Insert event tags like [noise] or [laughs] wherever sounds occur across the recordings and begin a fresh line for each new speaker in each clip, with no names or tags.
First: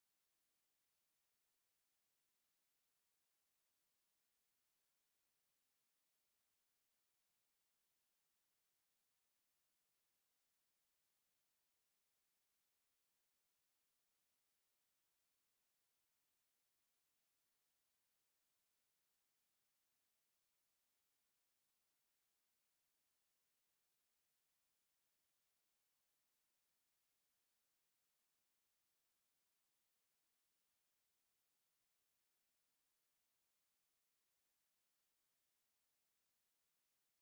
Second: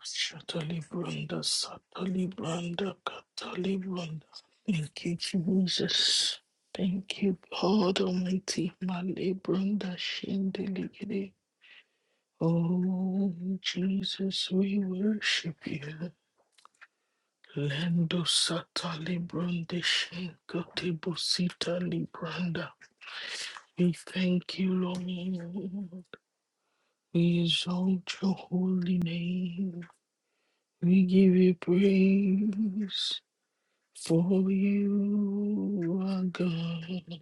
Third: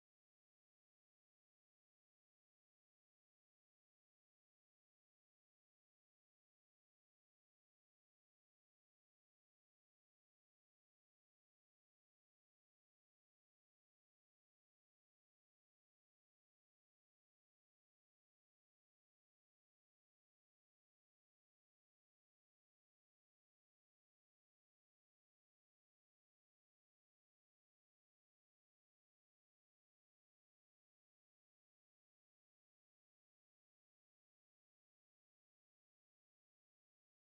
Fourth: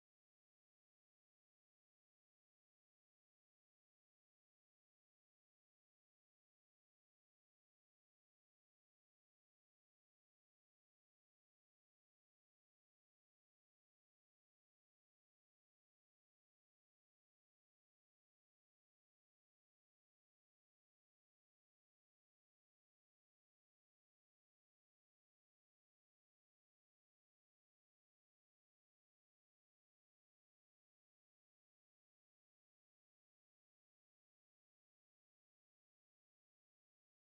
Shatali Branda, Satali Branda, Katali Branda. Thank you, Jesus. Thank you, God Almighty. Male Branda Shindeligidi. Oh, Jesus, we worship you. Lendo Satali Branda Shinkati bosita Libranda. We thank you, Lord. We exalt your holy name. We give you praise. For you are God,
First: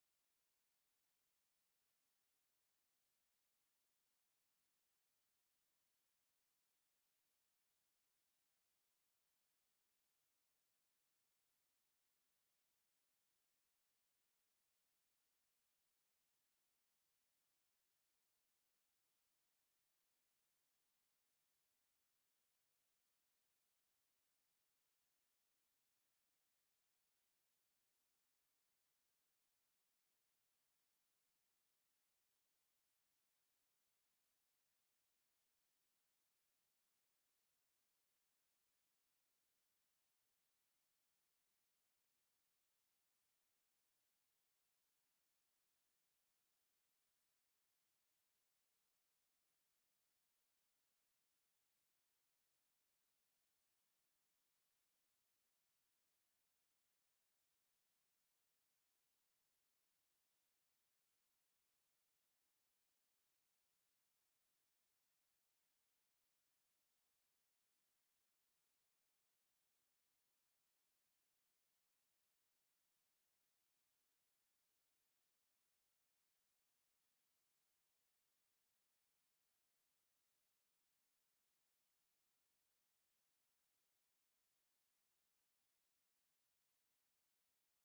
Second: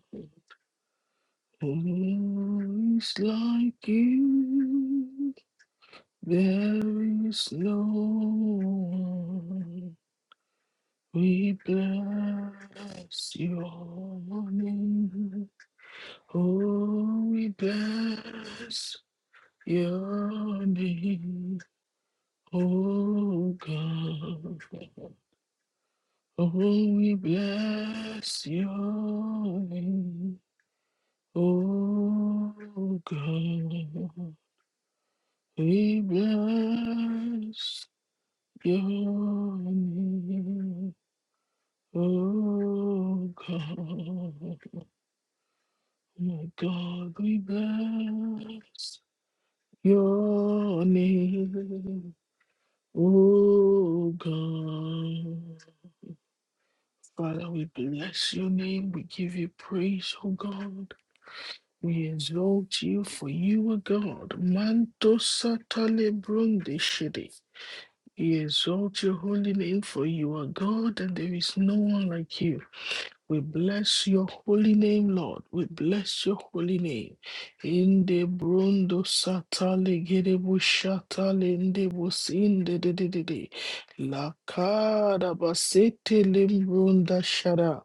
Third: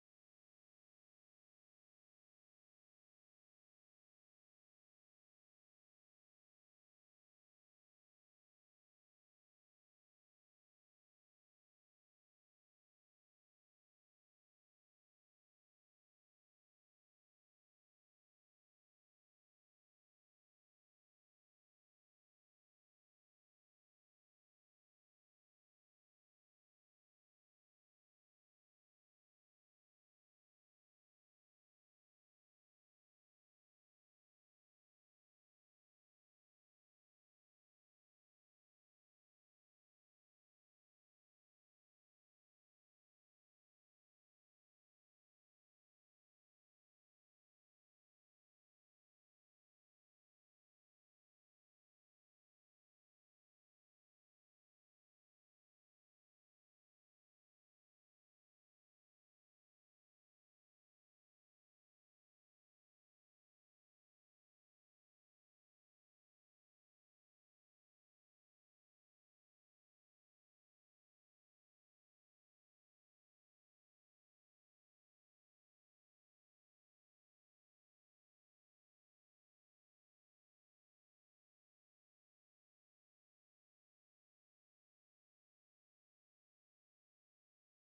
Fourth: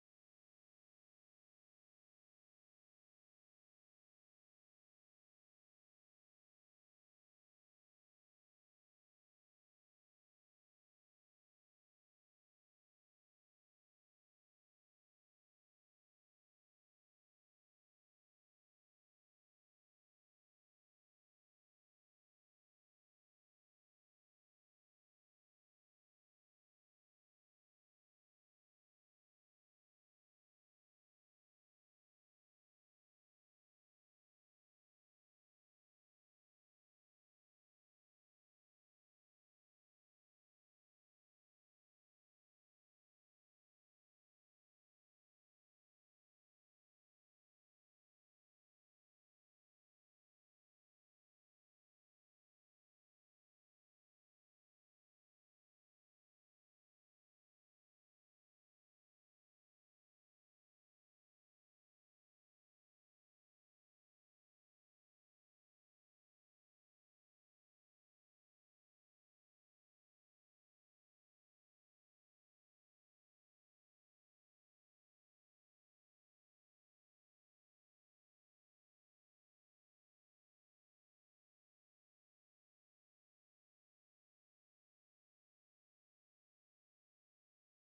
who is like you? There is no one. We bless your name. Oh, we bless your name, oh God. Oh, we bless your name. Oh God, we bless your name. Oh God, my God, we bless your name. Oh God, Father, we bless your name. We give you praise, oh God. We exalt you for you are God. Manto satale brunde shede. We exalt your holy name, for you are God and there is no one like you. We bless your holy name, Lord. We bless your holy name. In the brundo satale gerebu shatale in the bus in the de de de de. La cara basete limbrunda shara.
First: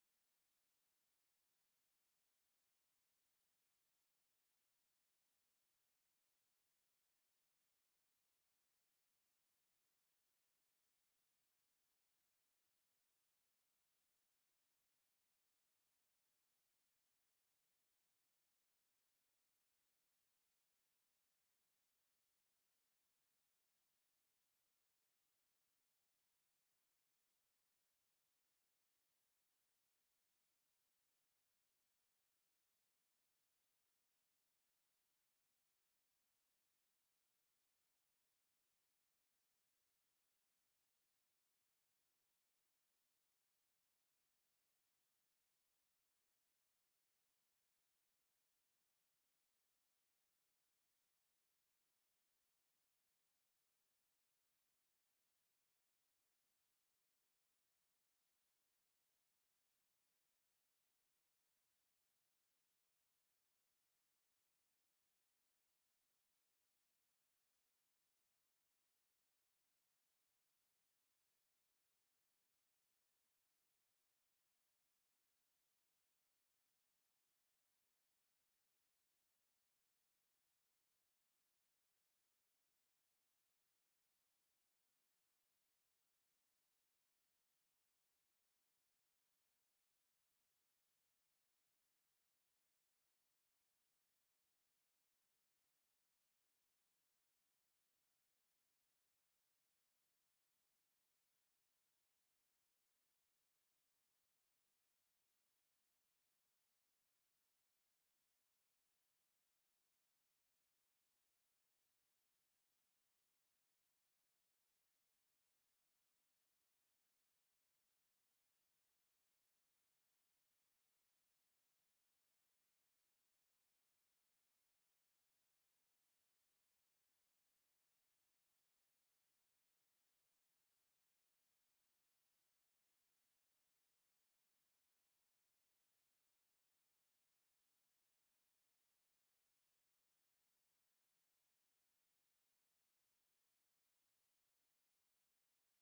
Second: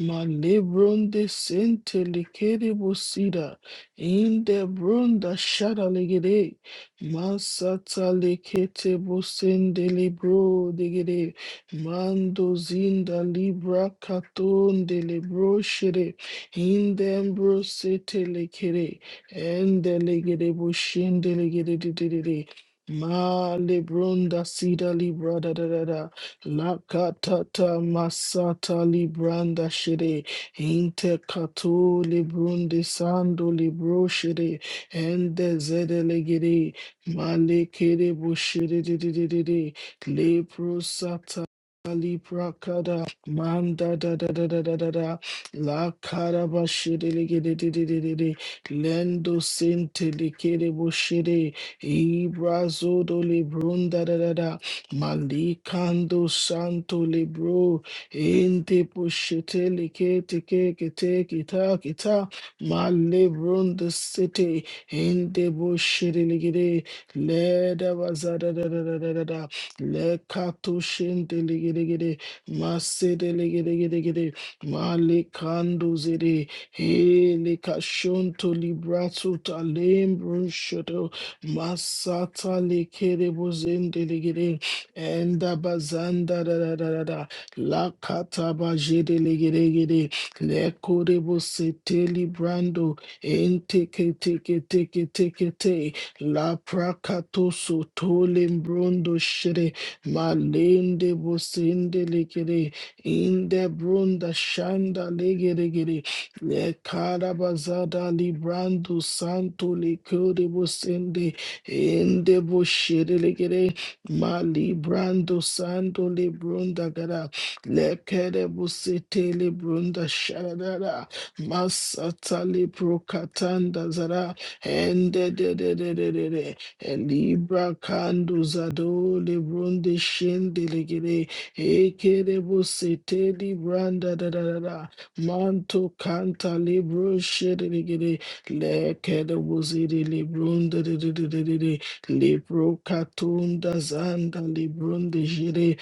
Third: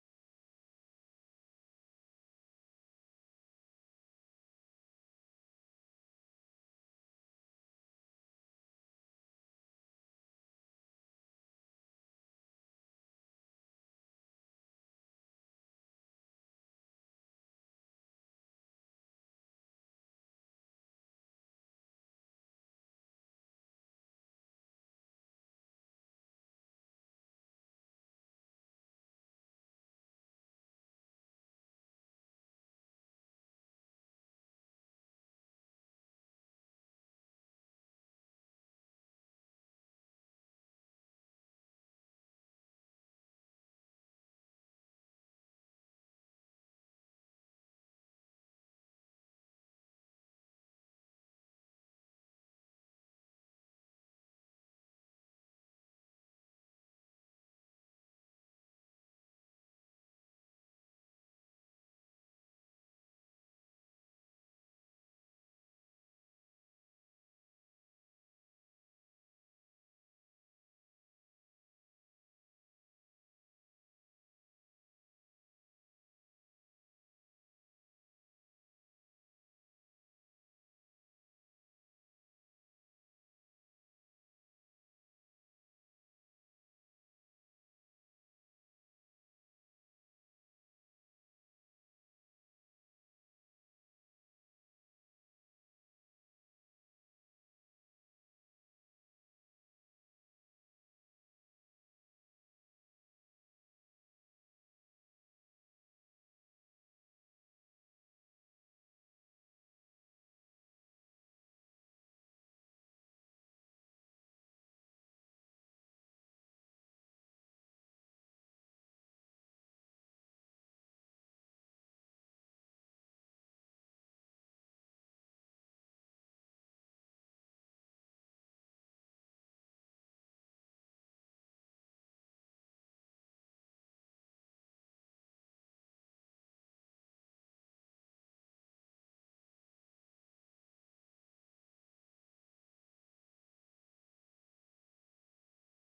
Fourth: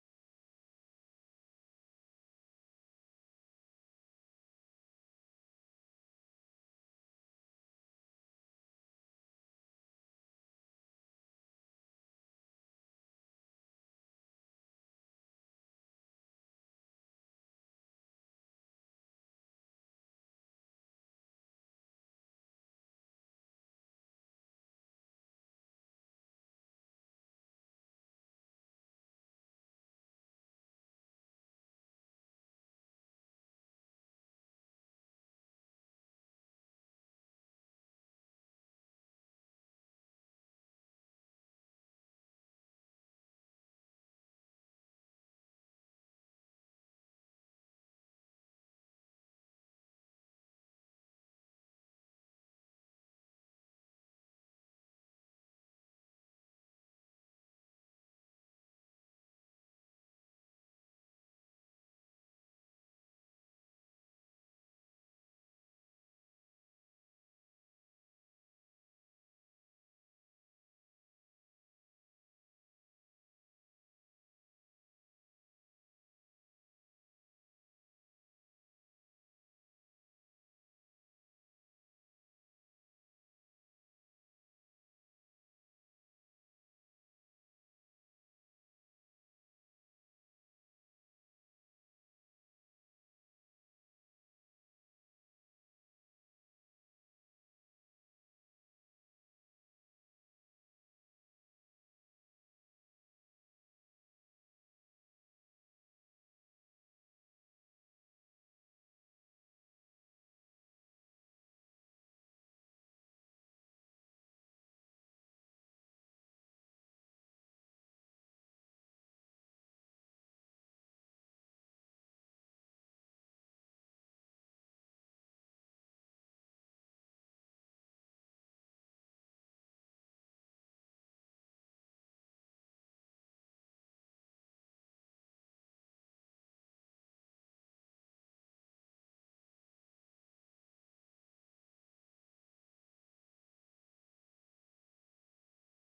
Ma lebrunde sente likerebu sida. In the brunda shara legere. Ma satale kete busende libro de gere. Mando zinda libra katon de lebro shere indembro sete lekere ende legere boshende legere de de de de ma lebronda sida libra da da da da la katata masata libranda shere inte kato lebronde sando libro shere ende zede legere ma lekere boshere de de de de de Leprosata Libra kada manda da da da da da da da la kada bashiri ligi di di di di di lendo sente likere bushiri Ibrazodo zodo librunda da da da malikando santo libro ente pushite likete ke kete kita kita malibrunda city ente bushiri ligi di leda bazada da da da da da da Lekato shendelegedegede. Masedelegedegedegede. Malekando zede. Hele kashonto librato talembro shoto. Masata lekede bozendelegede. Enda bazanda da da da da da. Lakata bajedelegedegede. Lekode bosete librando. Ente ke te ke teke ke te ke te. La pracato so tolembrondo Malende bosende lekere. Inde brunda shanda legeregere. Le karabazada librando santo lekere bosende. Inde boshere legere. Malibrando santo lebrunda gara. Lekere bosete lebrunda sharadara. Masata leprokatanda zara. Ende de de de de de de. Libra Canduzado Lebronde Shendelegere Ekerebo Sete Libranda da da da da Manto Canta Libro Shedelegere Lekerebo Zede Lebronda de de de de de de de, Libro Catunda Zanda Lebronde Jere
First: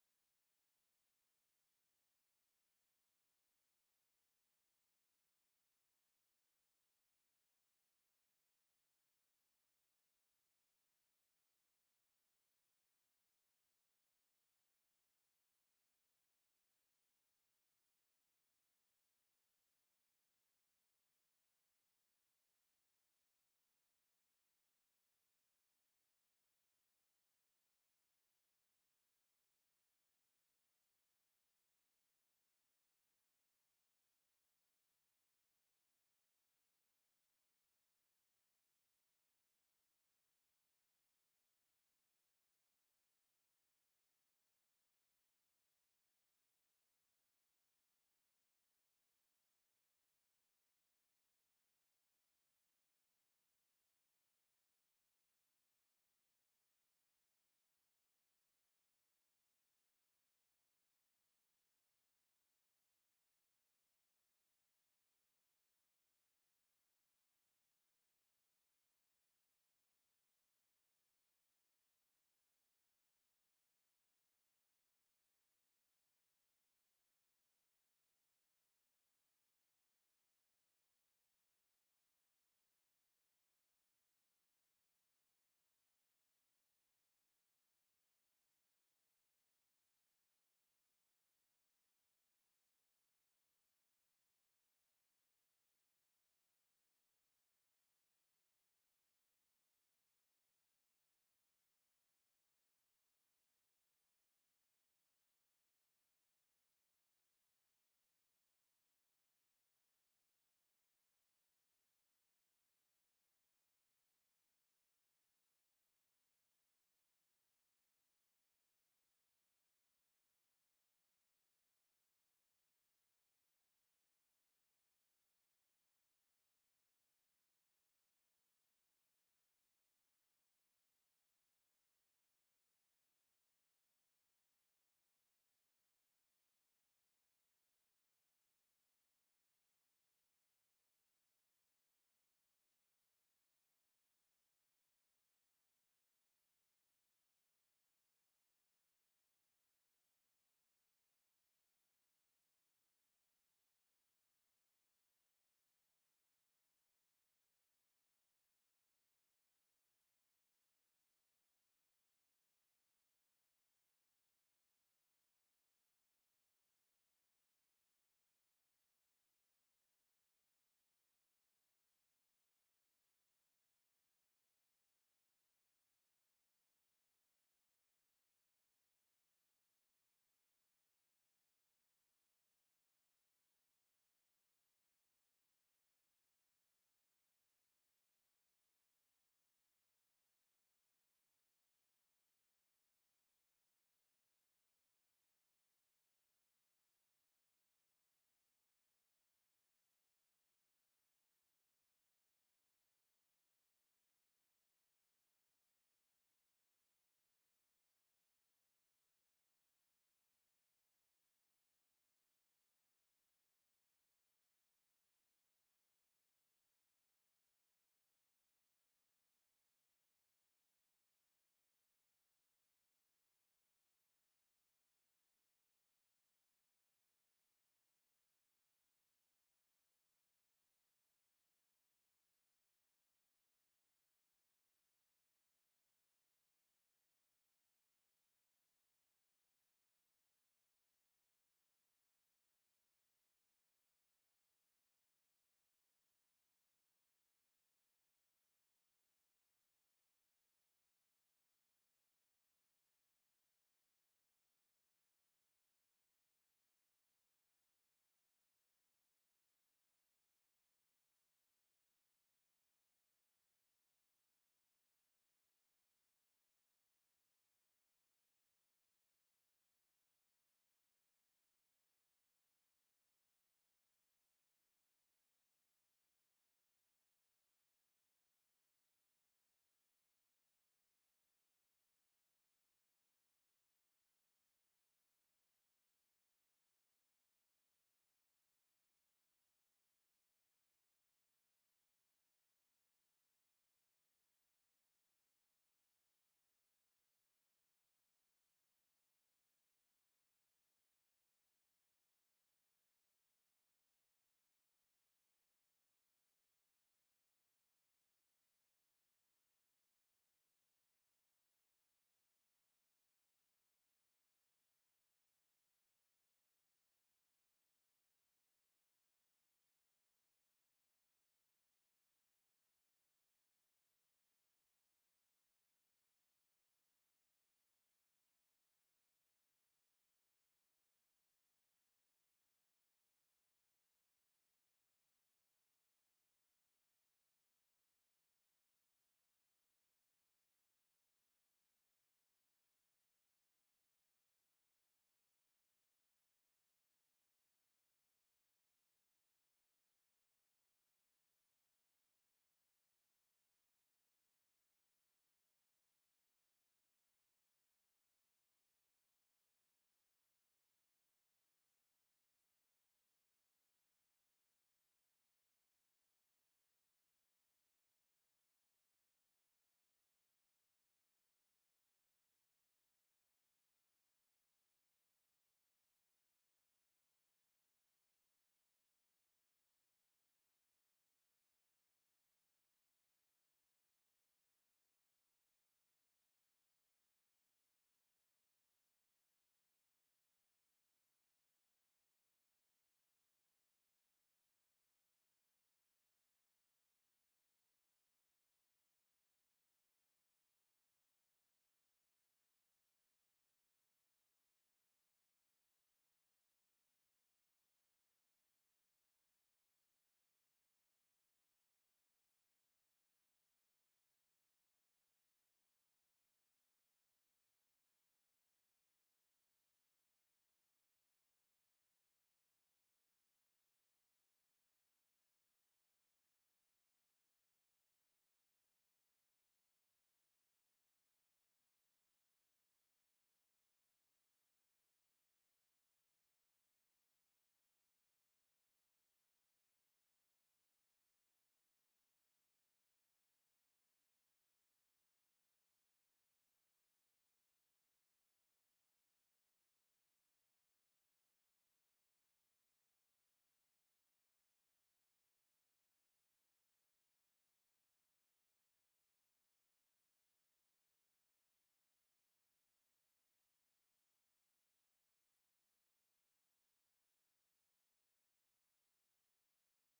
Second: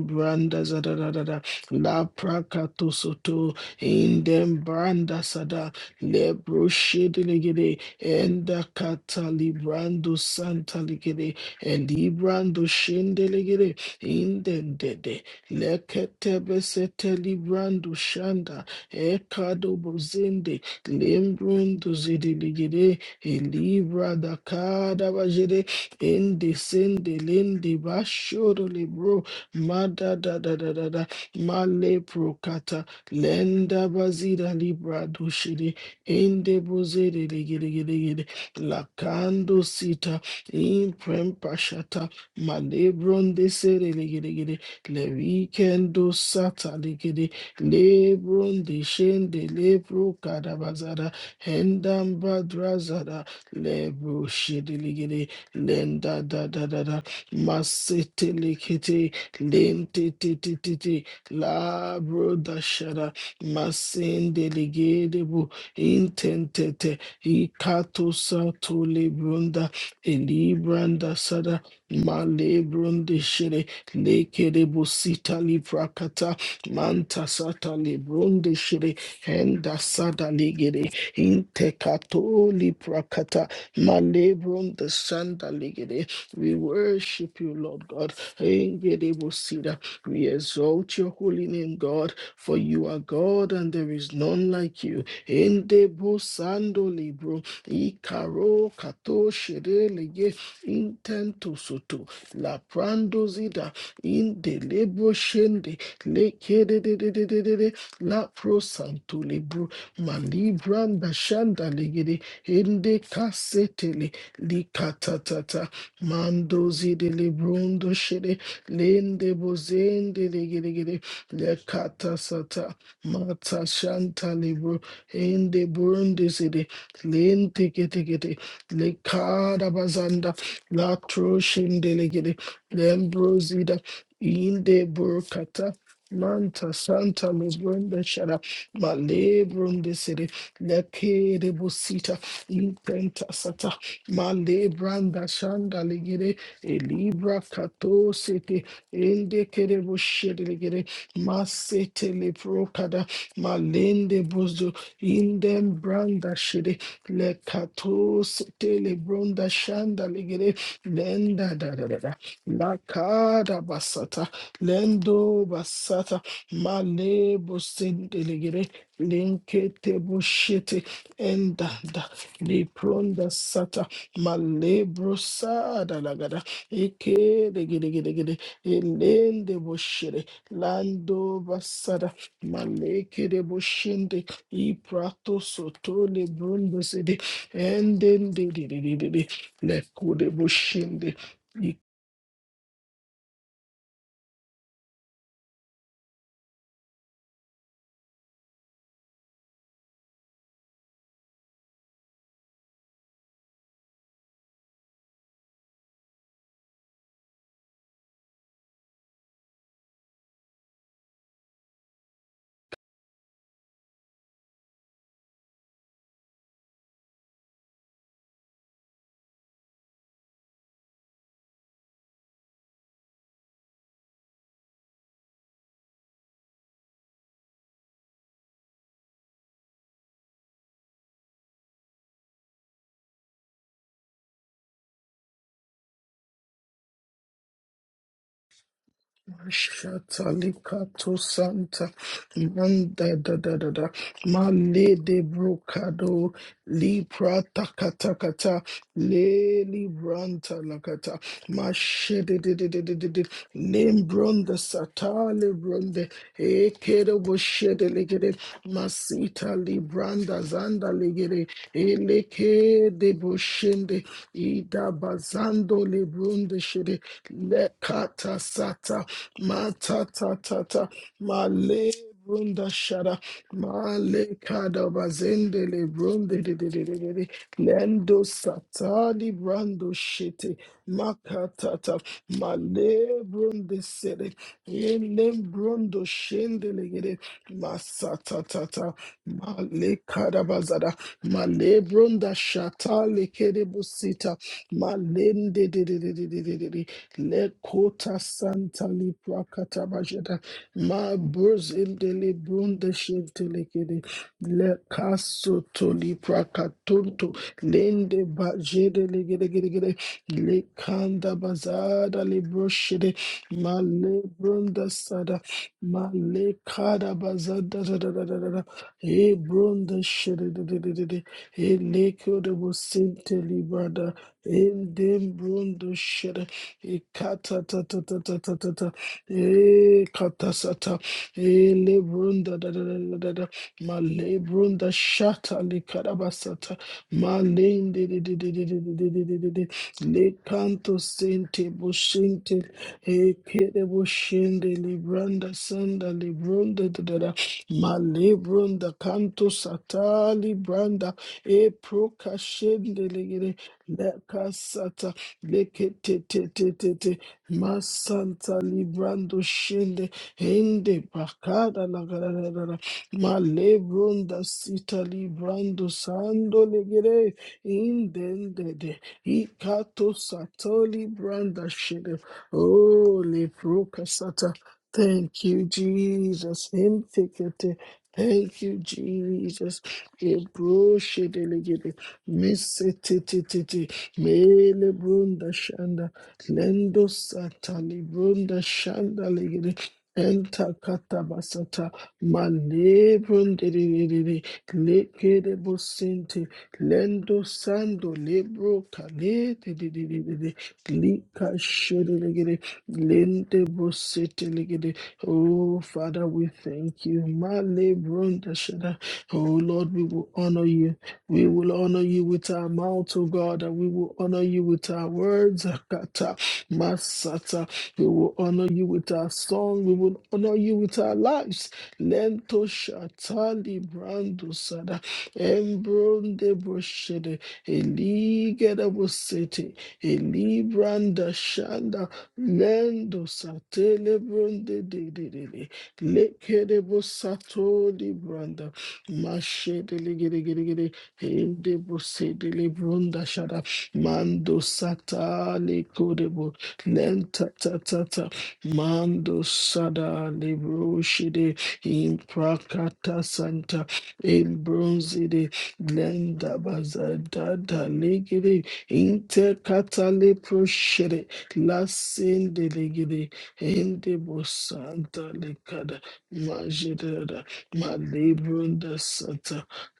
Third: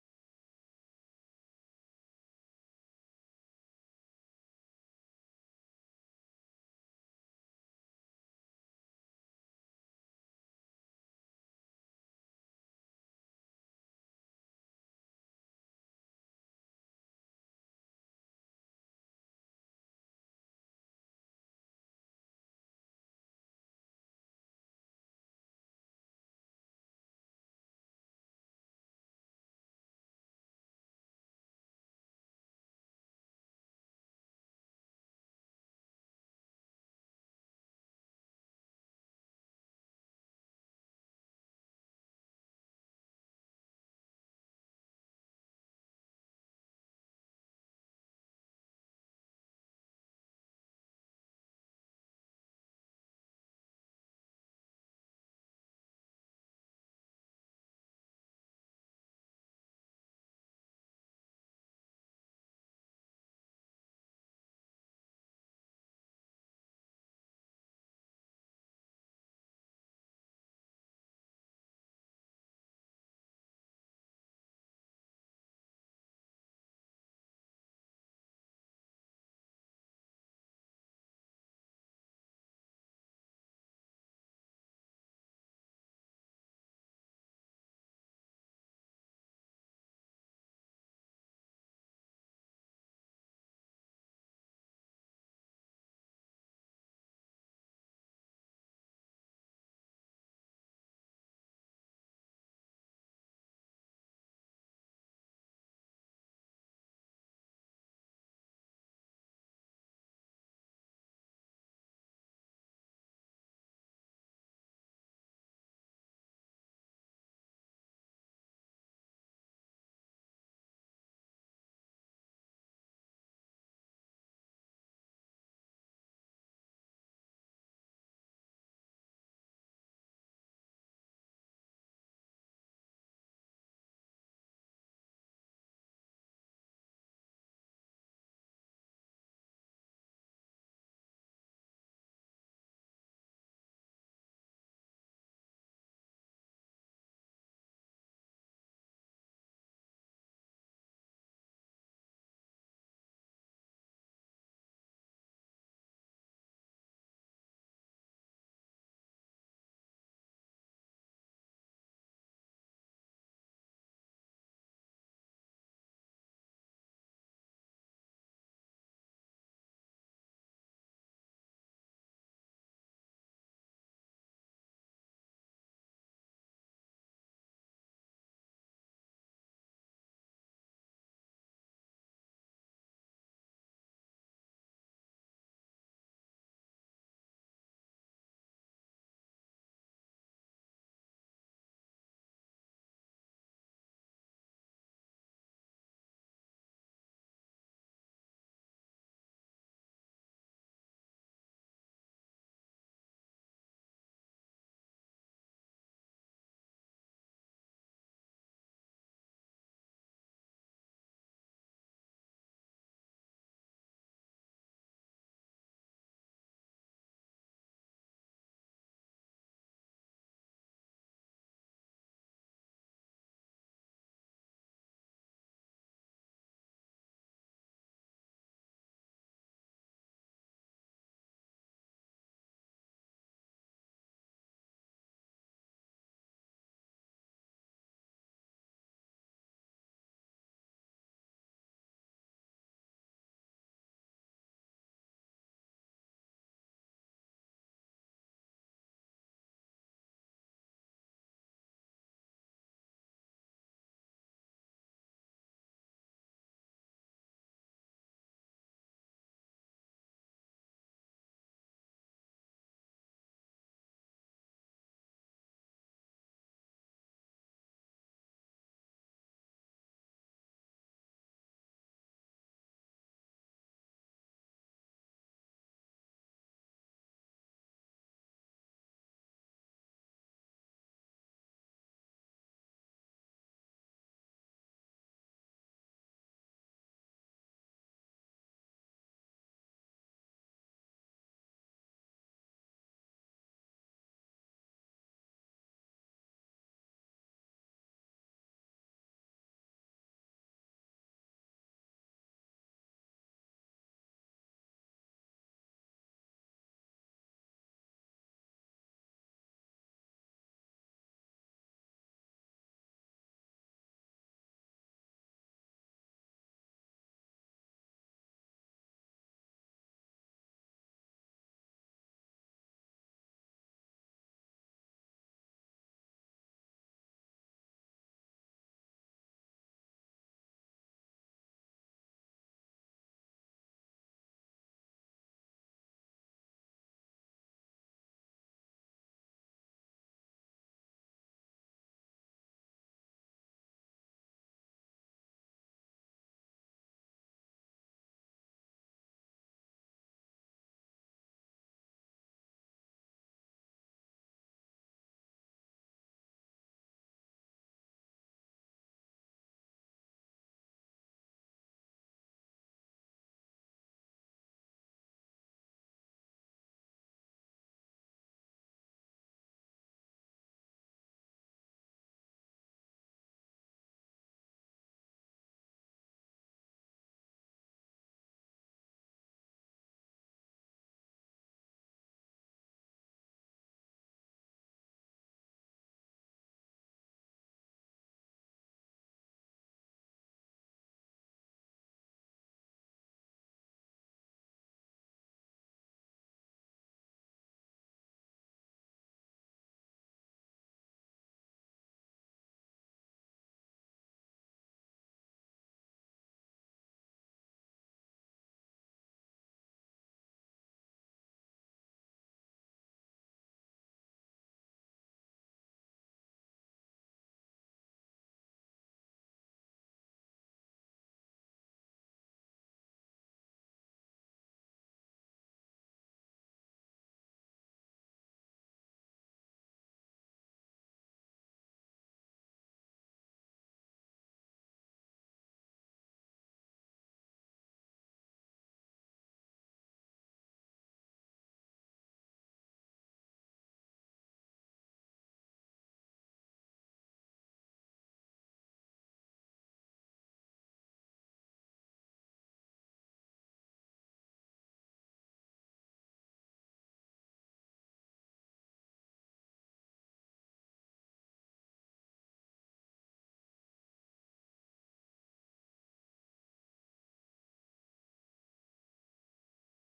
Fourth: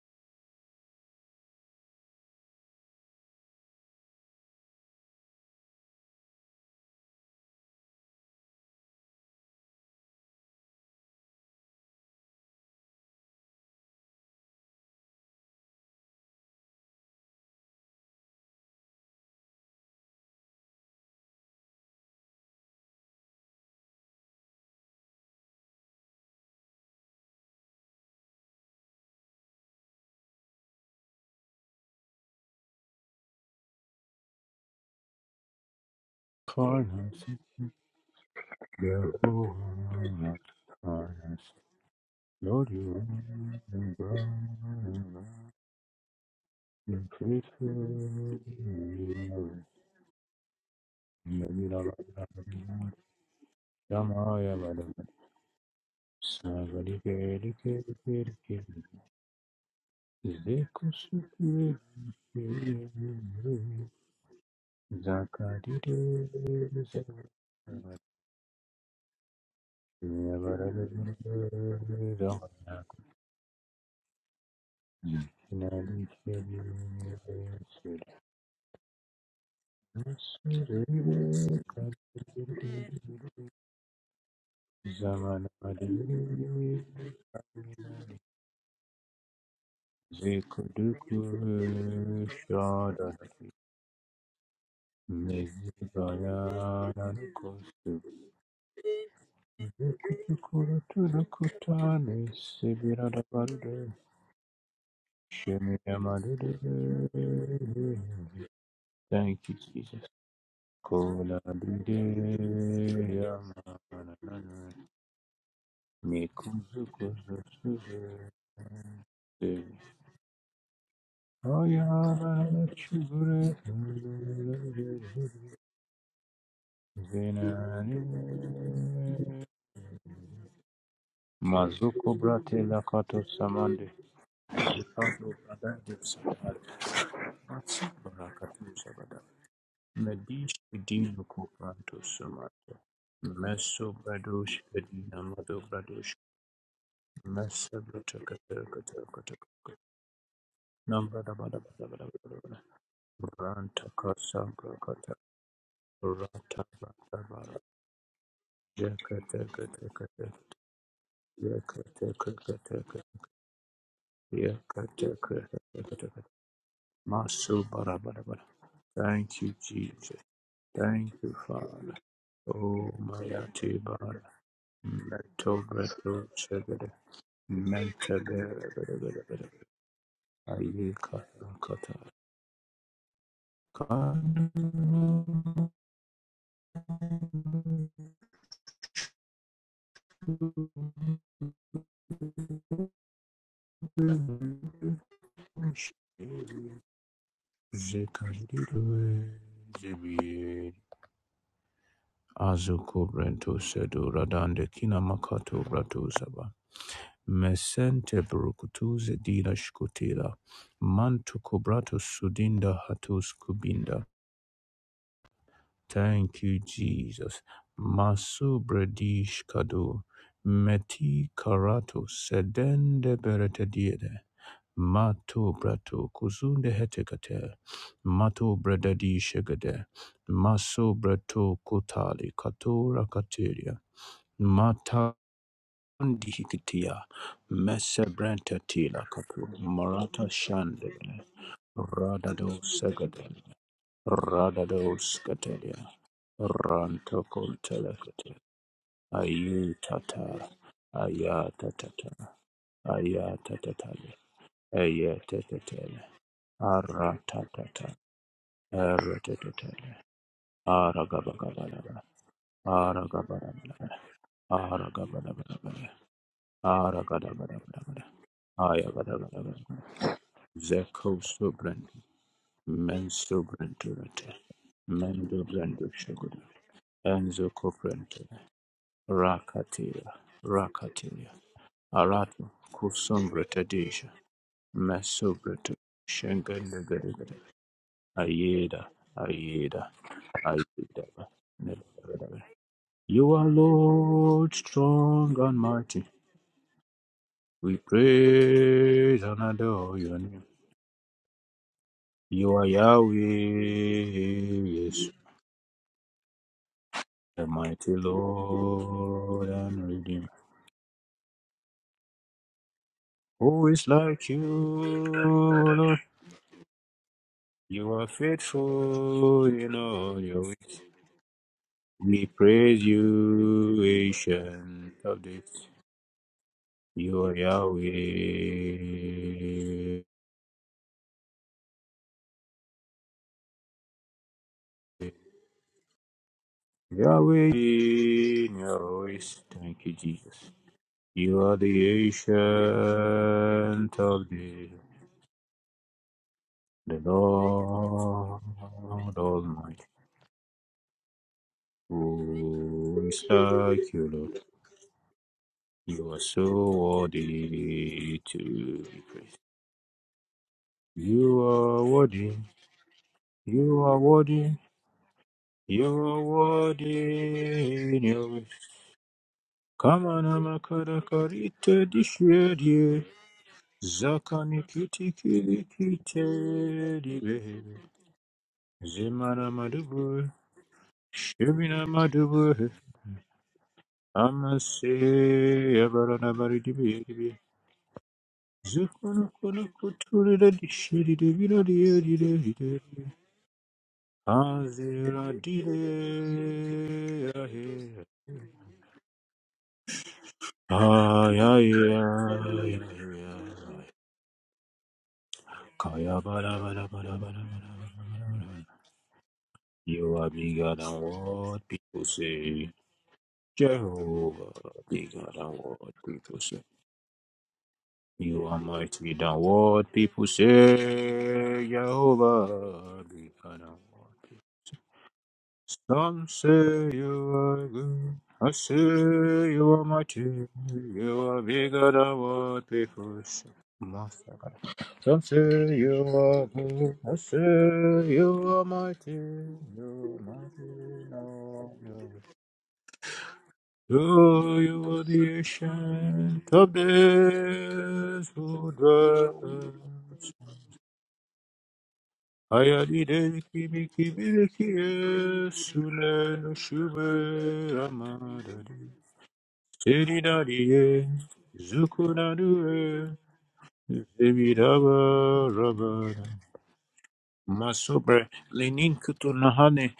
Branda za da da da da La Pracato Soto Indem Branda Sada Lebro Shedelegere enda kata librando santa ligere, and librando shende ligere indendede lekete besete librando shanda ekado bozende lembrundo zede ligere e libra da kada bajede ende sende lende bashoro libro mada da da da da da male prokata lenda bazida libra do shede Ende
Columns,
bozere Inde bozerigirigirigiri.
the
Lakando sita.
woman, columns,
Imprempa shata.
Lord, you
Malebron de sere legere gere le weekendo sata ligiri. Lebron de shende lebro kadabazada. Hendam badrazada. Lebro shidiligiri. Lenda da da da da. Masete likiti. Lente ti ti ti ti. Labro da shada. Masende legere bu
Zakadide,
intentete ikato sato lebrunda elibranda sada
Zakadide,
malebrunde shere lekere
Mm.
busita librakata manta sata lebrunde shere henda sada legere intekato librakata malebrunde sanda legere we worship you Lord God engere busida we exalt your
Zikuduku
holy name God for you are
shada
God and there is none like you Endebo sando
mezibaya
libro.
nakusu
Ikaro kato shirelege.
zikudukuru
Intento soto.
tulukutane
La
sibirada
prando zida.
bandu
Indelebo shende.
shemina madudu.
Lekede de de de de de de. La pro santo
Thank you,
libro.
Jesus.
Malibranda
Kola
shanda
bide
legede. Ende
ya
kasetele.
manana,
Likatatata. Mando
mikuzu
zide
kuzu
librondo
sube.
shede. Lende bozende legede. Lekata
Ayana
sata.
çubure,
Mata shanta libro. In Inde burundi sidi linti
zinane.
kiti kiti likada bazanda la troshinde
Mazuko
ligidi
brate lakato samande.
In inde
Ricardo
burkata
Adante Samad.
manta santa
Matsu
lubunda shara
barakatu sabada.
malebrundi sidi
Medish idinu
lekede
kupranto
busita
samad.
intenta sata
Meso bradosh
malebranda shanda
edina
ligidi elibra
Thank you,
kato siti inde kede bushidi ligidi masete leprokada malende Bus Inden branda shede le katos tele bronda shanda ligere lenda da da da da la kada basata lendo basata male bosende ligere linkete
Jesus.
bushete
Thank you,
enda
Father.
da le
Oh, my
pronda sata
Tibara.
male
Meto,
brosada
Meto,
lagada
Chegre.
eke ligere ligere
Mente,
ligere
Bere, Bere, Bere, Bere.
elende boshere
Ayika,
lando
Kata,
basada male kere
Azukubrento
boshende I prato sotole brunde sede. Enden de de de de de de. Lekode boshinde.
sedu radande kina makato bratu saba. Mesente brukutuze dina shkutila. Mantu kubrato sudinda hatus kubinda. Thank you, Jesus. Masubredish kadu meti karato sedende beretediere mato brato kuzunde hetekate mato bredadi shegede maso brato kutali katora kateria mata ndihikitia mesebrenta tila katu marata
Shatalikato
shandene
Santa
radado
Manda
segede
da da da da Male
Radados
de
Katelia
Brocado
Ranto
Libra
Contelekate
Takatakata Leli
Ayutata
Branta Lakata
Ayatatata
Mashede de de de de de de de
Ayatatatale
Lembronda Satale
Ayatetetele
Bronde Ekedo Boshede
Aratatata
legere. Masita
Aratetetele
Libranda Zanda legere,
Aragabagabalaba
Eleke de
Aragabalabala
Boshende Ida Bazando
Aragabalabala
Lebrunde Shede
Aragadabalabala
Lekata Sata ma
Ayagadabalabala
ta ta ta ta,
Zeko
ma
Subrent
le brunda
Men
shada,
Subrent
ma le kada
Mendo
bazende le
Brando Sugar
brunde de de de de de de,
Enzo Coprent
lendo satali brando
Rakatira,
shete, ma
Rakatira,
ka ta ta,
Aratu,
ma le brunde
Kusumbratadisha,
sede, e le
Masubratu,
brundo shende le gede,
Shanganagada,
ma sa ta ta
Ayeda,
ta, ma
Ayeda,
le kada bazada, ma le brunda
Ayeda.
shata le
You are
kede busita,
Lord,
ma
strong and
lende de de de
mighty.
de de de de de. Le
We
kota santa li
praise and
prakata
adore your
bajeda.
name.
Ma burs in de li
You are
brunde
Yahweh,
shinte le kede. Le
yes,
kaso to li prakatunto.
the mighty
Lende bajede le
Lord
gede gede
and
gede.
Redeemer.
Le kanda bazada le broshede.
Who
Ma
is
le
like you,
brunda sada.
Lord?
Ma le kada bazada
You
da
are
da da da da da. E
faithful in
brunda
all your
shede de de
ways.
de de de. E le
We
kyo de bo
praise
sinte li
you,
brada. E
ancient of
dem
days.
brunda shede.
You are
Ikata ta
Yahweh.
ta ta ta ta ta ta Ikatatatatatatata. Ekatasata. Elebrunda da da da da da da. Malebrunda shata likarabasata.
Yahweh
Malende de de de de
in
de de
your
de
ways.
de de de.
Thank you, Jesus.
Lekanto
You are
sente
the
bushinte. Ekede
ancient of days.
bushinde libranda sanda librunda
The
da da da.
Lord
Malebrunda kanto
Almighty.
sata libranda. E
Who
prokashende
is
legere.
like you, Lord?
Lekasata
You are so
leketetetetete
worthy to
masanta
be praised.
librando shende hende
You are
pakada
worthy.
lagarara
You are
malebronda
worthy.
sita librando
You are
sando legere
worthy. You-
indendede
Come
ikato
on, I'm a
sato libranda
karakarite
shende
dişveriye.
oh leproka sata
Zakani kiti
Thank
kili
you, Jesus. Him
kiteri be.
tikete. Thank you,
Zemana
Jesus.
madubu.
Ebro
Şevina
shedelegede.
madubu.
Miss
Ama se
Mele brunda shanda.
yabarana bari dibi
Lendo
dibi.
satali brunda shanda
Zıkkını kunu
ligiri.
kuturu da
Enta
dişleri de bir
katabasata.
araya
Male brundiririri.
Azira
Lekere
dile
businti. Lendo
ahe.
sando lebro kale. didididiridi.
Ay,
Lika
ay,
shiri ligiri.
ay, ay,
Lende
ay.
busiti ligiri. Oh,
Kaya
Father, we
bada bada
thank
bada
you.
bada bada
Male
bada
brunda
bada.
shanda. Oh, Lord, we
You
will
are
honor
bigger
you.
than
We
what
will honor
people
you with our
say.
mouth, O God, and we will honor
Jehovah,
you with our
bigger than
words,
what
Akata,
people say.
Masata. We will
You are
honor you with
mighty
our
than
song.
what
We will
people
honor you with our
say.
lives. Lento
Jehovah, bigger than
shatali
what people say.
brando sada,
Some
embronde
say you
broshede,
are good, I say
eligeda
you
bosete,
are mighty, you
elibranda
are bigger
shanda,
than what people
lendo
say.
satele
Masaka.
bronde de
Some
de de de,
say you are
lekede
good, I say
bosato
you are
libranda,
mighty, you
mashede
are mighty,
Ligede
no, no.
Debo sede lebrunda shada
So
mando
you are the
sata leko
ancient
debo
of
lenta ta ta ta
days who
mando
dwells.
sada libro shide
Hayali
imprakata
delki
santa
biki bilki
elbronzide
esule
lenda
nuşube
bazada da legede interkata lepro
Eridariye,
shede lasende
Zukuranue,
legede endebo santa
Evidaba
lekada
Rabada.
majeda da
Masobre, Lenin
malebrunda santa
Kutunahane,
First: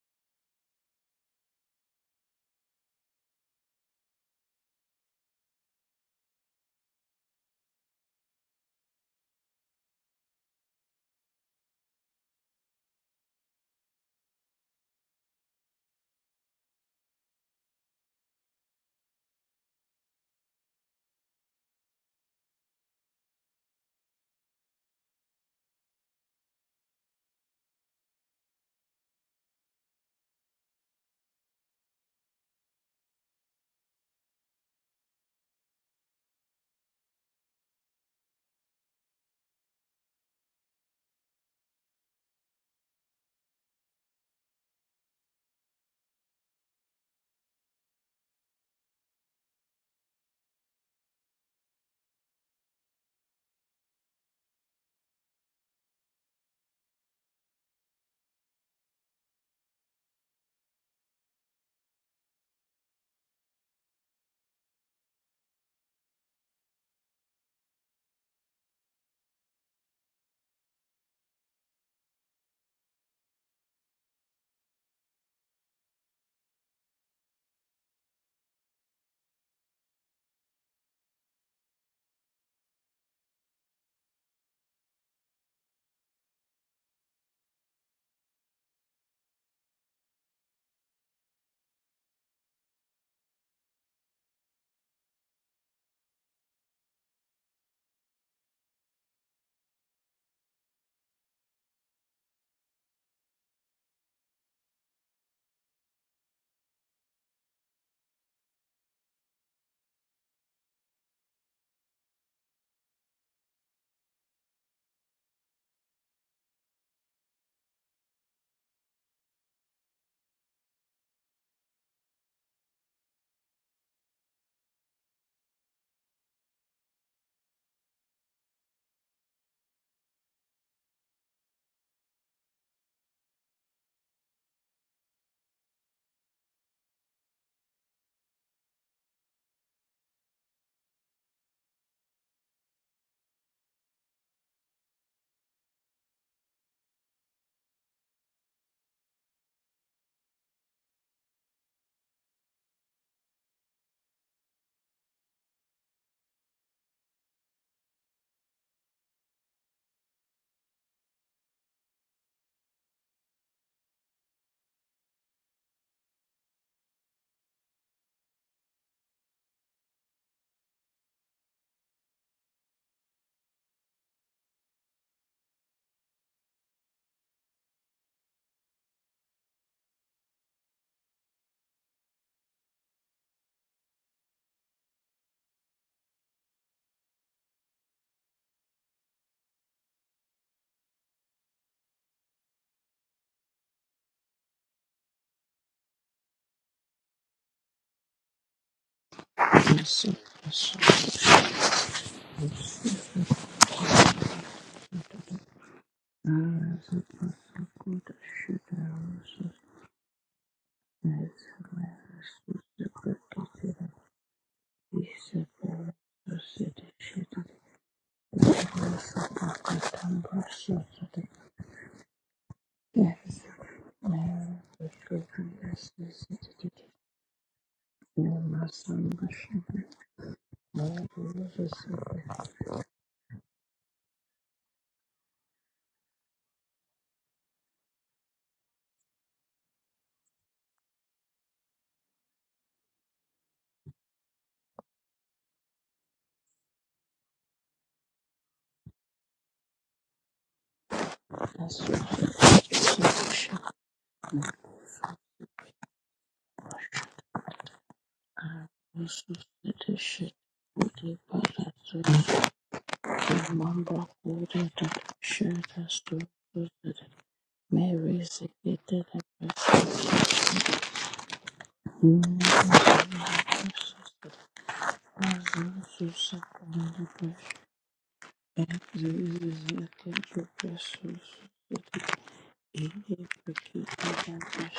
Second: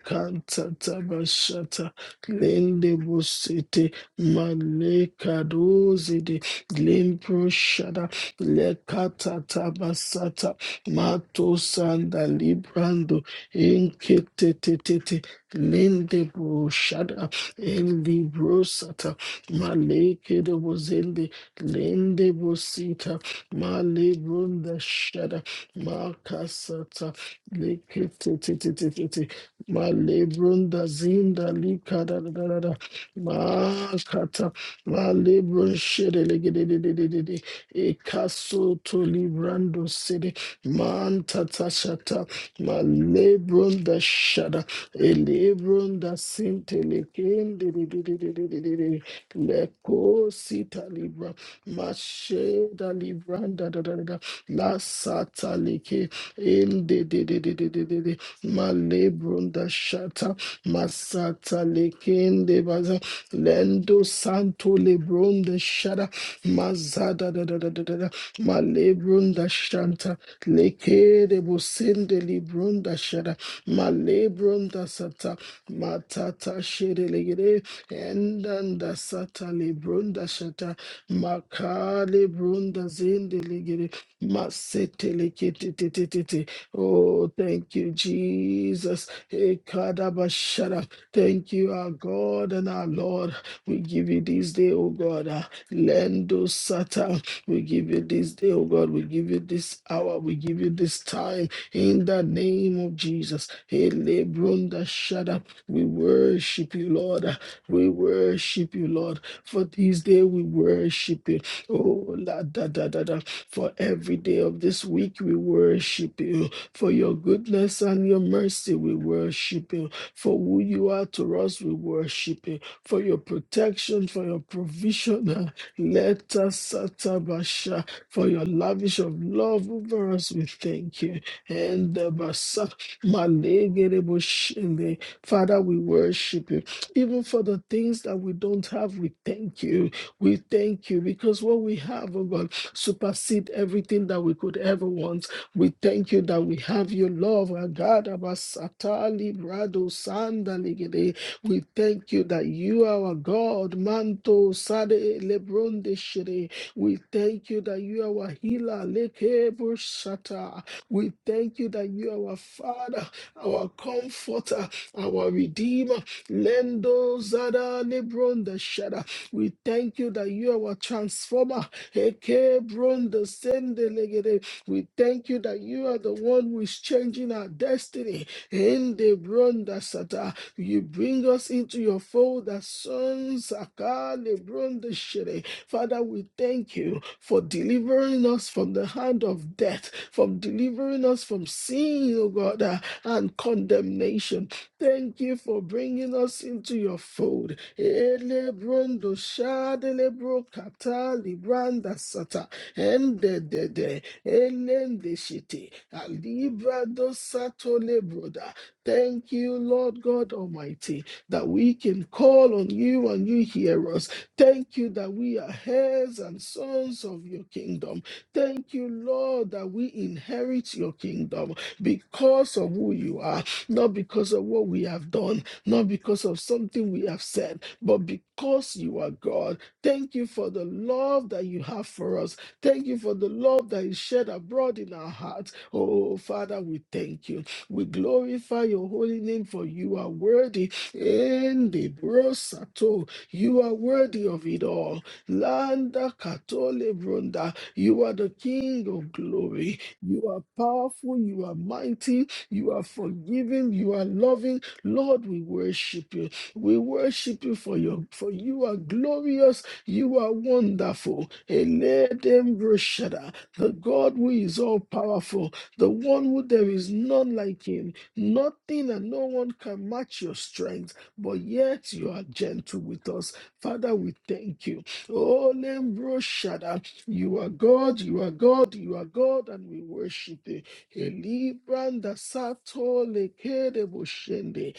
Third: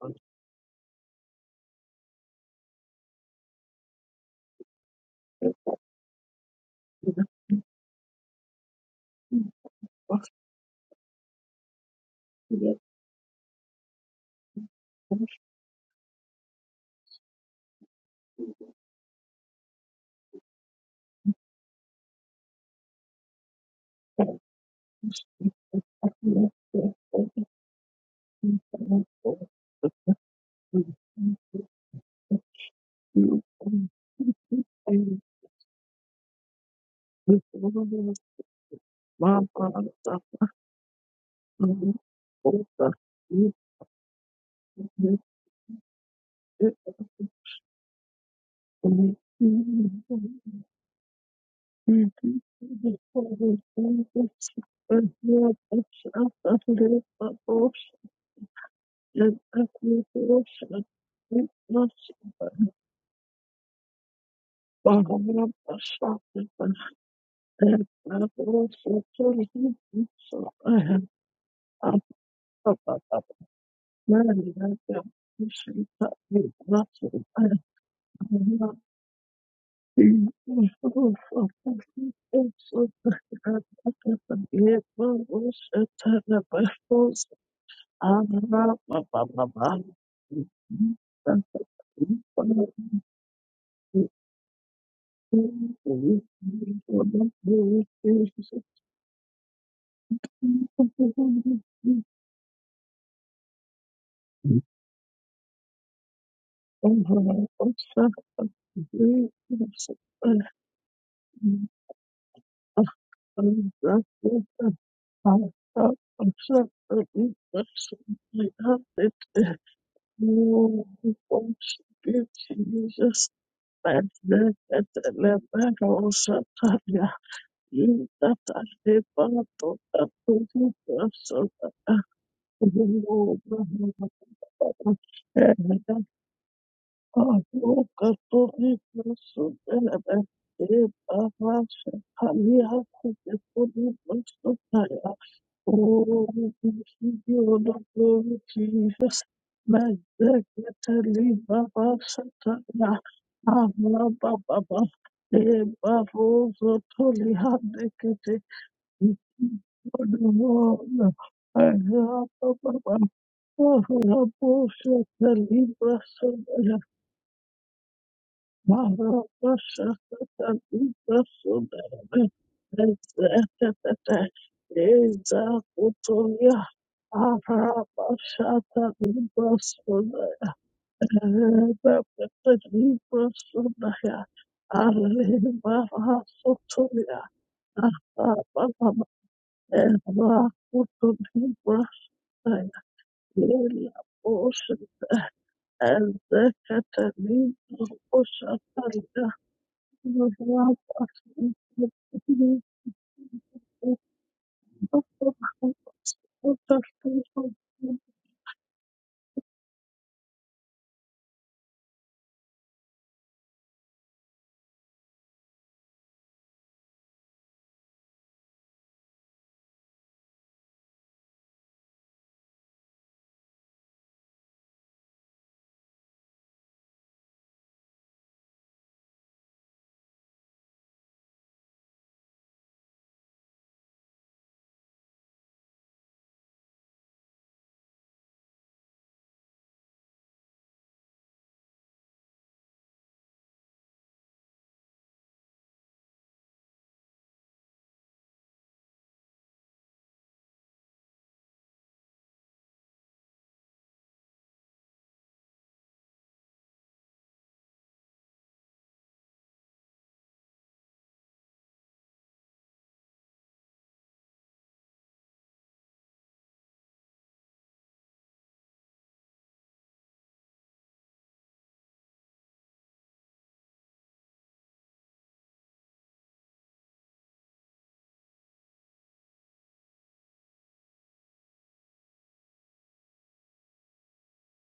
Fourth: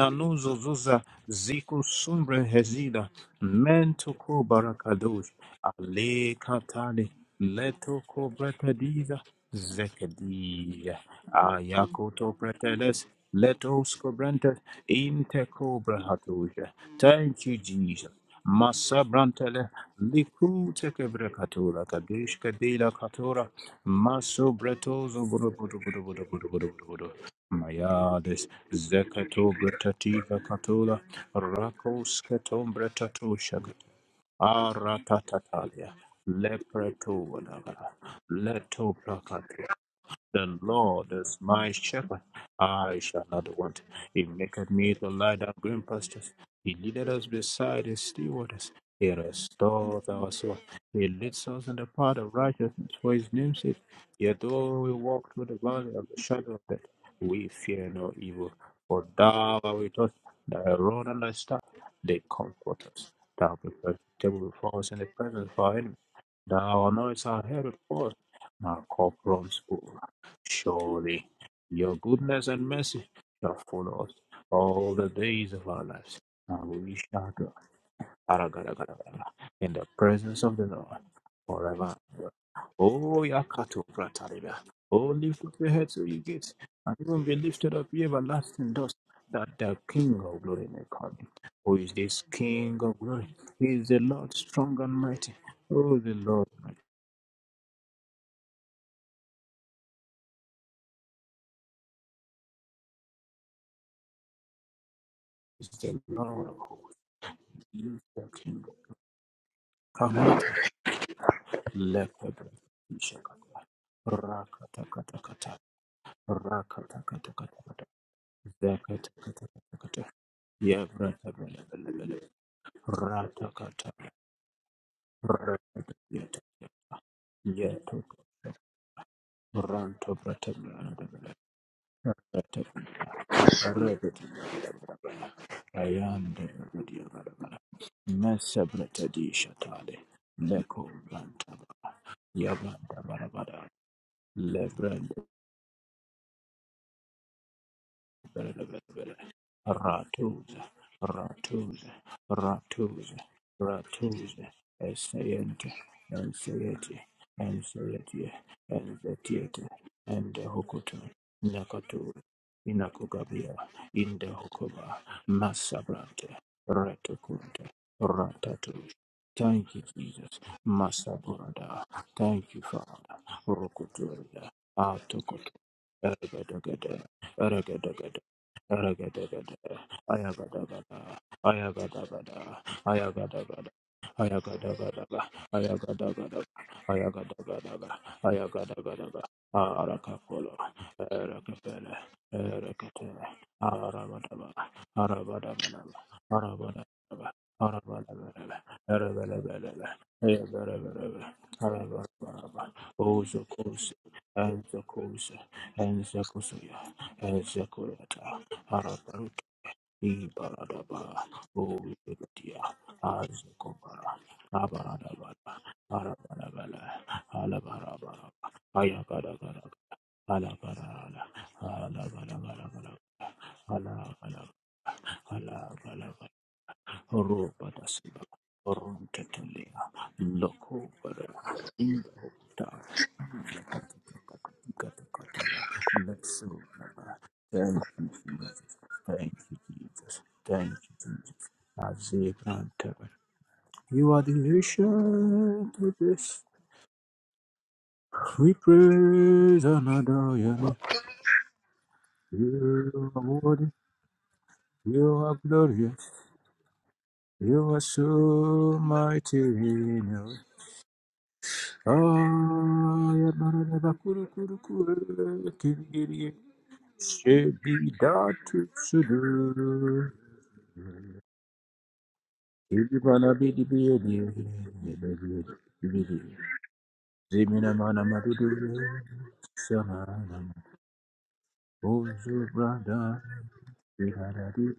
Thank
Zuza, Ziku
tabashata
Sumbre
lende
Hezida,
busete
Mentoko Barakadosh,
maleka
Ale
dozide
Katale,
lembro shada
Letoko Brekadiza,
lekata tabasata
Zekadiya.
mato
A
sanda
yakoto preteles
librando
leto
enkete
skubrentas
tete
interkobra
lende
hatuje.
bushada
Thank you, genius.
endi
Maso
brosata
brantele
maleke de
liku
bozende
tekebrakatula ka
lende
deška dila
busita
katula.
male
Maso
brunda
bruto zubo
shada
bruto bruto bruto bruto bruto bruto bruto.
makasata lekete
Myardes
tete tete
zekato
ma
bratika
da
katula
zinda lika da
rakus
da da da
ketom
da
you.
bratatusiag.
ma kata
A
ma lebrun
ratatatalia
shere lege
le
de de de de
bruto
de de
vala
e
le
kaso
to
to
prakatia.
librando sede
The Lord
man
is
tata
my shepherd,
shata ma
I shall not want.
lebrunda
He
shada
maketh me to
e
lie down green
da
pastures. He
sinte
leadeth us
leken de de
beside
de
his
de de
still
de de
waters.
de de
He restores
leko
our soul.
sita
He
libra
leads us in the
ma
path of righteousness
sheda
for his name's
libranda
sake.
da da da da
Yet
la
though we walk through
sata
the valley of
leke
the shadow of
in
death,
de de de
we
de de de
fear no
de Indididididididi.
evil. For thou
Malebronda
art with us,
shata.
thy rod and thy staff,
Masata
they
lekende
comfort
baza.
us. Thou preparest
Lendo
a table
santo
before us in the presence
lebronda
of our enemies.
shada.
Thou anointest
Mazada
our
da da
head
da
with
da
Thank
da da.
oil, and
you.
our cup
Malebronda
runs over.
shanta.
Surely
Lekede
your
bosende
goodness and
libronda
mercy
shada.
shall follow us
Malebronda
all the
sata.
days of our lives,
Matata
and we
shere
shall dwell
legere. Endanda
Aragadagadaga,
sata
in the
lebronda
presence of the
shata.
Lord forever.
Makale brunda
Oh,
zende legere
Yakato Pratariba, oh, lift up your heads, O you
Masetelekete.
gates, and even
Oh,
be
thank
lifted up,
you,
ye everlasting dust,
Jesus.
that the King of glory may
Ekadabashara.
come.
Thank you,
Who
our
is this
God and
King
our
of glory?
Lord.
He
We
is the
give you
Lord
this day,
strong
oh
and
God.
mighty.
ah,
Oh, the Lord
Lendo
mighty
Satan. We give you this day, oh God. We give you this hour. We give you this time. In the name of Jesus. Elebrunda Shada.
is
We
the Lord of
worship you,
hosts.
Thank
Lord. ah,
He
We
is the King.
worship you, Lord.
you.
For this day
Come.
we worship you. Oh, la
Lepebre,
da da da da.
Shakata,
For every day of this week, we
Rakatakata,
worship you. For your
Rakatakata,
goodness and your mercy, we worship you.
Zakatakata,
For who you are to us, we
Yavratabele,
worship you. For your
Ratakata,
protection, for your provision, uh,
Rakata,
let us satabasha.
Yetu,
For your lavish of love over
Ranto
us, we thank you.
Bratabla,
And the basa malegereboshende.
Ratabla,
Father, we
Ayanda,
worship you. Even
Oh,
for the
we
things
give
that we don't
you
have, we
Mesabratadi
thank you.
Shatale,
We
Leko
thank you because what
Rantaba,
we have, oh God,
Yavranta
supersede
Barabada,
everything that we could ever want. We thank you that we have your love,
all
our
the
God, our
glory, Jesus.
Satali, Brado,
My
Ratuza,
Sandaligede.
secretary,
We
Ratuza,
Baba
thank you that you
Satana,
are our
Ratuza,
God,
Abba, Baba,
Ratuza,
Manto,
Baba.
Sade,
Esayente,
lebronde,
Eba,
Deshire.
Rosa,
Ensayete,
We
Toli,
thank you that you are
Ensayete,
our
Hadekete,
healer, Leke,
Enzetiete,
for the
and
Bushata.
world.
Hokuto,
We thank
I
you that you
Nakatu,
have
are our
Baba,
Father,
Inakugabia,
our
Inde
Baba,
Comforter,
Baba,
Hokoba,
our Redeemer,
Masabrante,
Libra,
Lendo,
Ratakunte,
Zada, lebronde,
Ratatu.
Deshire.
Libra,
We
Thank you,
thank you that
Jesus.
you are our transformer.
Masaburada. Thank
Eke
you, Father.
brondo sendelegede.
Rokuturia.
We thank you
Atokoto.
that you are the one who is
Ergadagada.
changing our
Ergadagada.
destiny. Ende
Ragadagada,
bronda sata. You
ayagadagada,
bring us into your
ayagadagada,
fold as sons.
ayagadagada,
Akale brondo
ayagadagadaga,
shere. Father, we
ayagadagadaga,
thank you for
ayagadagadaga,
delivering us from the
ayagadagadaga,
hand of death, from
arakapolo,
delivering us from
erekepele,
sin, oh God, uh,
ereketele,
and condemnation.
arabadaba,
Thank you for
arabadabadaba,
bringing
and
us
the
into your
arabadabadaba,
fold.
Catalina
arabadabadaba,
Elebrondo
erebelebelebe,
was
shadelebro
right
kata
erebelebelebe,
of the
libranda sata
arabadabadaba, ozokosi,
endedede elende
enzokosi,
shite
enzokosuya,
Thank
alibrado sato
enzokoyata,
lebroda. Thank
Arabaruti
you, Lord God Almighty,
Baradaba
that we can call
Ovidia
on you and you hear us.
Azekobara
Thank you that we are
Abaradabara
heirs and
Arabarabala
sons of your kingdom.
Alabarabaraba
Thank you, Lord, that
Ayagadaga
we inherit your
Alabarala
kingdom because of who
Alabarabara
you are, not because of what we have done, not
Alabala
because of something we have said, but
Robadasiba,
because you are God,
Rontetelia,
thank you for the
Loco,
love that you have for us.
Indota,
Thank you for the love that is shed abroad in our hearts.
Gatakatala,
Oh,
Lexo,
Father, we thank you. We
Thank you,
glorify
Jesus.
your holy
Thank
name
you,
for you are
Jesus. Thank
worthy.
you, Jesus.
Ende
Azekanta.
brosato. You are
You are
worthy
the
of it all.
ancient of
Landa
this.
katole brunda. You are the
We
King of
praise
glory.
and
You
adore
are
you.
powerful. You are mighty. You are
You are worthy.
forgiving. You are loving.
You
Lord,
are
we
glorious.
worship you. We worship you
You
for
are
your for you are
so
glorious, you
mighty.
are wonderful. Eledem
Kaya
Roshada, the
barada
God
kuru
who
kuru
is all
kuru
powerful, the
kirgiri
one who there is
you.
none like
şebi
him.
Mary
datu
secreted
Nothing
the
and no one can
sudur.
match your strength, but yet you are
precious
gentle
Ebi
with us.
bana bidi
Father, we
bidi
thank you.
bidi
Oh
presence of
bidi.
Lembroshada,
Sacramento
you are
Zemine
God,
mana
you are
madudu
God,
and
you are God,
releases
and
the
we
sana
worship
attention
nama.
you.
precious
Elibranda
Ozu
in
Sato
brada.
a peculiar vibration set
Lekedeboshende.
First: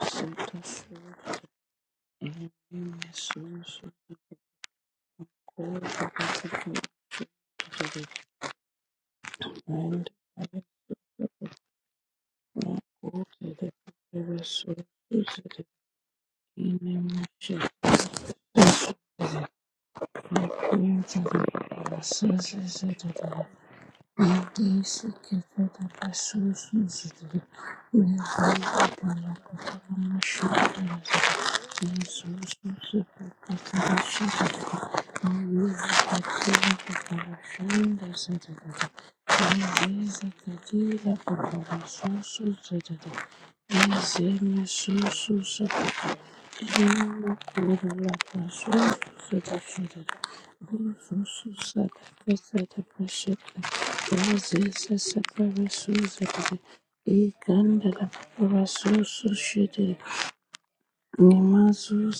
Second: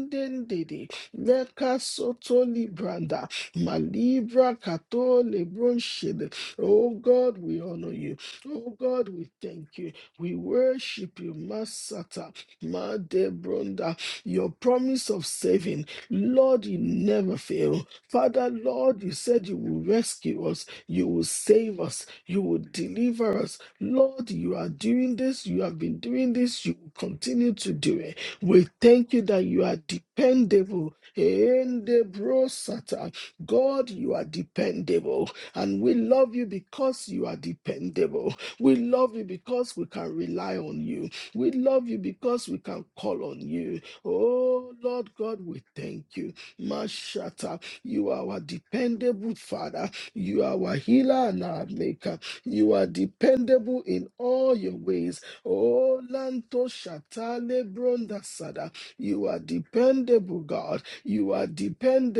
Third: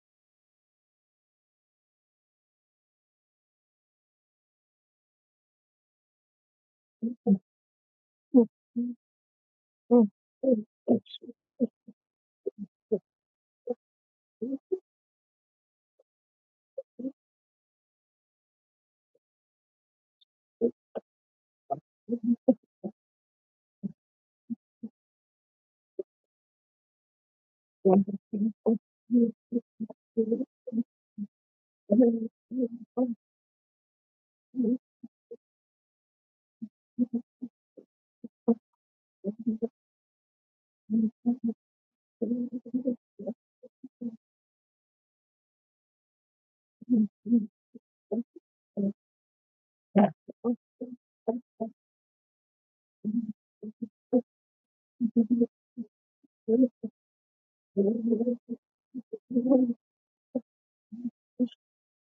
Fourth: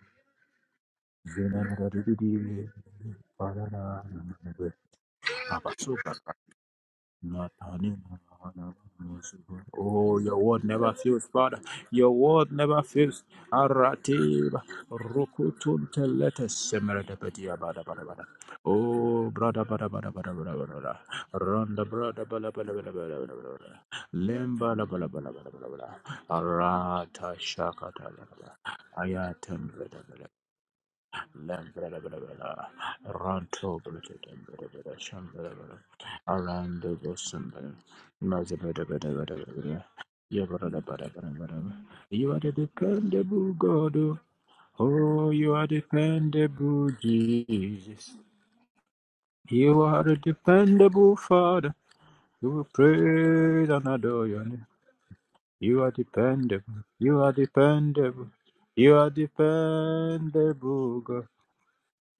afloat
Zemina
Leka soto
and
libranda.
renaissance of the
Malibra kato
core
lebron
of the
shede.
culture
Oh
to
God, we honor
the
you. Oh God, we thank you.
mind
Oh,
We
your
and the
word never
worship
fails,
you,
Father. Your
Masata,
word never
core
fails.
to the
Madebronda. Your
Aratib,
resources
promise
of
of
the
saving,
rukutun telete
Lord, you
kingdom of
semerete
never
petia bada
fail.
bada bada.
Father,
the property
Lord, you
of
Oh,
said you
brother,
will
bada bada bada
rescue
bada
us,
bada bada.
you will
the
save
Ronda
us,
brother,
you
bada
will
bada
processes
bada
of
bada
the
bada
deliver
bada
us.
bada.
Lord,
All
you
Limba
are
bada
these
bada
doing
bada
this,
bada
you
bada
secreted
have
bada.
been doing this, you will
associations will
Arata
be
continue to do
shakata
it.
bada bada.
We
developed
thank you that
Ayatem
you are
bada
from
bada
dependable.
short-term
Lambda
associations that
Endebrosata.
Kristo
Ranto
God, you are
akasusurutswe
Britta
dependable,
Shambada
n'abantu bamushagaye
and we love you
around the
because you are
Bosumba
yasusurutse
dependable.
akasusurutswe
We
Mazabada
love you because we
n'abantu bamushagaye
can
Yesu
rely on
Kristo
you. We
Yabarabada
love you
You are
because
the
we
akasusurutswe
can call on
dependable
you.
God.
yizeye
Oh, Lord
Oh
God,
you
we
asusurutse
are
thank you.
Ezo
dependable
Mashata, you
Jesus.
are our dependable
You
Father.
are a
You are our
dependable
healer and our
Father.
maker.
You will
You are
praise
dependable
and
in
adore your
all
name.
your ways.
You are
Oh, Lanto
dependable. You are
Shatale Bronda
dependable.
Sada,
You are
you are dependable, God.
dependable God.
You are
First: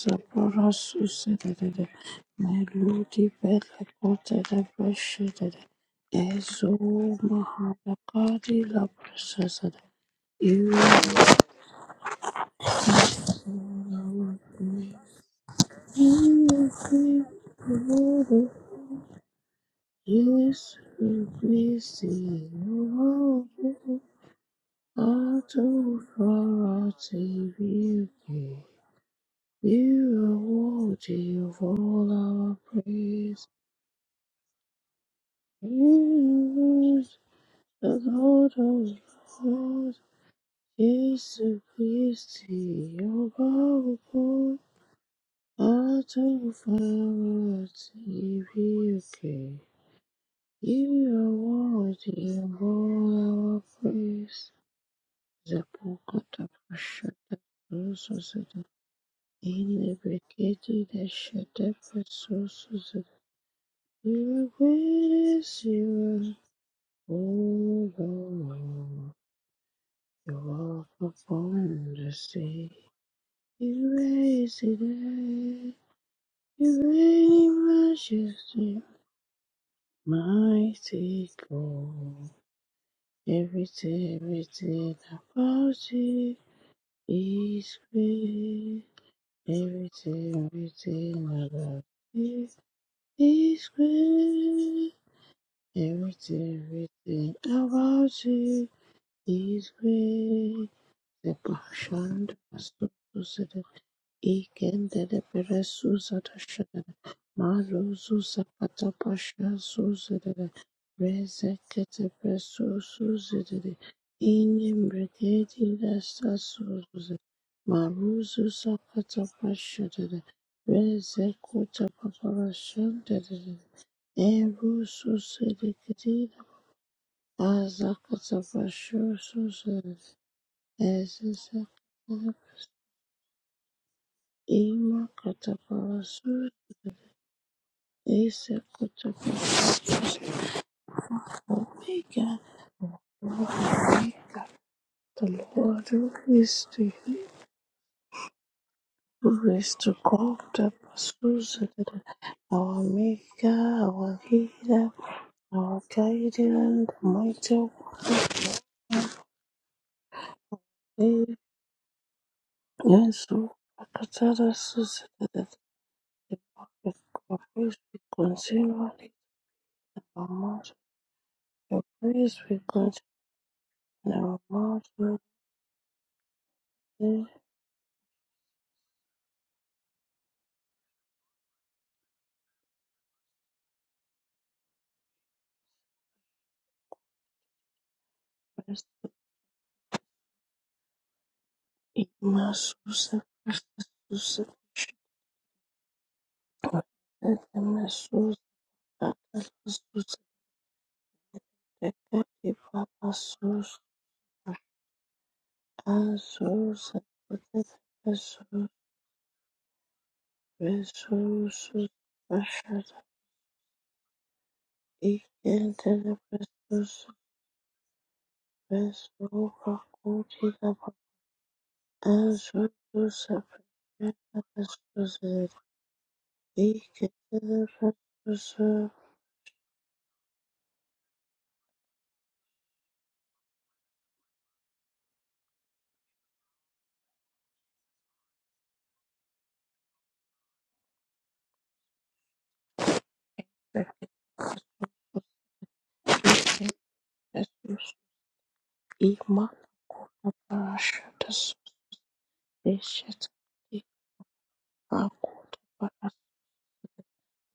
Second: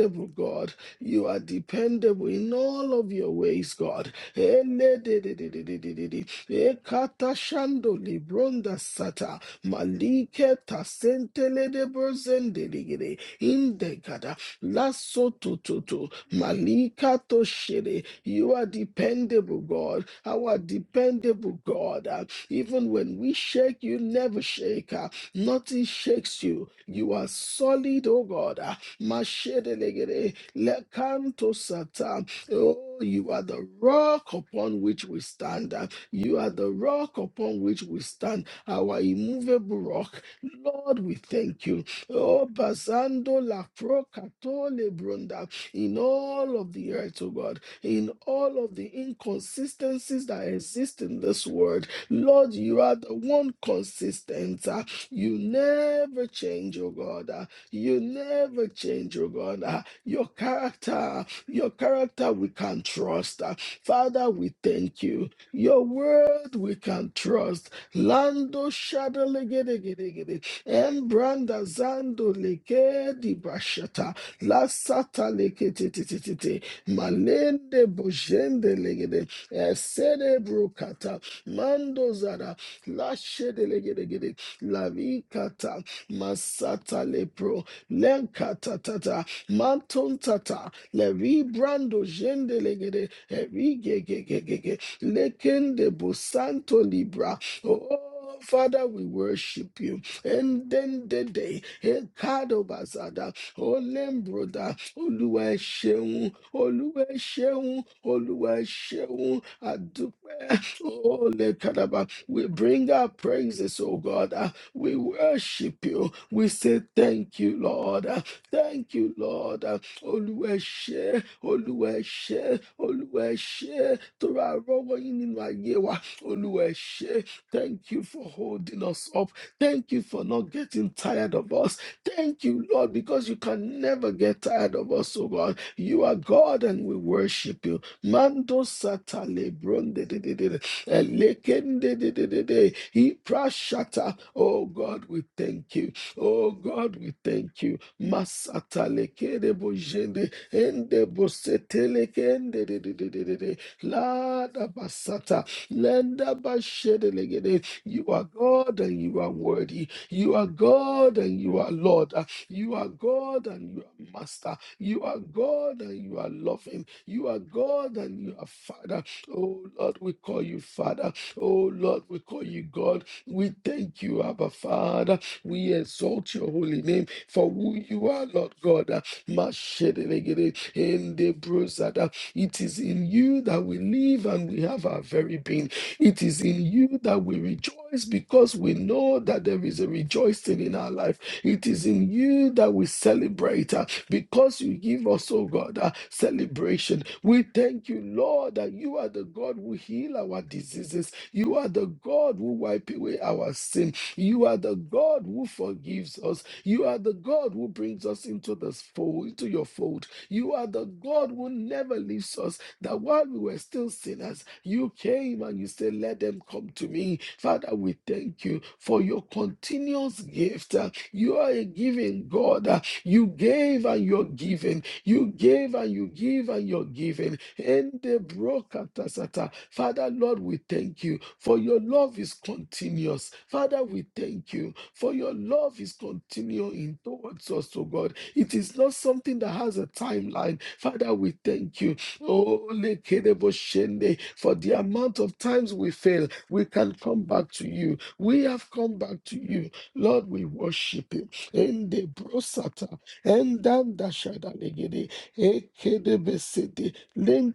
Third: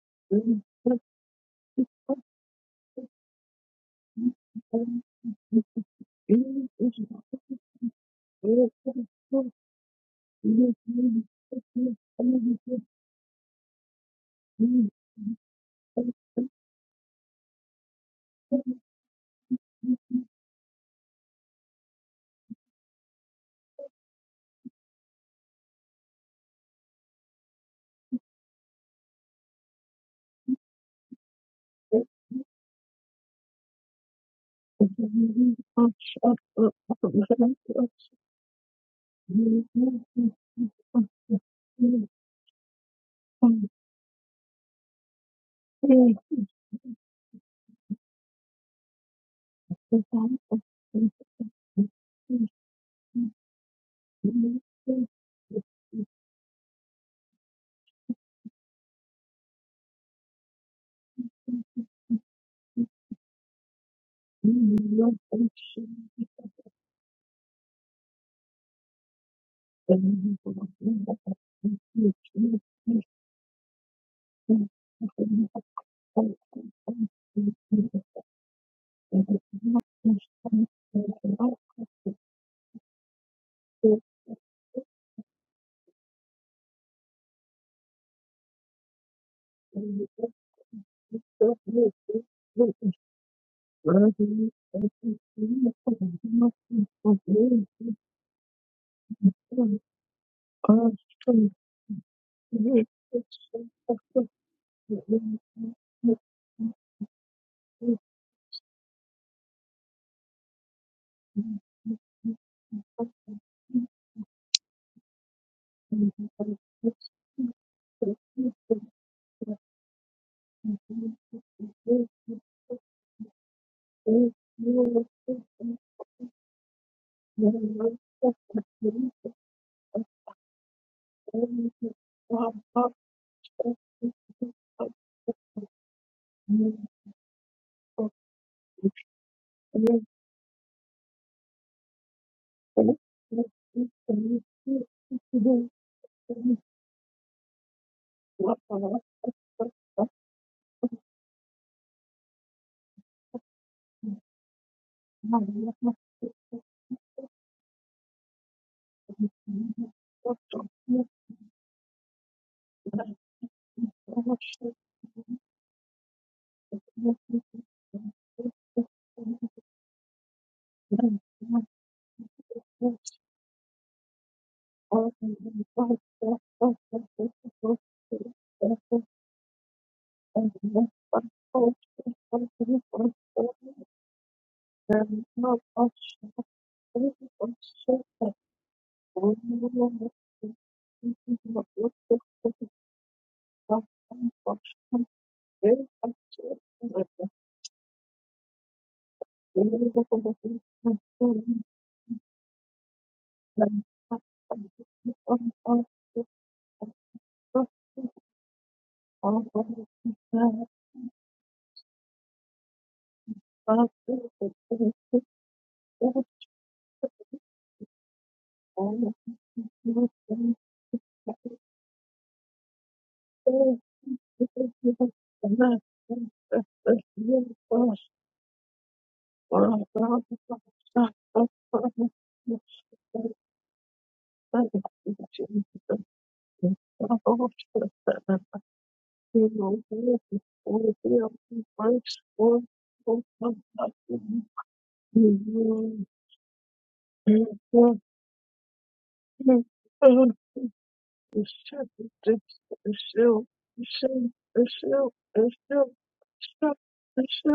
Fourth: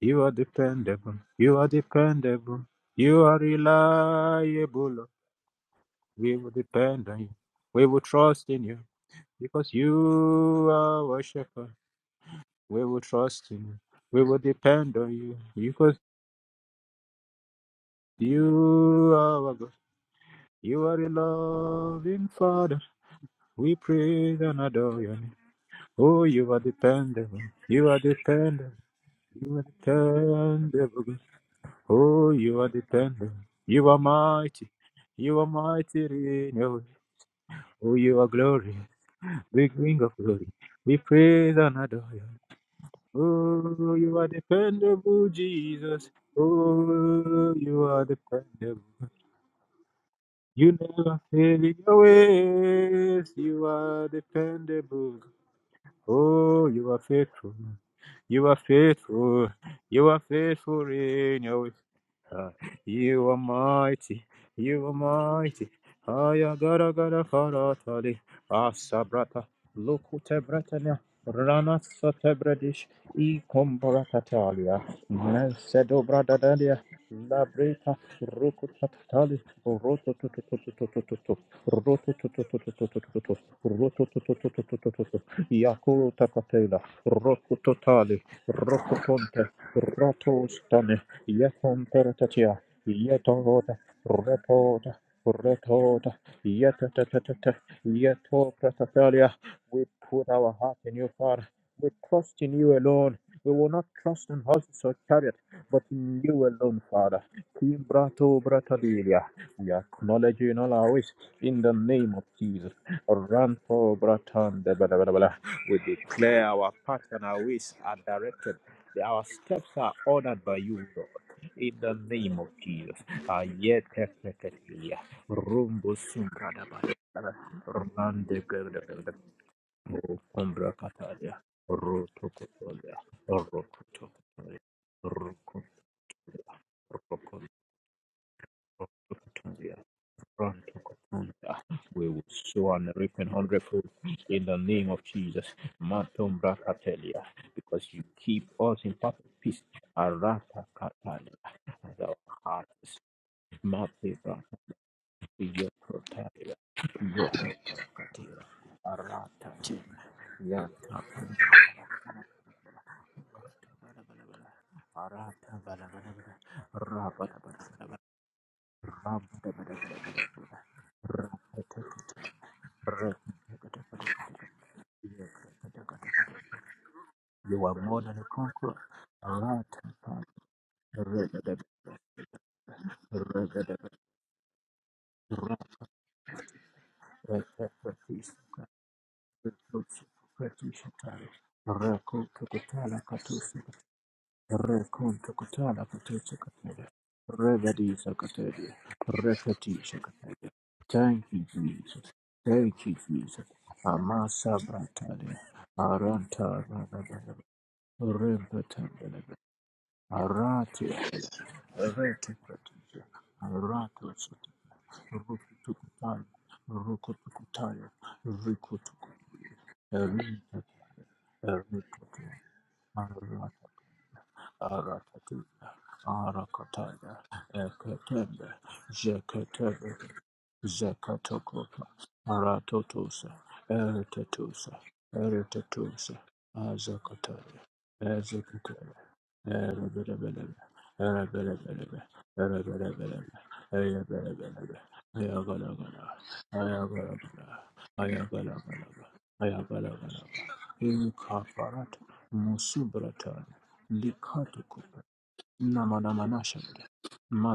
You are
God.
dependable.
You are
You are
dependable in
dependable.
all of
You
your
are
ways, God.
reliable.
Elededededededede.
We will depend on you.
Ekata
We
shando
will trust
mahakadi
in you
libronda
la
sata.
because
prasasada.
Malike
you are our shepherd.
tasentelede
We will
brzendeligede.
trust in you. We
Indegada.
will
Thank
You
depend on
Lasso
you because
tututu.
Yes,
Malika toshede. You are
you are our
dependable,
God.
God. Our
You are a
dependable
we
God. Ah,
loving
see
Father.
Even when we
you
We
shake, you
praise
never
and
shake.
adore
Ah,
your name.
all
Nothing
too
Oh,
shakes
you are
you.
far out
You
to
are
dependable. You are
solid,
you.
oh God. Ah,
dependable. You
You
Mashedelegede,
are
are dependable.
worthy
Lekanto
of all
Sata.
Oh,
our
you are
Oh, you
dependent.
are
praise.
the
You are
rock
mighty.
upon which we
You are
stand.
mighty
You are
in
the
your way.
You
rock
are
upon which
Oh,
the
we
you are
stand,
Lord
glorious.
of
our
Big
immovable
Lords.
ring of
rock.
glory. We
Lord, we
Yes,
praise
thank
and
you.
adore
we
you.
Oh,
see you
Basando la
Oh,
all
you are
too far
procatole
dependable,
brunda. In
Jesus.
out
all of the earth, oh
Oh,
God,
to
you are
in all of the
dependable.
you.
inconsistencies that
You
exist
You
never
in
are
this
fail in
world,
your
worthy
Lord,
of
you are the
ways.
one
all our
You are
praise.
consistent. uh,
dependable.
You never
Zapokata
Oh,
change, oh
you are
Prashata
God.
faithful.
You
You are
Susuzata
never change, oh
faithful.
God. Ah,
You are
Your
faithful
Inlibrekiti
character,
in your way.
your
Dashata
character we
Uh,
can
Susuzata.
you are
trust. Ah,
mighty,
Father,
You are
we
you are
thank you.
great as
mighty.
Your
you
Aya
word we
gara
can
are,
gara
trust.
O
faratali,
Lando
Lord.
shada
asabrata,
legede gede
lukute
You
gede.
walk
bretania,
Embranda
rana
upon the
zando
sea.
satebredish,
legedi
e
You
bashata.
raise
La
it
combaratatalia,
sata
up.
lekete
mercedo
tete tete.
bradadalia,
You reign
Malende
in
labreta,
bojende
majesty,
legede.
rukutatali,
Esede brokata.
mighty
rotototototototototo,
Mando
God.
zara. La
rotototototototototo,
shede legede
Everything,
gede.
everything
rototototototototo,
La
about
yakuru
you.
takatela,
Masata lepro.
He's
rokutotali,
Lenkata
great.
tata.
rokotonte,
Manton
Everything,
tata.
rotos
everything
Levi
about
Yekom
brando
you.
peratatia.
He's
jende legede.
he's
Yetoroda.
Evi
you.
gegegegege.
Repoda.
great.
Thank
Lekende
Repoda.
busanto
Everything,
Yetatata.
everything
libra. Oh.
about
Yeto
you.
Father, we
pratafalia.
He's
worship
We
you.
put our
great.
And
heart in
then
you,
the
The
Father.
day,
We
passion,
trust in
Ekado
you alone.
Bazada,
the
We will not trust in
Olembroda,
horses or
ikendere
chariot,
Oluwa
bere
but in
Sheun,
suzada
you alone,
şedere
Oluwa
Father.
Sheun,
maruzu
Kimbrato
Oluwa
sakata
bratadelia.
Sheun,
paşa
We acknowledge
suzedere
you in all
Adupe,
our ways
Ole
in the
Kadaba.
rezekete
name of
bere
We
Jesus.
bring our
suzedere
praises,
Ranto
oh God.
bratan de
inin
We
bada bada bada.
lasta
We
worship you.
lesta
declare
We
our
say
path and
suzede
thank
our
you,
ways are
Lord. Uh,
maruzu
directed.
Thank you,
sakata
Our
Lord.
steps
Uh,
paşa
are
dere
ordered by you, Lord.
Olúwaṣẹ́,
In
rezekuta
the name of
papara
Olúwaṣẹ́,
Jesus.
şedere
Olúwaṣẹ́, torí
eru
àrọ́wọ́
Ayeteketeketia.
yín nínú ayé
Rumbo
wa.
susedekedi
sunkadabaya.
Olúwaṣẹ́, Thank you for
azakata
Rande
holding
paşa
us
gebrebrebre.
up. Thank you
suzedere
for not
Rukumbra
getting tired
katalia.
of us.
ezezekete
Thank you, Lord,
Rutukutolia.
because you can never get
Rukutukutolia.
tired of
ima
us, oh
kata
God. You are
paşa
God and we
Rukutukutolia.
worship you.
Isa
Mando satale bronde de de
kutokana
de de.
We will
Omega,
sow
Elekendedededede.
and reap in hundredfold
Iprashata.
in
Omega,
the
Oh
name of
God, we
the
Jesus.
thank
Lord
you.
who
Matum
Oh
is to
God, we
Brakatelia,
thank you.
because you keep us
Masata
you.
in perfect
who
peace.
lekedebo
is to
Thank
jende
come,
Arata
the
endebo
Katalia,
pursues
as our
our
hearts.
setelekendedededede.
Maker,
Mati
our
Brakatelia,
Lada
Healer,
basata
your
our
lenda
Protatelia,
Guardian, the
your
bashedelegede.
Mighty
You are
Protatelia.
God and you are
Arata,
worthy. You are
Yata,
God
One,
and you are Lord. Uh, You are
and
God
so
and you are
Katara
Master. You
says
are
that
God and you are
the
loving.
Lord
You
Arata,
are
of praise
Arata,
God
we
and you are Father.
continually
Oh Lord, we
in our
call you
mouth,
Father. Oh
your
Lord, we
praise
call
we
you God.
continue
We thank
in
you, Abba
our
Father. We exalt your holy name
mouth,
for
you are
who
more
you
than a
are, Lord
conqueror.
God. Ah, Mashedelegede, Endebrozada. It is in you that we live and we have our very being. It is in you that we rejoice because we know that there is a rejoicing in our life. It is in
Rakutu
you that we
kutala
Imasusa
katusi
celebrate
Susa
because you give us,
Reconto
oh God,
Katala
uh,
Katosha Kataya.
celebration.
you.
We thank you,
Rebadisa
Imasusa
Kataya.
Lord, that you are the God who
Repetisha
Susa
heal our
Kataya.
Thank
diseases.
Thank you,
You are the
Jesus.
God who
Thank
wipe
you,
away
Jesus.
our
Ipapasus
sin. You are
Amasa
the God
Bratalia.
who forgives us.
Aranta
You
Azusa
are the God who brings us
Pasus
into this
Rempatandia.
fold, into your fold. You are the
Arati.
God who
Resus
never
Rete
leaves us.
Rashada
That
Pratisha.
while we were still
Arato
sinners,
Sutta.
you came and you said,
Ikentele
Let
Rukutukutaya.
them come to
Presus
me. Father,
Rukutukutaya.
we thank you for your
Rukutukutaya.
Resu
continuous
Erita.
Rakutila
gift. Uh, You are a giving
Erita.
God. Uh, you
Azusa
Arata.
gave and you're given. You
Arakatu,
Presus
gave and you give and you're
Arakataya,
given.
Ikentele
And the
Ekatebe,
Presus
brokatasata.
Zekatebe,
Father, Lord, we thank you for your
Zekatokopa,
love is
Aratotosa,
continuous. Father, we thank
Eretatosa,
you for your love is
Eretatosa,
continuing towards
Azakataya,
us, oh God. It is
Ezekatebe,
not something that has a
Erebelebelebe,
timeline. Father, we thank you.
Erebelebelebe,
Oh,
Erebelebelebe,
lekedebo shende
you.
for the
Erebelebelebe,
amount of
Thank
times
you.
we
Ayagalagala,
fail, we can come back
Ayagalagala,
to
Resus
you. We have
Ayagalagala,
come back to
Ima
you.
Ayagalagala,
Lord, we worship you.
Ikaparat,
Ende
They
brosata
should be
endanda
Likatu kupa.
shadalegede
thankful for
ekede
Namanamanasha.
besete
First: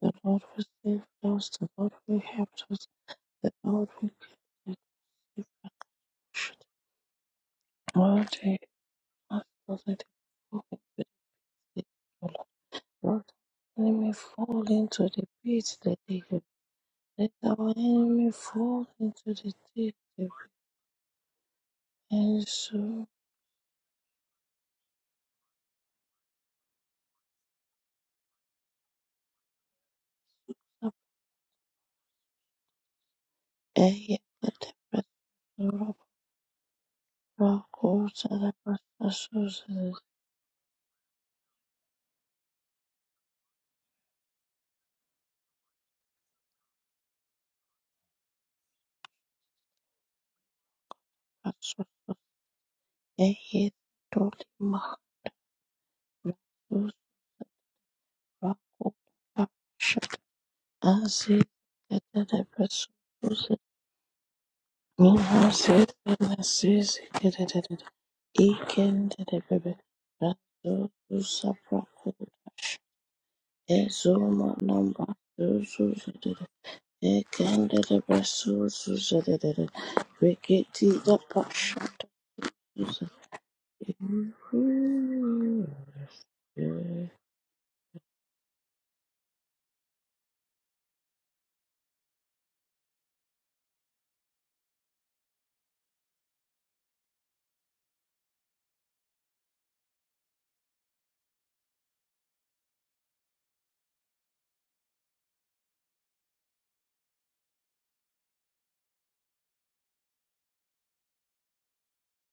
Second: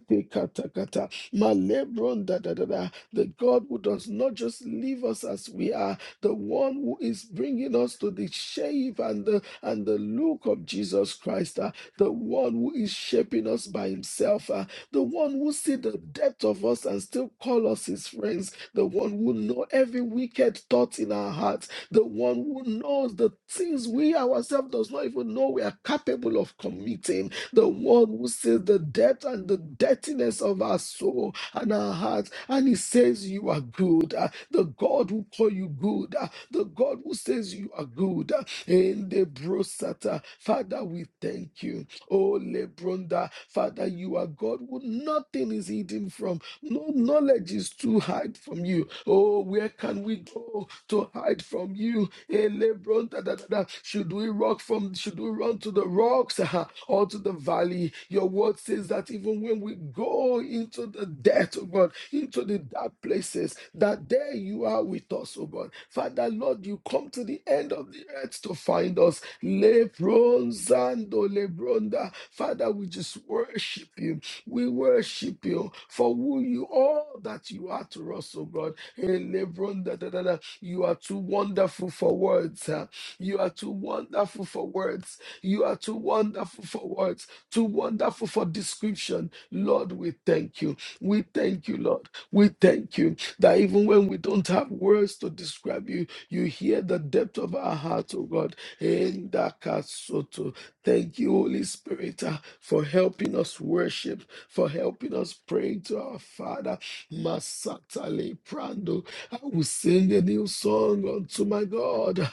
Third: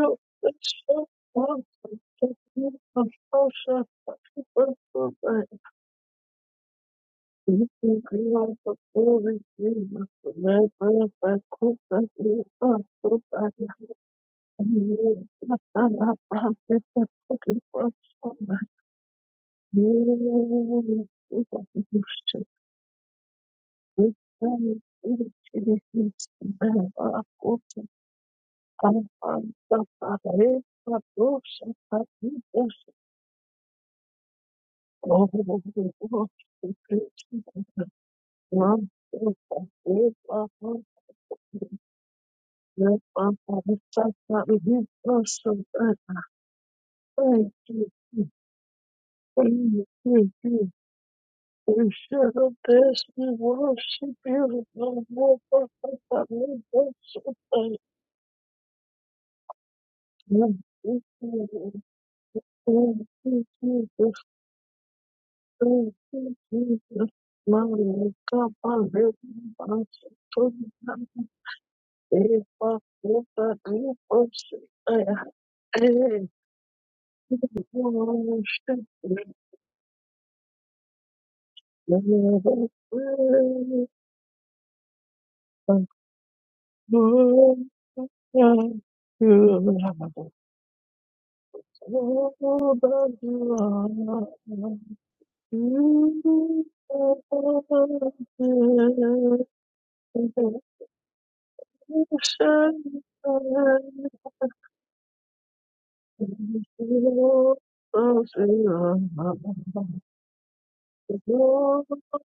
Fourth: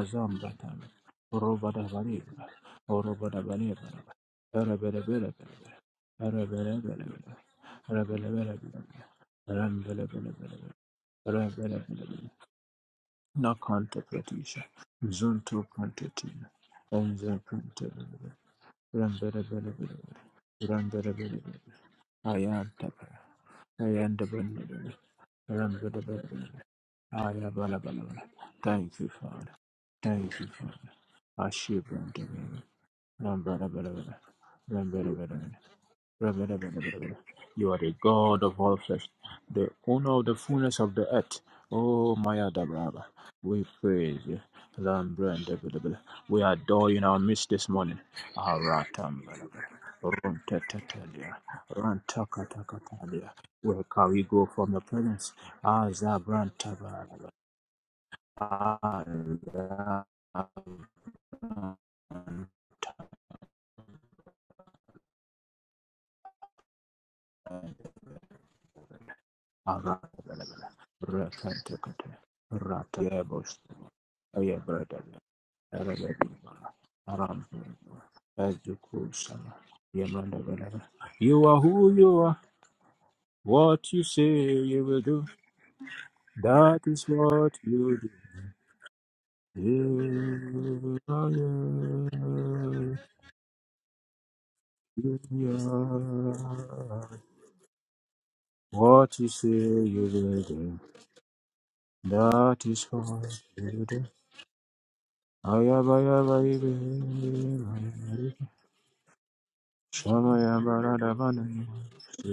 the Lord will
tame.
save
katakata
us, the
Robada
Lord will
malebron da
variba.
help
da da
us,
da the
Robada
the
God who
variba.
Lord
does
will
not just
created
Arabella
leave us
bella
us.
as we
bella.
are the one
Arabella
who
bella
is
bella.
bringing us to the
Arabella
Lord,
bella
he
shape
bella.
and the
asked us
and
not
the
to
look
fall
of
into
Jesus Christ ah,
the
Arabella bella
the
bella.
Lord.
one who is
Lord,
shaping
Na
us by
enemy
himself
contemplatisha,
fall
ah, the
into the
one who
zuntu
see
pit
the
that they have.
depth
contetina,
of us and
Let
still
enza
call
our
us his
enemy
contemplativa,
friends the
fall
one
into
who
rambere
the
know
bere bere
pit
every
bere,
that
wicked thought in
rambere
our
bere
heart
bere,
the one
and
who
ayanta
so
knows
bere,
the things
Thank
we
ayanta bere
ourselves does
bere,
not even know we are
rambere
capable
bere
of committing,
Ala,
the
bala, bala,
one
bala.
who sees the
Thank you,
depth and
Father.
the
Thank
dirtiness
you,
of our
Father.
soul and
Ashia
our
branta
hearts,
Bala,
and he says you are
Rambala bala,
good,
bala.
Eya
Uh, the
let the
God
Rambala
who
Bala, bala,
call you
Lord
good, uh,
Rambala
the
bala. Bala,
God who
bala.
says you
You are
are
the
go to
good.
God
uh,
the
of all flesh,
In the
pastors
the
and
owner
brosata,
of the fullness
Father,
of
we
the earth.
thank you.
Oh,
Oh,
Maya Dabraba,
Lebronda,
we
Father, you
praise
are
you.
God who nothing
Lambranda
is
bala, bala.
hidden
you.
from,
We adore
no
you in our midst
knowledge
this
is too
morning.
hard from you.
Aratam
Oh,
bala, bala.
where can we go? to
Runtatatalia.
hide
the
from you.
pastors.
Elebron, da,
Rantakatakalia.
da, da, da.
Eya
Where can
Should
we
we
told
go
rock
from
him.
your
from should we
presence?
run to the rocks [laughs]
Azabranta bala
or to
bala.
the valley? Your
You
word
are
says that even when we
Rakopasha
go into the death, oh God, into the dark
Thank you,
azekedebresuze
places, that
Jesus.
there you are with us, oh God.
Thank
Father
you,
Lord, you
Jesus.
come to the end
minazebenasizekedede
of the
Mano,
earth to find
cabaleiro,
us.
ikendebebe
baixo,
Lebron
todo mundo.
Zando Lebronda.
razozusaprakuda
Father,
Epa,
we just
puta,
worship you.
epa,
ezoma
We
namba
chutaia.
worship you for
Ei,
who
zozuzedede
you are that you are to us, oh God. Hey,
ekendebresuzuzedede
Lebron, da, da, da, da. You are too wonderful
who
for
rikitidapashatazuze
you are,
words. uh, You are too
what you say
wonderful for
you will
words.
do,
You are too wonderful
that
for
is
words.
what
Too
you do.
wonderful for description. Lord, we thank you.
You
We
are,
thank you,
you,
Lord. We thank you that even when we don't have
are,
words to
you
describe you, you hear the
are
depth of our heart, oh God.
what you say
vamos,
you will
Endakasoto.
do.
Thank you, Holy Spirit, uh,
That
for
is why
helping us
you do.
worship, for helping us pray to our Father.
Thank
Ayabayabaribe,
Masatale Prando. I will sing a new song unto
Shamayamaradabana,
my God.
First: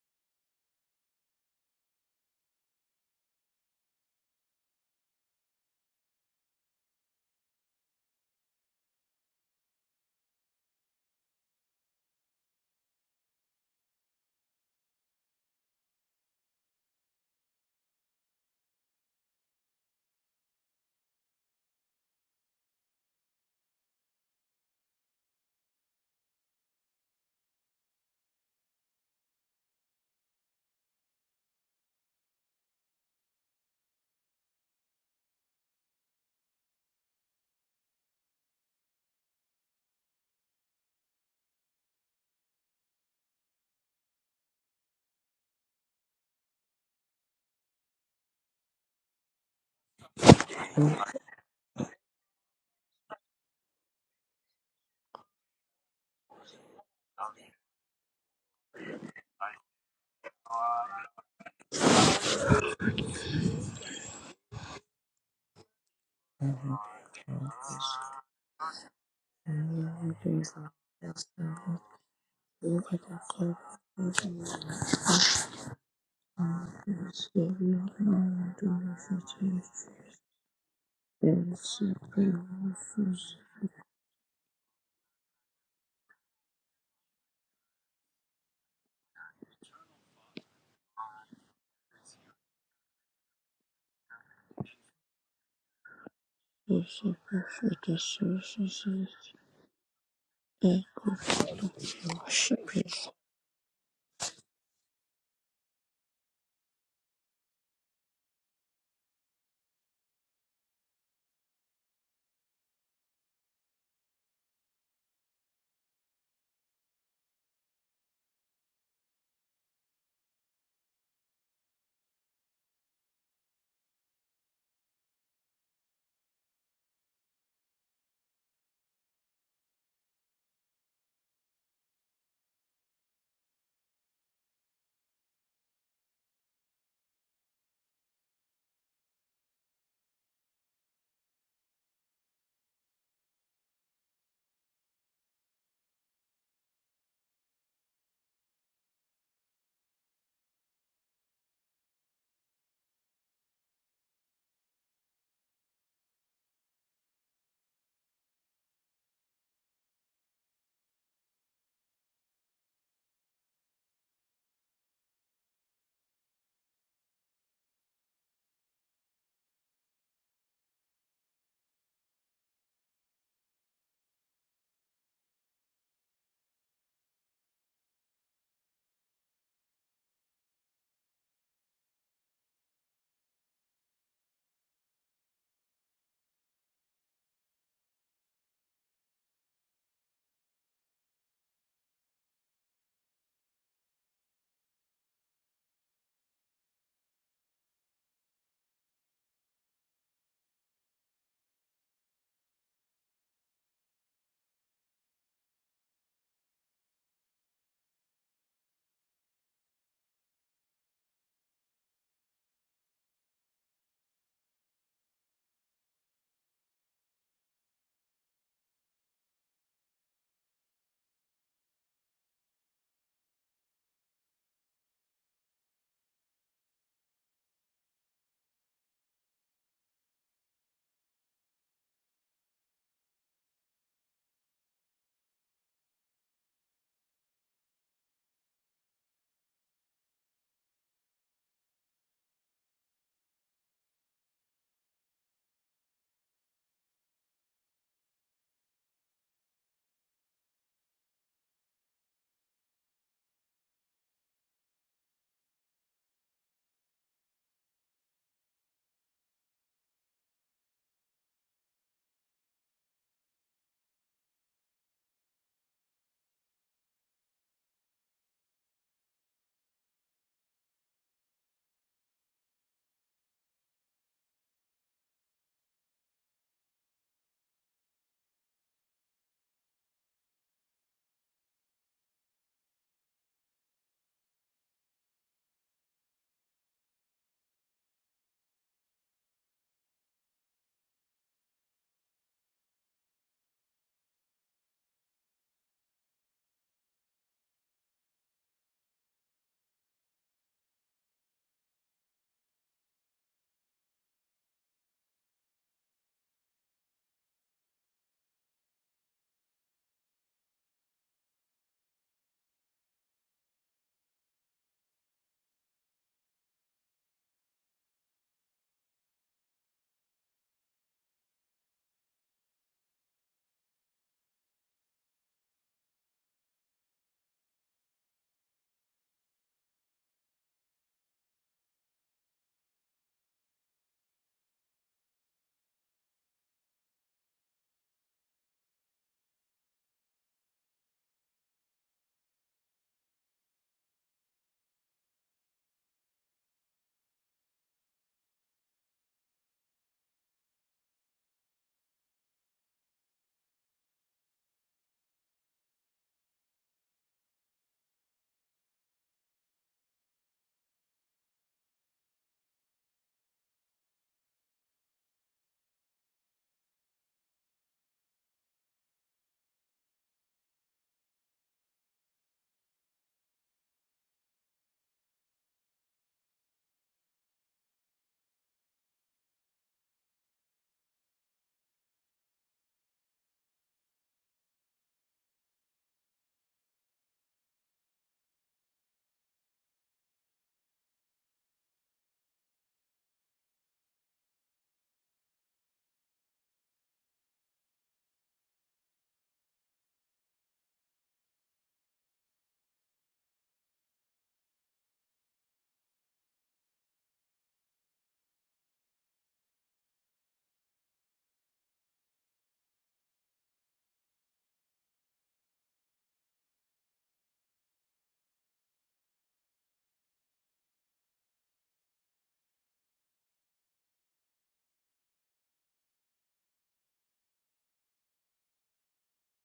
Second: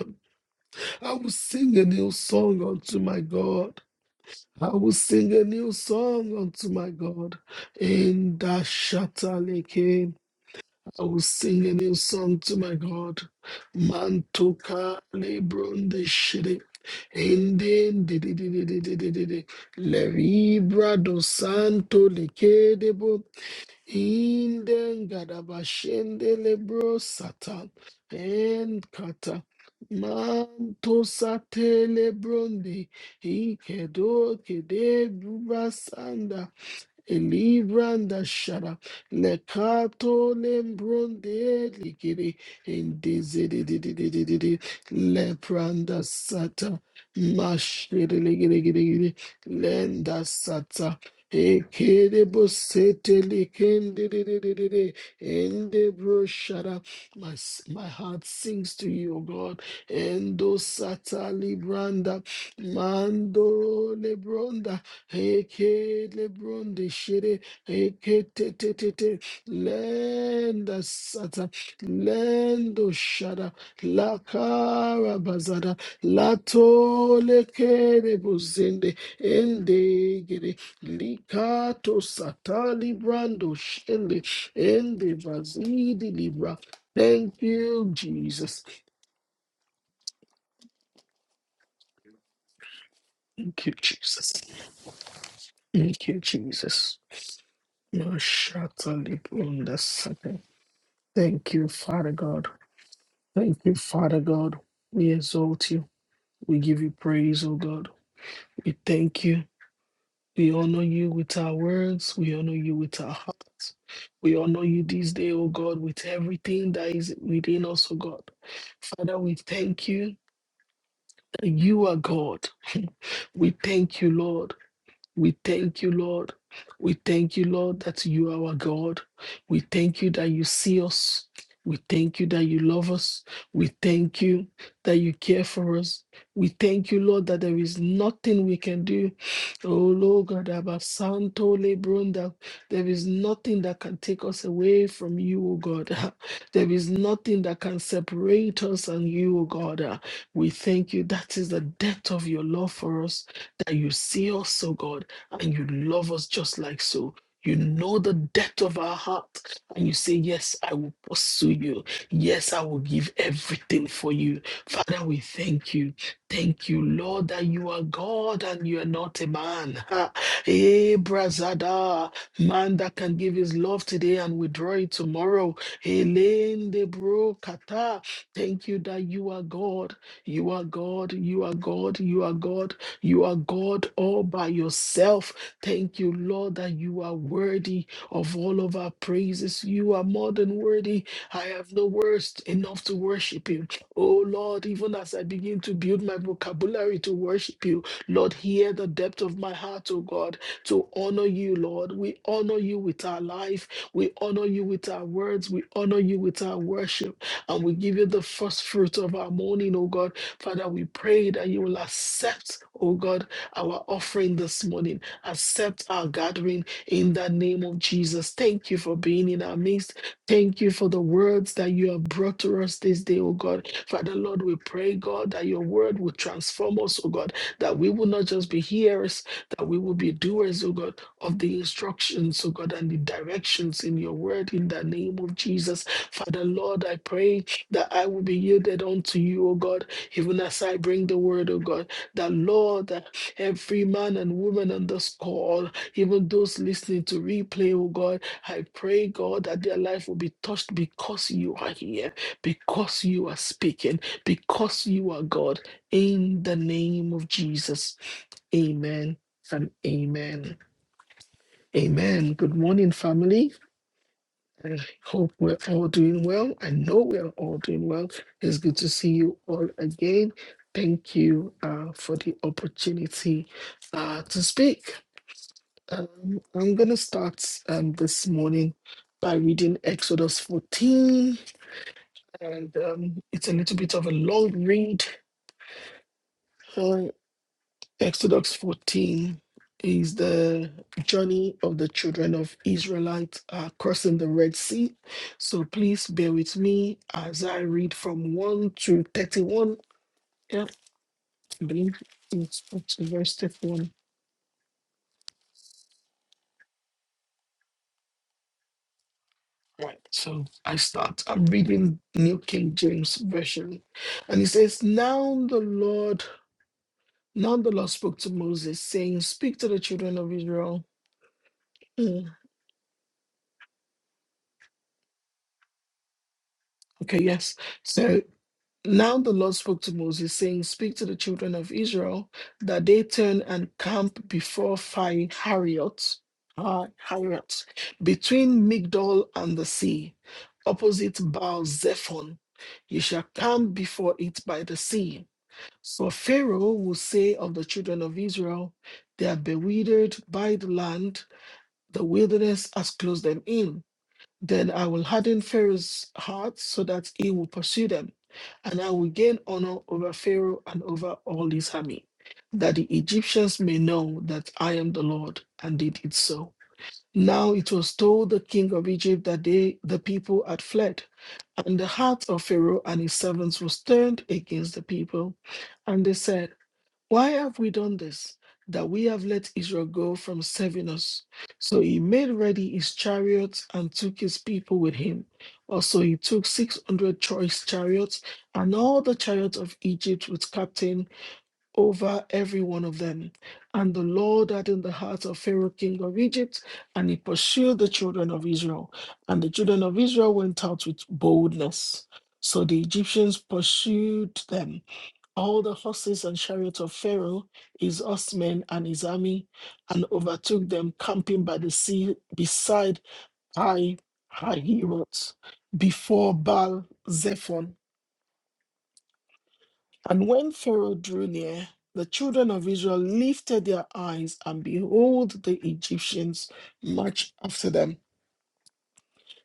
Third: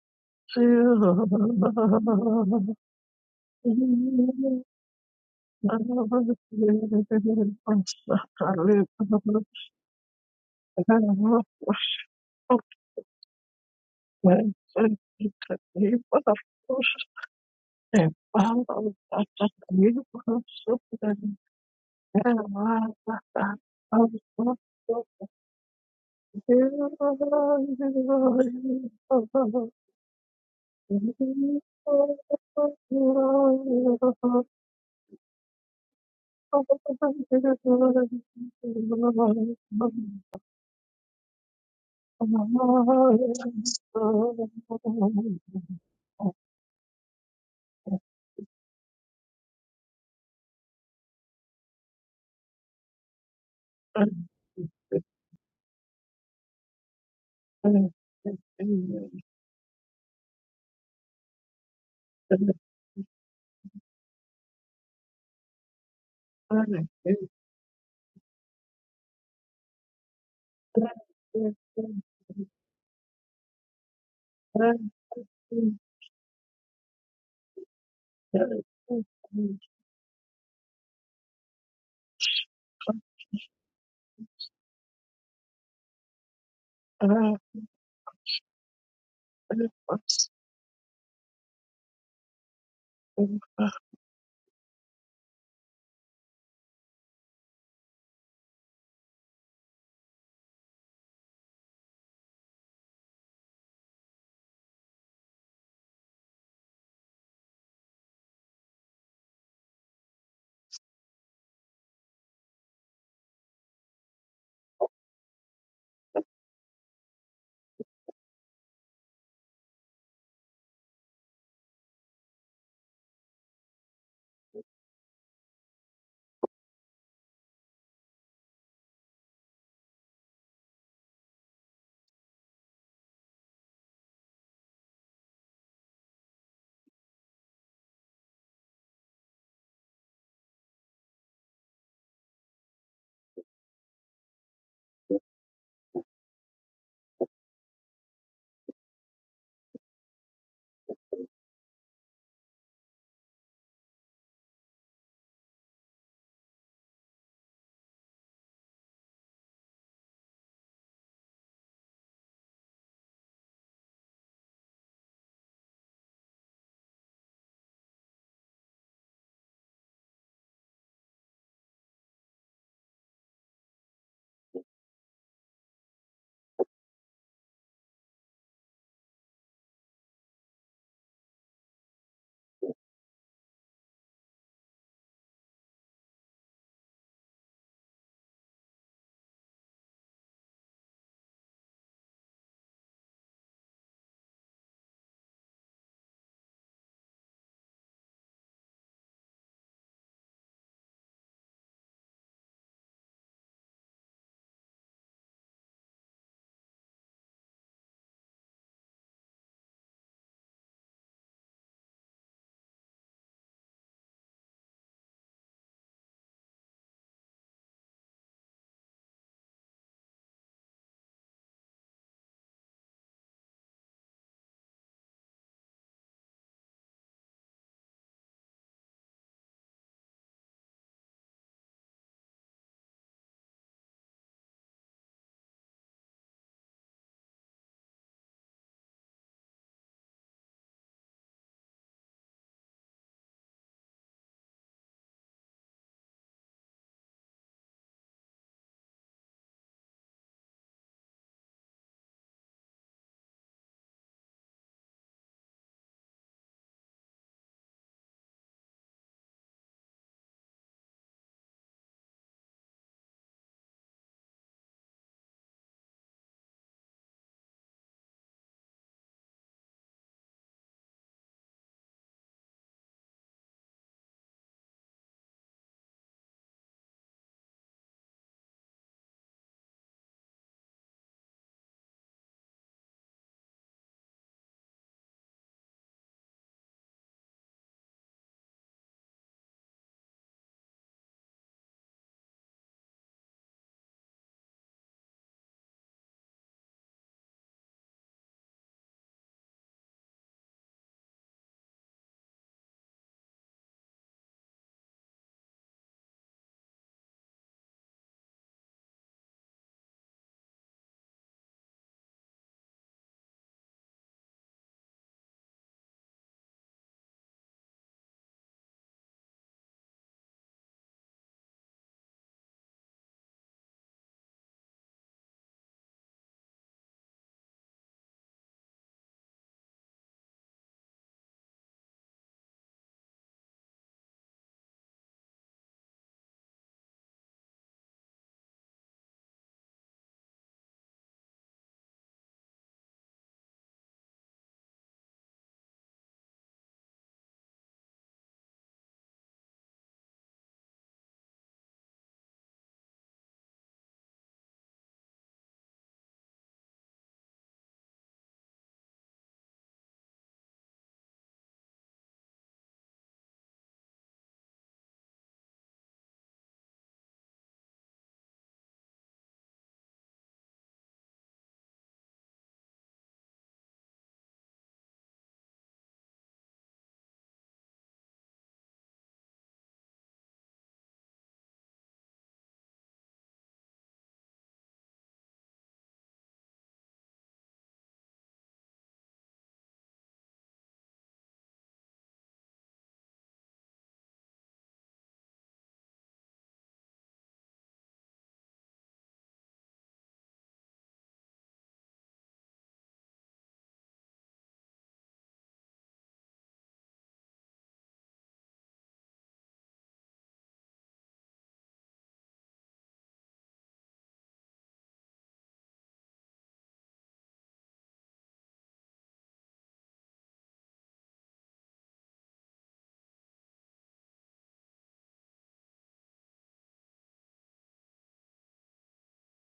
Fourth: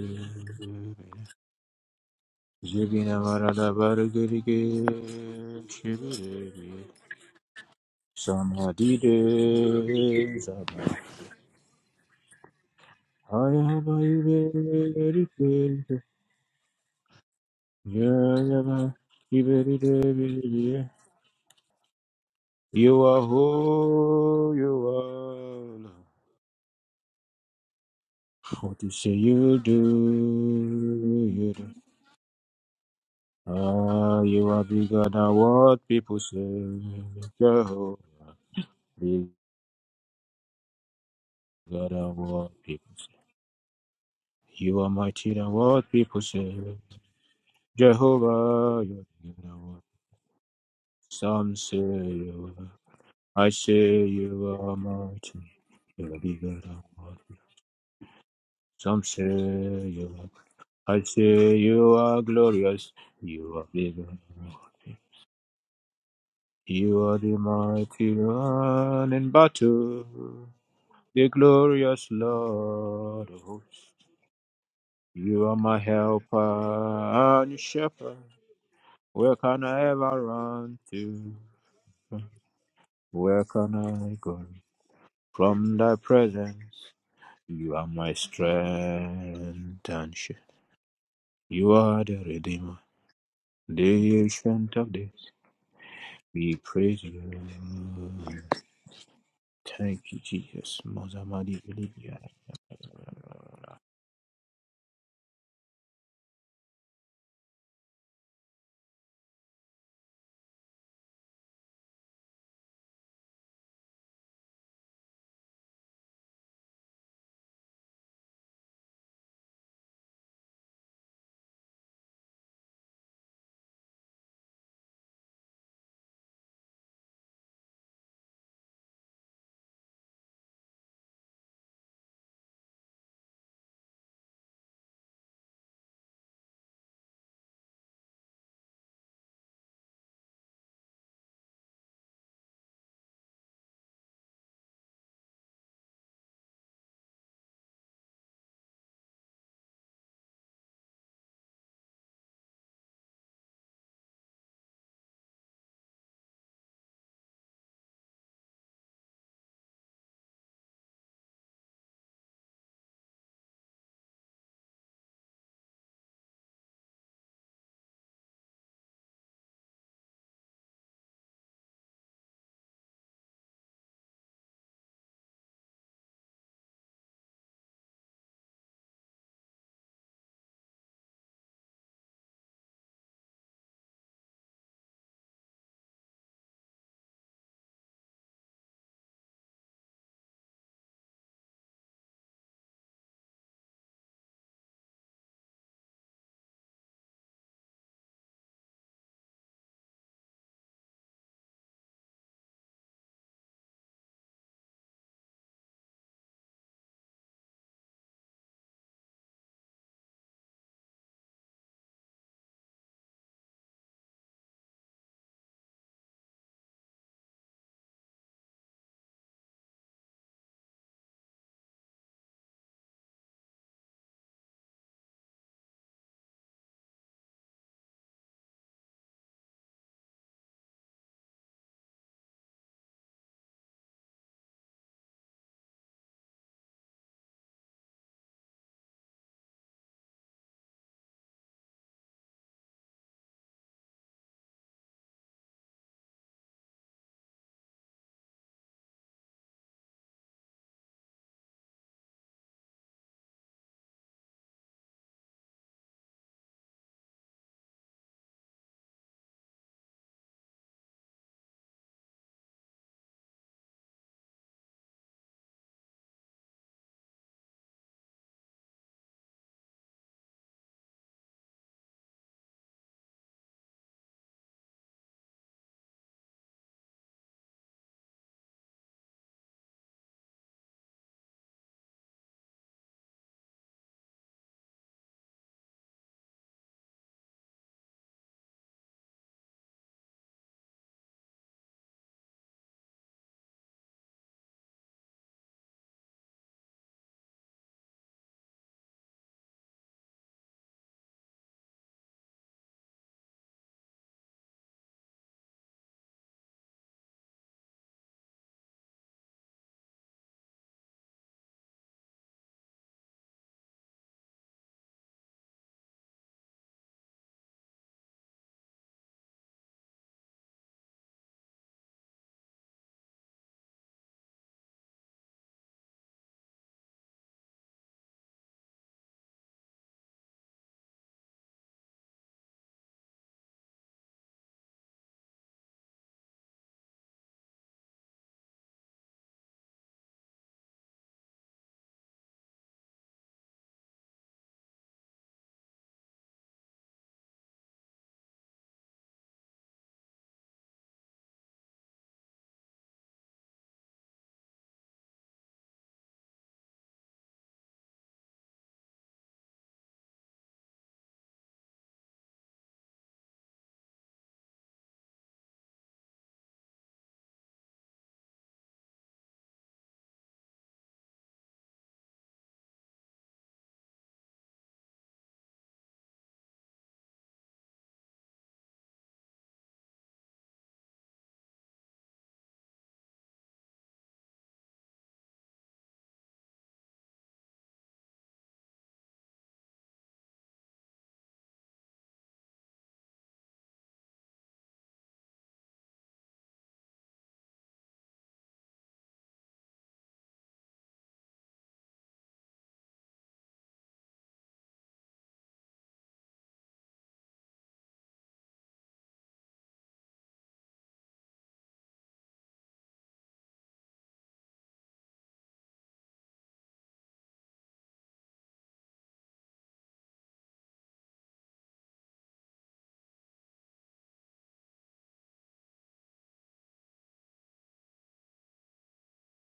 [laughs] I will sing a new song unto my God. I
Jibinamaradabarigirige,
will sing a new song unto
Shibiribi,
my God. In the Shataleke,
Samadide, Zaba,
I will sing a
you.
new song to my God. Mantuka Lebron
Ayabayibirike,
de Shide. Indin di di di di di
Jayaba,
di di di Le
Iberidebi.
vibra do santo
You
le
are who you
Inden
are.
gadabashende lebro satan
What you
and
say
kata
you do,
manto
Thank
you do.
sate lebronde
Ah,
ikedo
you are bigger
kede
than what people
brubasanda
say. Jehovah,
Elibranda shara
bigger
lekato lembronde
than
likiri
what people say.
indizididididididi
You are mightier than what
lepranda
people say.
sata mashiri
Jehovah, you are
ligirigirigiri
bigger than what
lenda sata
some say
ekere
you are.
bosete
I say you are
likindididididi
mighty.
ende
You are bigger
broshara
than what
my, s- my
you.
heart sings to
some
you O
say
God
you are.
endo
I
sata
say you are
libranda
glorious. You are
mando
bigger than
lebronda
what people.
Eke lebron de
You are the
shere,
mighty
eke te te te
one
te,
in battle.
lenda
the
sata,
glorious
You
lendo
could have
Lord of
shada,
said
hosts.
la
Thank you
cara
You are
bazada,
my
la
helper
tole
and shepherd.
kere buzende,
Where can I ever
ende gere,
run to?
likato sata
Where
librando
can I
shende,
go
ende
from thy
vazidi libra.
presence?
Thank
You are
you,
my
Jesus.
strength and shield. You are the Redeemer,
Thank you,
the
Jesus.
ancient of days.
Thank you,
We
Jesus.
praise you.
Mashata libronda
Thank you,
sata.
Jesus. Mother
Thank you, Father
Maria.
God. Thank you, Father God. We exalt you. We give you praise, O God. We thank you. We honor you with our words. We honor you with our hearts. We honor you this day, O God, with everything that is within us, O God. Father, we thank you that you are God. [laughs] we thank you, Lord. We thank you, Lord. We thank you, Lord, that you are our God. We thank you that you see us. We thank you that you love us. We thank you that you care for us. We thank you, Lord, that there is nothing we can do. Oh, Lord, God, about Santo Lebrunda, there is nothing that can take us away from you, oh God. [laughs] There is nothing that can separate us and you, oh God. We thank you. That is the depth of your love for us, that you see us, O God and you love us just like so. You know the depth of our heart, and you say, Yes, I will pursue you. Yes, I will give everything for you. Father, we thank you. Thank you, Lord, that you are God and you are not a man. Hey, Brazada, man that can give his love today and withdraw it tomorrow. Elaine de Bro Kata, thank you that you are God. You are God. You are God. You are God. You are God all by yourself. Thank you, Lord, that you are worthy of all of our praises. You are more than worthy. I have no words enough to worship you. Oh, Lord, even as I begin to build my vocabulary to worship you, Lord, hear the depth of my heart, oh God, to honor you, Lord. We honor you with our life. We honor you with our words. We honor you with our worship. And we give you the first fruit of our morning, oh God. Father, we pray that you will accept, oh God, our offering this morning. Accept our gathering in the name of Jesus. Thank you for being in our midst. Thank you for the words that you have brought to us this day, oh God. Father, Lord, we pray, God, that your word will transform us, oh God, that we will not just be hearers, that we will be doers, oh God, of the instructions, oh God, and the directions in your word in the name of Jesus. Father, Lord, I pray that I will be yielded unto you, O God even as I bring the word of God, that Lord, that every man and woman on this call, even those listening to replay, oh God, I pray, God, that their life will be touched because you are here, because you are speaking, because you are God. In the name of Jesus. Amen and amen. Amen. Good morning, family. I hope we're all doing well. I know we are all doing well. It's good to see you all again. Thank you uh, for the opportunity uh, to speak. Um, I'm going to start um, this morning by reading Exodus 14, and um, it's a little bit of a long read. Um, Exodus 14 is the journey of the children of Israelites uh, crossing the Red Sea. So please bear with me as I read from 1 to 31. Yeah, I believe it's up to verse 31. Right. So I start. I'm reading New King James Version. And it says, Now the Lord, now the Lord spoke to Moses, saying, Speak to the children of Israel. Mm, Okay, yes. So Now the Lord spoke to Moses, saying, Speak to the children of Israel that they turn and camp before Phi Hariot, Hi- Hariot, between Migdol and the sea, opposite Baal Zephon. You shall camp before it by the sea. For Pharaoh will say of the children of Israel, They are bewildered by the land, the wilderness has closed them in. Then I will harden Pharaoh's heart so that he will pursue them, and I will gain honor over Pharaoh and over all his army, that the Egyptians may know that I am the Lord, and they did so. Now it was told the king of Egypt that they, the people had fled, and the heart of Pharaoh and his servants was turned against the people. And they said, why have we done this? That we have let Israel go from serving us. So he made ready his chariots and took his people with him. Also, he took 600 choice chariots and all the chariots of Egypt with captain over every one of them. And the Lord hardened the heart of Pharaoh, king of Egypt, and he pursued the children of Israel. And the children of Israel went out with boldness. So the Egyptians pursued them all the horses and chariots of Pharaoh, his horsemen and his army, and overtook them camping by the sea beside Hai Hahiroth, before Baal Zephon. And when Pharaoh drew near, the children of Israel lifted their eyes, and behold, the Egyptians marched after them.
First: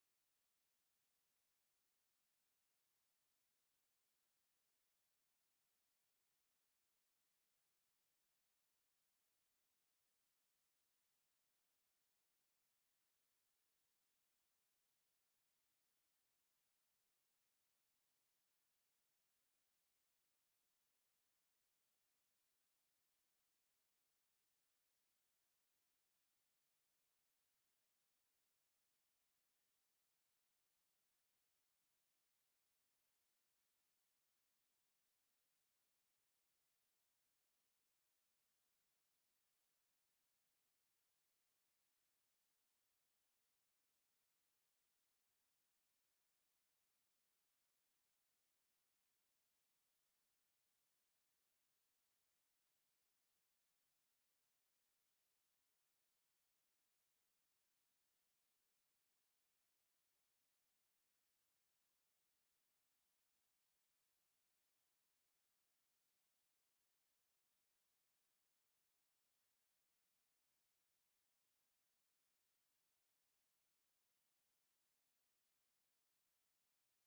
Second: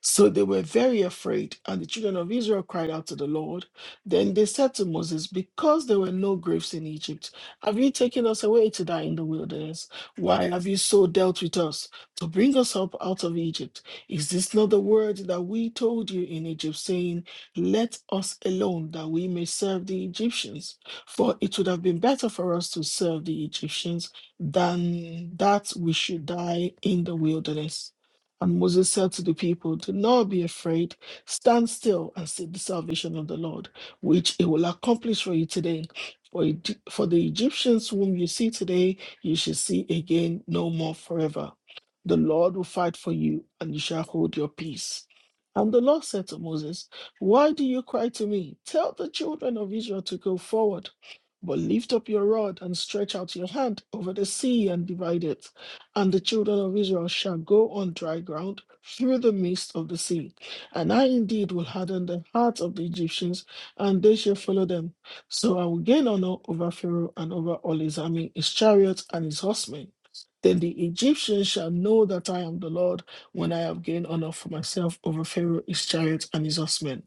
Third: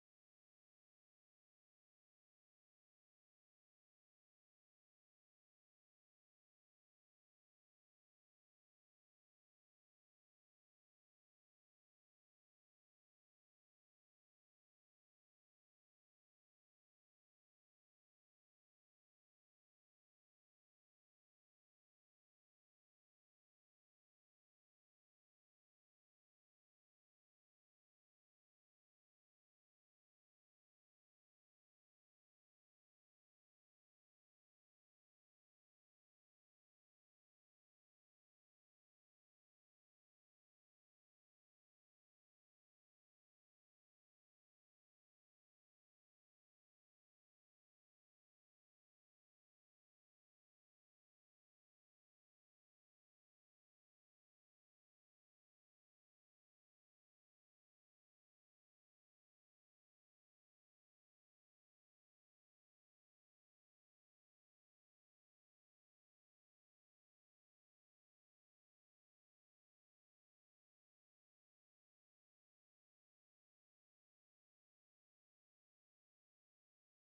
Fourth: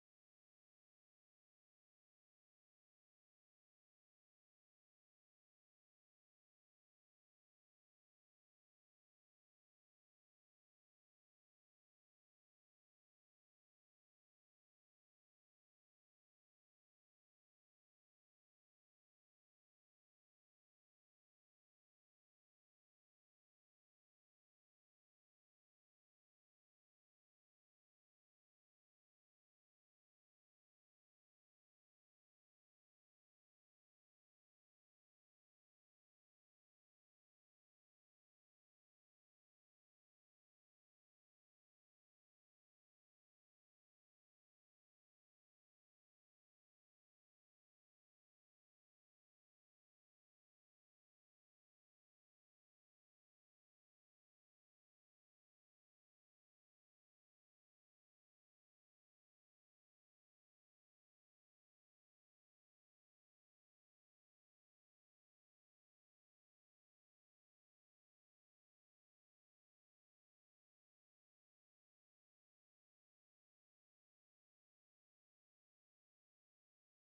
So they were very afraid, and the children of Israel cried out to the Lord. Then they said to Moses, Because there were no graves in Egypt, have you taken us away to die in the wilderness? Why have you so dealt with us to bring us up out of Egypt? Is this not the word that we told you in Egypt, saying, Let us alone, that we may serve the Egyptians? For it would have been better for us to serve the Egyptians than that we should die in the wilderness. And Moses said to the people, Do not be afraid. Stand still and see the salvation of the Lord, which He will accomplish for you today. For, Egy- for the Egyptians whom you see today, you shall see again no more forever. The Lord will fight for you, and you shall hold your peace. And the Lord said to Moses, Why do you cry to me? Tell the children of Israel to go forward. But lift up your rod and stretch out your hand over the sea and divide it and the children of Israel shall go on dry ground through the midst of the sea. And I indeed will harden the hearts of the Egyptians, and they shall follow them. So I will gain honor over Pharaoh and over all his army, his chariots, and his horsemen. Then the Egyptians shall know that I am the Lord when I have gained honor for myself over Pharaoh, his chariots, and his horsemen.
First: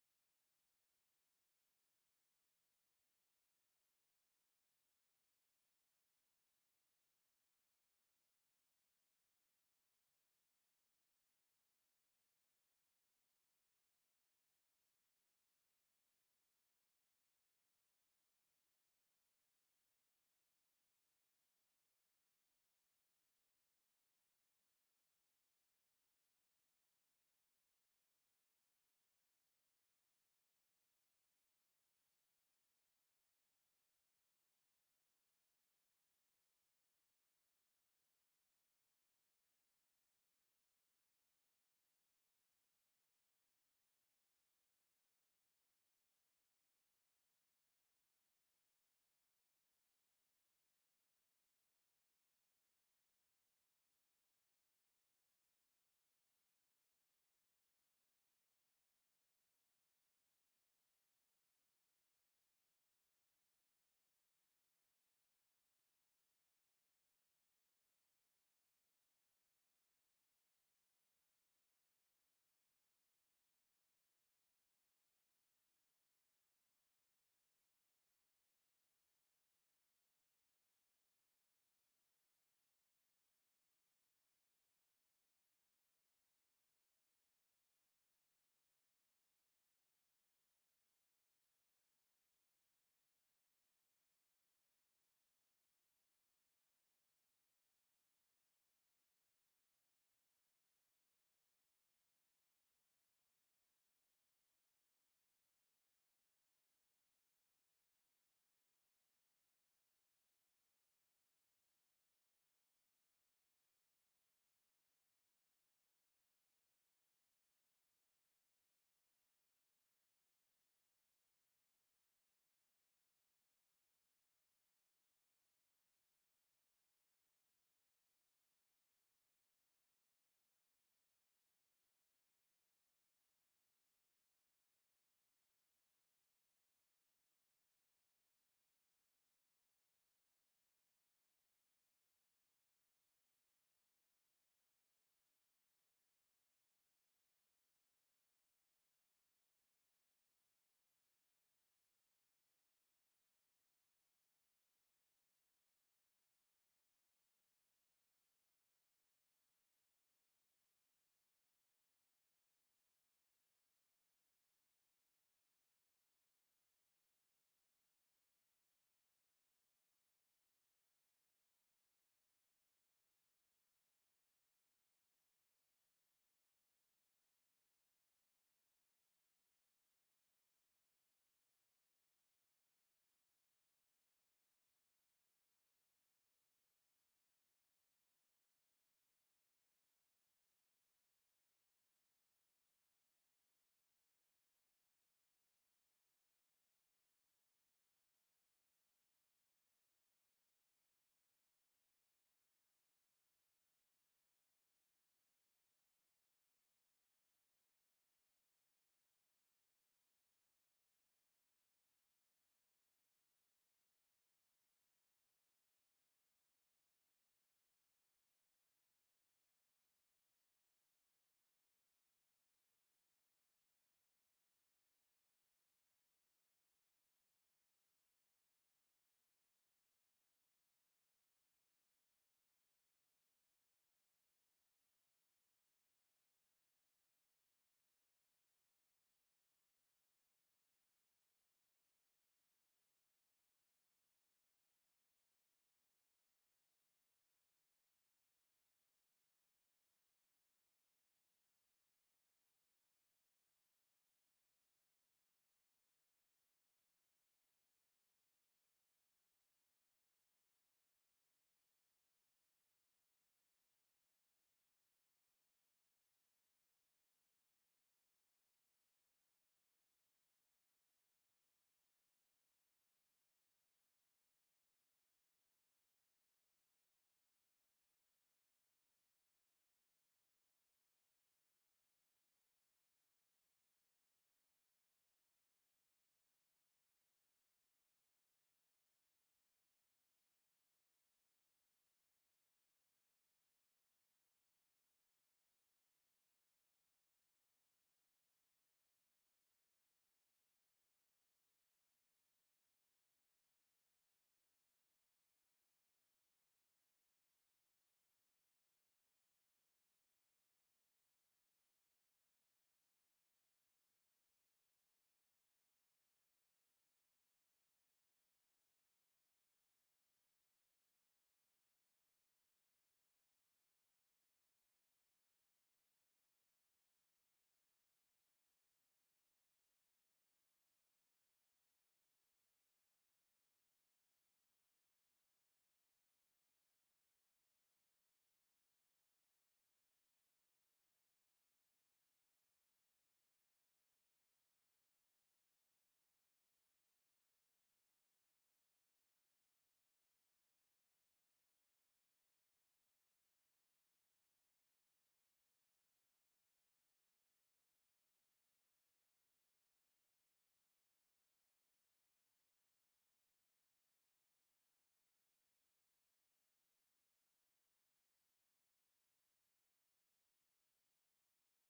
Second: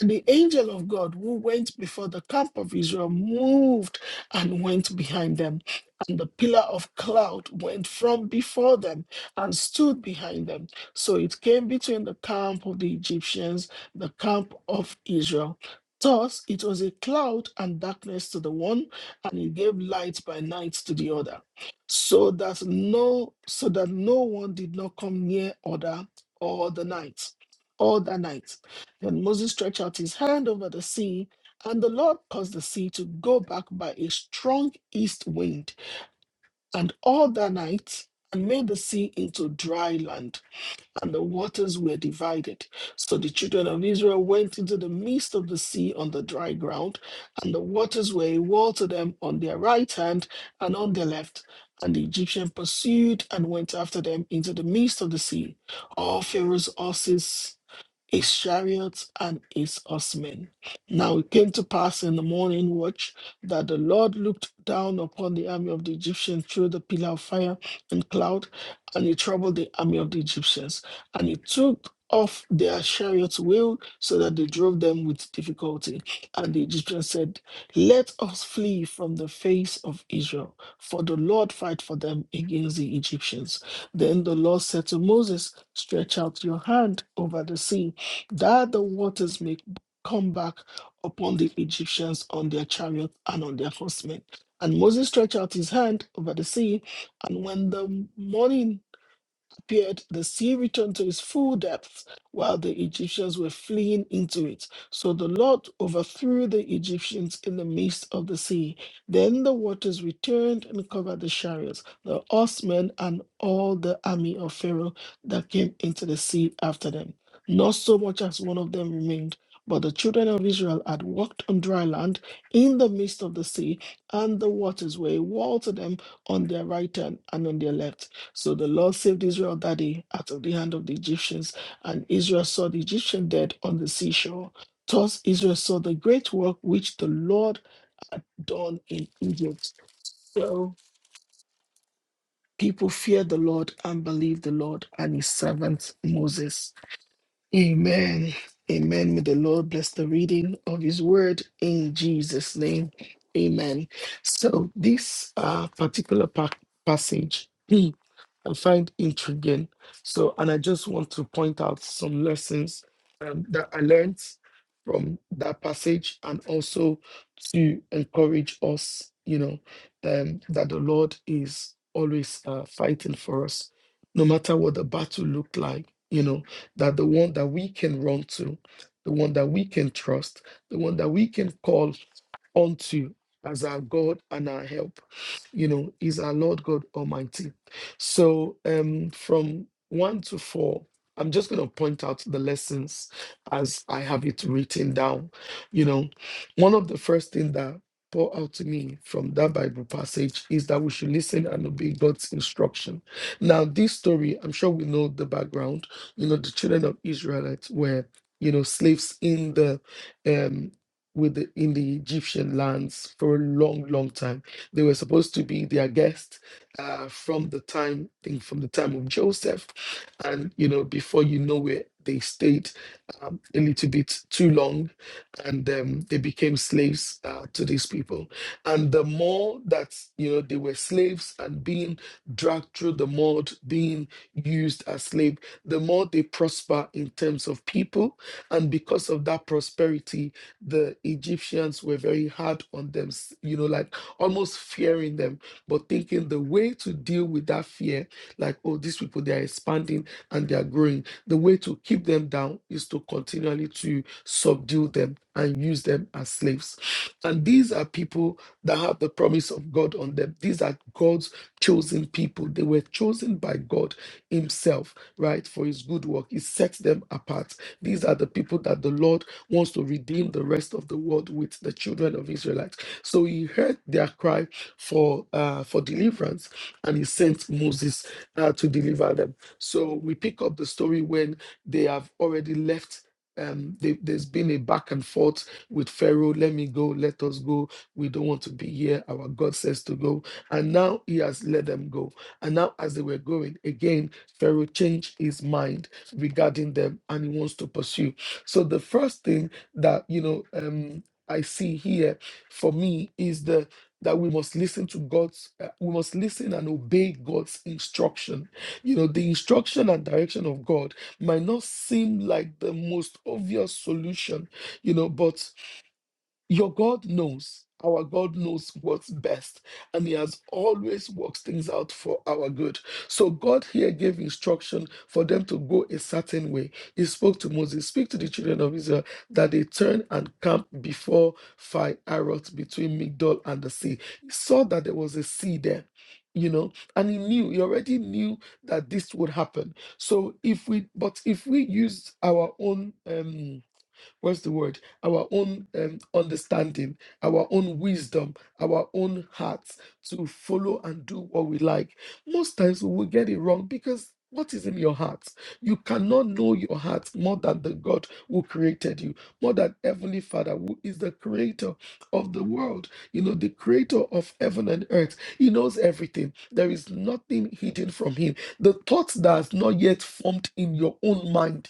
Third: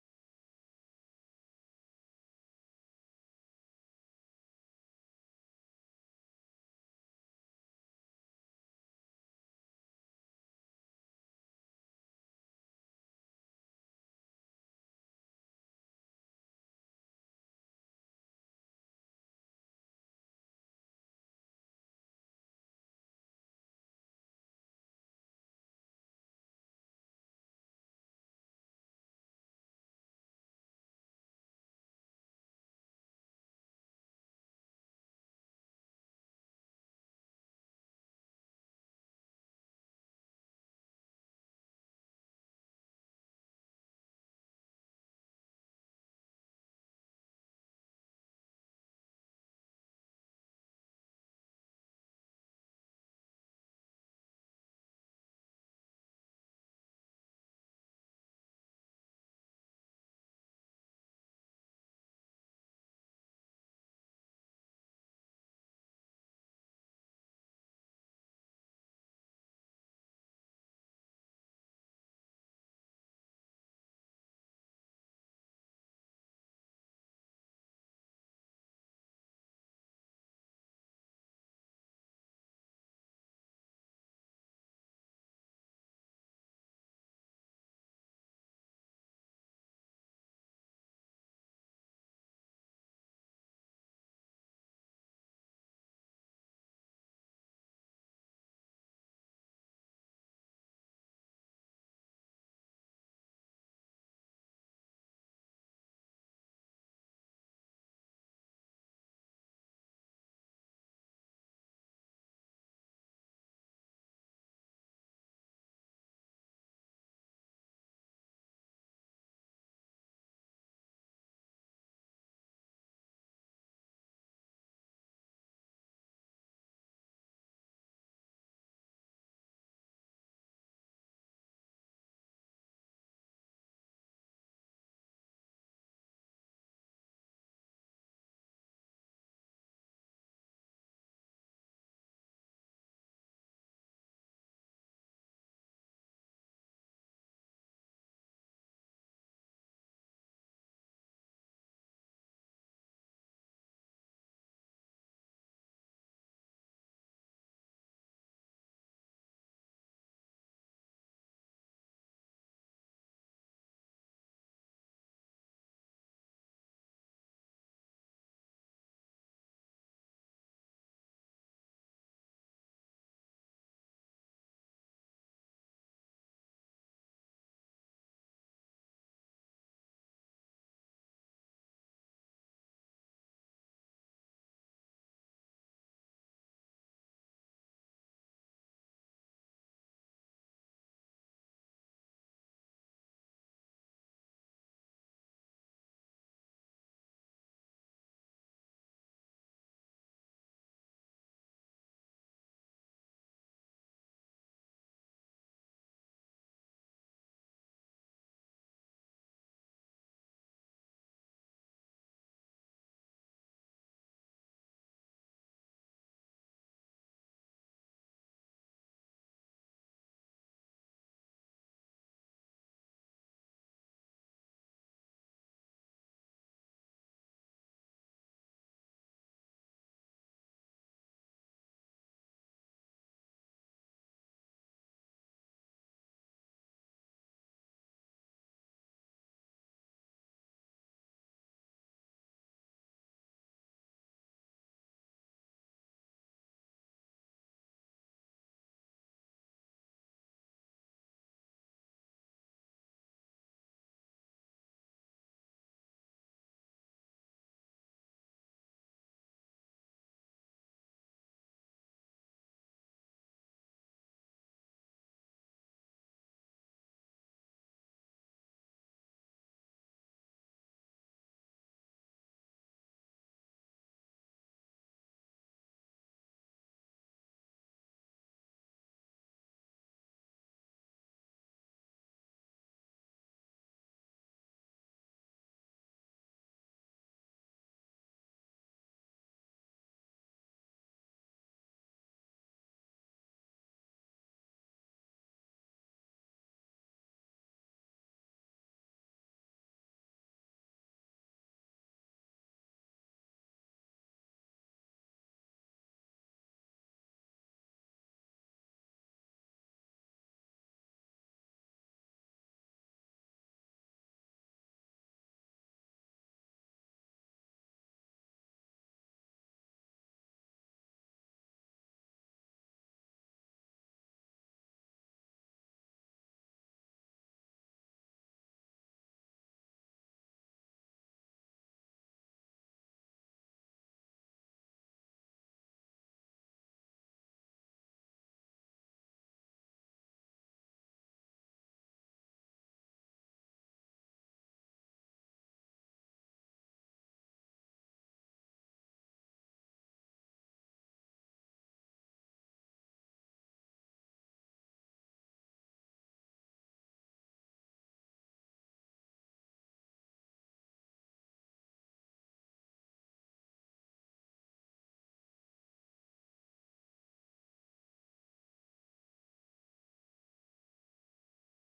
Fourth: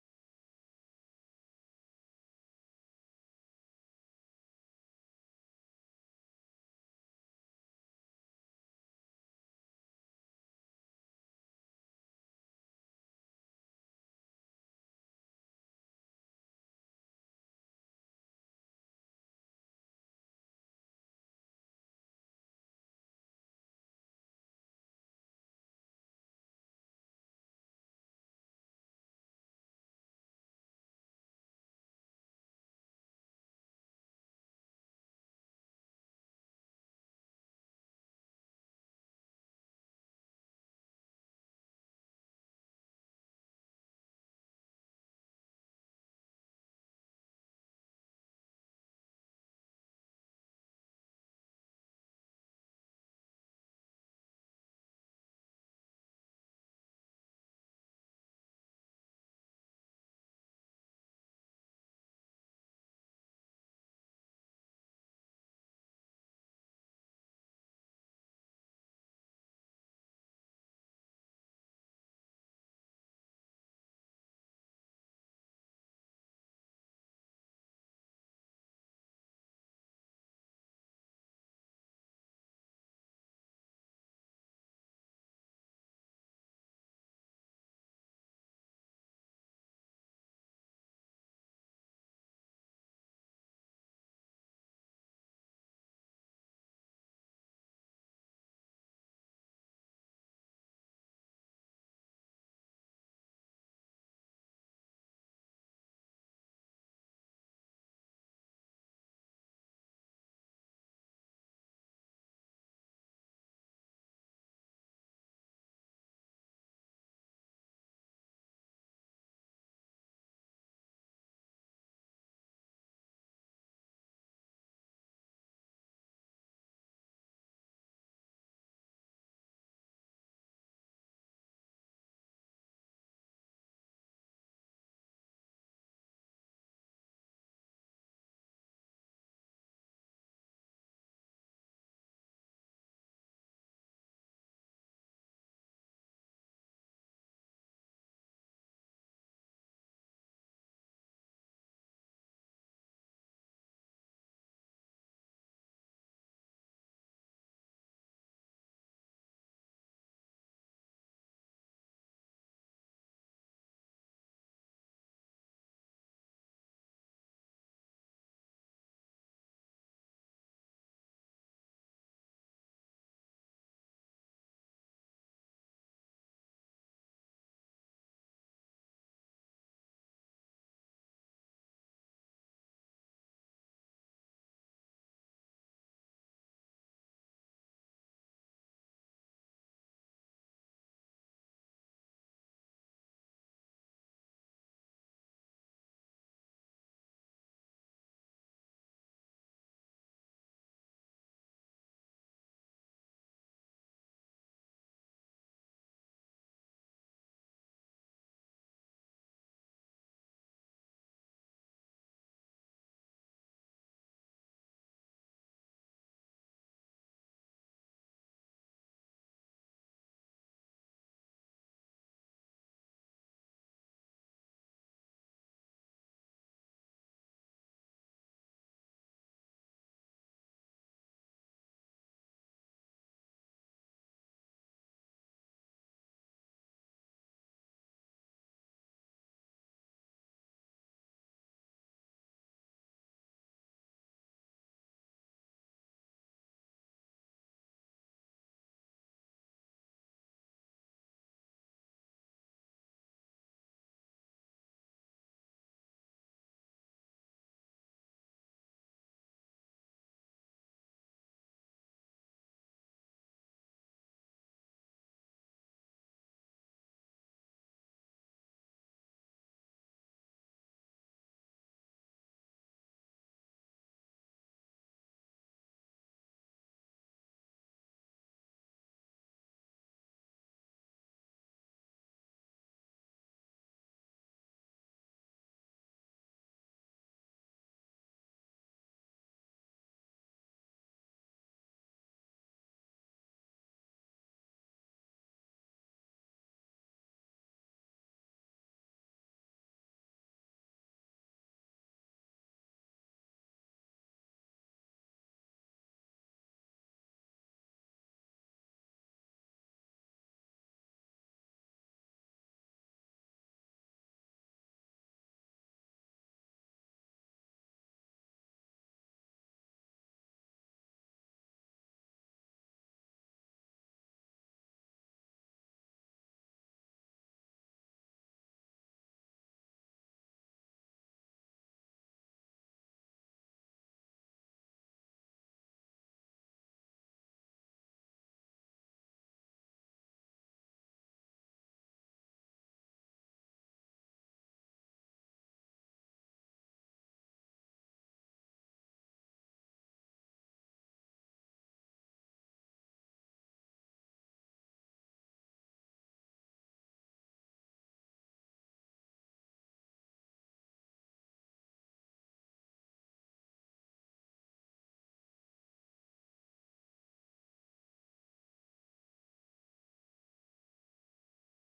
And the angel of God who went before the camp of Israel moved and went behind them. And the pillar of cloud went from before them and stood behind them. So it came between the camp of the Egyptians, the camp of Israel. Thus it was a cloud and darkness to the one, and it gave light by night to the other, so that no so that no one did not come near other all the night, all the night. Then Moses stretched out his hand over the sea, and the Lord caused the sea to go back by a strong east wind, and all that night, and made the sea into dry land, and the waters were divided. So the children of Israel went into the midst of the sea on the dry ground, and the waters were a wall to them on their right hand and on their left. And the Egyptian pursued and went after them into the midst of the sea. All Pharaoh's horses his chariots and his horsemen. Now it came to pass in the morning watch that the Lord looked down upon the army of the Egyptians through the pillar of fire and cloud, and he troubled the army of the Egyptians, and he took off their chariots' wheel so that they drove them with difficulty. And the Egyptians said, Let us flee from the face of Israel, for the Lord fight for them against the Egyptians. Then the Lord said to Moses, Stretch out your hand over the sea, Thou the waters may come back upon the Egyptians on their chariots and on their horsemen. And Moses stretched out his hand over the sea, and when the morning appeared, the sea returned to its full depth while the Egyptians were fleeing into it. So the Lord overthrew the Egyptians in the midst of the sea. Then the waters returned and covered the chariots, the horsemen, and all the army of Pharaoh that came into the sea after them. Not so much as one of them remained. But the children of Israel had walked on dry land in the midst of the sea, and the waters were a wall to them on their right hand and on their left. So the Lord saved Israel that day out of the hand of the Egyptians, and Israel saw the Egyptian dead on the seashore. Thus Israel saw the great work which the Lord had done in Egypt. So people feared the Lord and believed the Lord and his servant Moses. Amen. Amen. May the Lord bless the reading of his word in Jesus' name. Amen. So this uh, particular pa- passage hmm, I find intriguing. So, and I just want to point out some lessons um, that I learned from that passage and also to encourage us, you know, um, that the Lord is always uh, fighting for us, no matter what the battle looked like, you know, that the one that we can run to, the one that we can trust, the one that we can call unto you as our God and our help. You know, is our Lord God Almighty. So um from one to four, I'm just gonna point out the lessons as I have it written down. You know, one of the first things that pour out to me from that Bible passage is that we should listen and obey God's instruction. Now, this story, I'm sure we know the background. You know, the children of Israelites were, you know, slaves in the um with the, in the Egyptian lands for a long, long time. They were supposed to be their guest uh, from the time, I think, from the time of Joseph, and you know, before you know it, they stayed um, a little bit too long, and um, they became slaves uh, to these people. And the more that you know they were slaves and being dragged through the mud, being used as slave, the more they prosper in terms of people, and because of that prosperity the Egyptians were very hard on them, you know, like almost fearing them, but thinking the way to deal with that fear, like, oh, these people, they are expanding and they are growing. The way to keep them down is to continually to subdue them and use them as slaves. And these are people that have the promise of God on them. These are God's chosen people. They were chosen by God Himself, right, for His good work. He sets them apart. These are the people that the Lord wants to redeem the rest of the world with the children of Israelites. So he heard their cry for uh, for deliverance, and he sent Moses uh, to deliver them. So we pick up the story when they have already left. Um, they, there's been a back and forth with Pharaoh. Let me go. Let us go. We don't want to be here. Our God says to go, and now He has let them go. And now, as they were going again, Pharaoh changed his mind regarding them, and he wants to pursue. So the first thing that you know um, I see here for me is the that we must listen to God's, uh, we must listen and obey God's instruction. You know, the instruction and direction of God might not seem like the most obvious solution, you know, but your God knows, our God knows what's best, and He has always works things out for our good. So, God here gave instruction for them to go a certain way. He spoke to Moses, Speak to the children of Israel that they turn and camp before Phi-Arot between Migdol and the sea. He saw that there was a sea there. You know, and he knew, he already knew that this would happen. So if we, but if we use our own um what's the word? Our own um, understanding, our own wisdom, our own hearts to follow and do what we like. Most times we will get it wrong because what is in your heart? You cannot know your heart more than the God who created you, more than Heavenly Father, who is the creator of the world, you know, the creator of heaven and earth. He knows everything. There is nothing hidden from him. The thoughts that has not yet formed in your own mind,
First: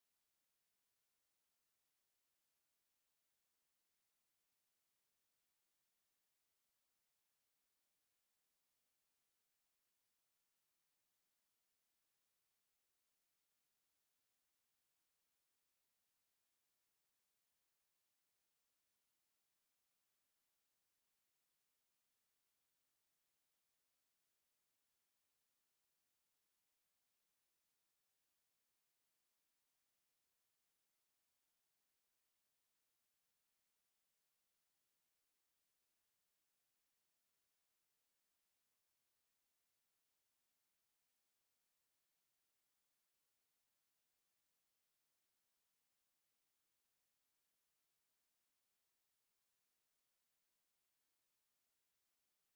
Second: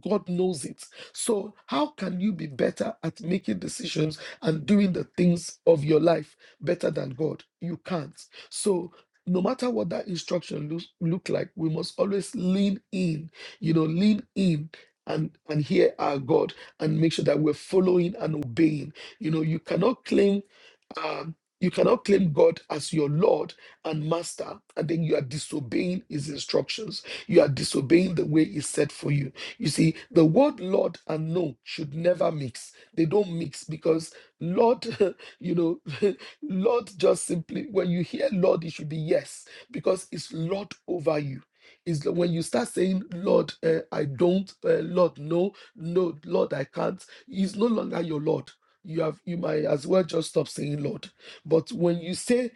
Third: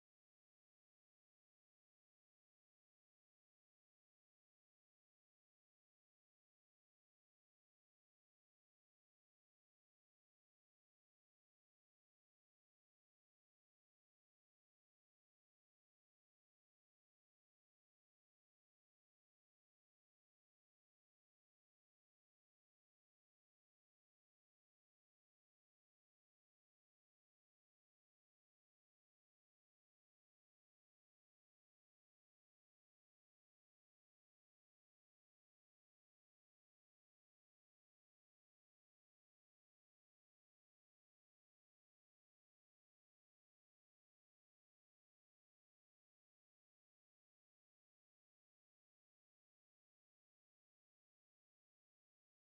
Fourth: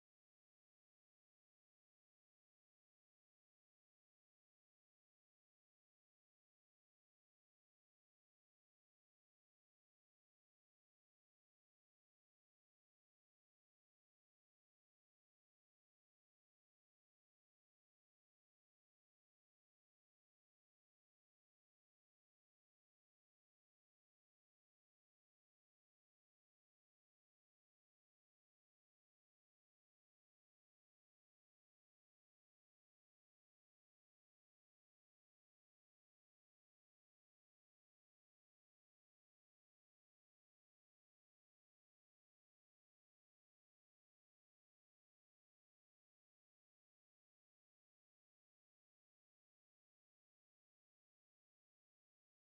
God knows it. So, how can you be better at making decisions and doing the things of your life better than God? You can't. So, no matter what that instruction looks look like, we must always lean in, you know, lean in and and hear our God and make sure that we're following and obeying. You know, you cannot claim um, you cannot claim God as your Lord and Master, and then you are disobeying His instructions. You are disobeying the way He set for you. You see, the word Lord and no should never mix. They don't mix because Lord, [laughs] you know, [laughs] Lord just simply, when you hear Lord, it should be yes, because it's Lord over you. Is that when you start saying, Lord, uh, I don't, uh, Lord, no, no, Lord, I can't, He's no longer your Lord you have you might as well just stop saying Lord. But when you say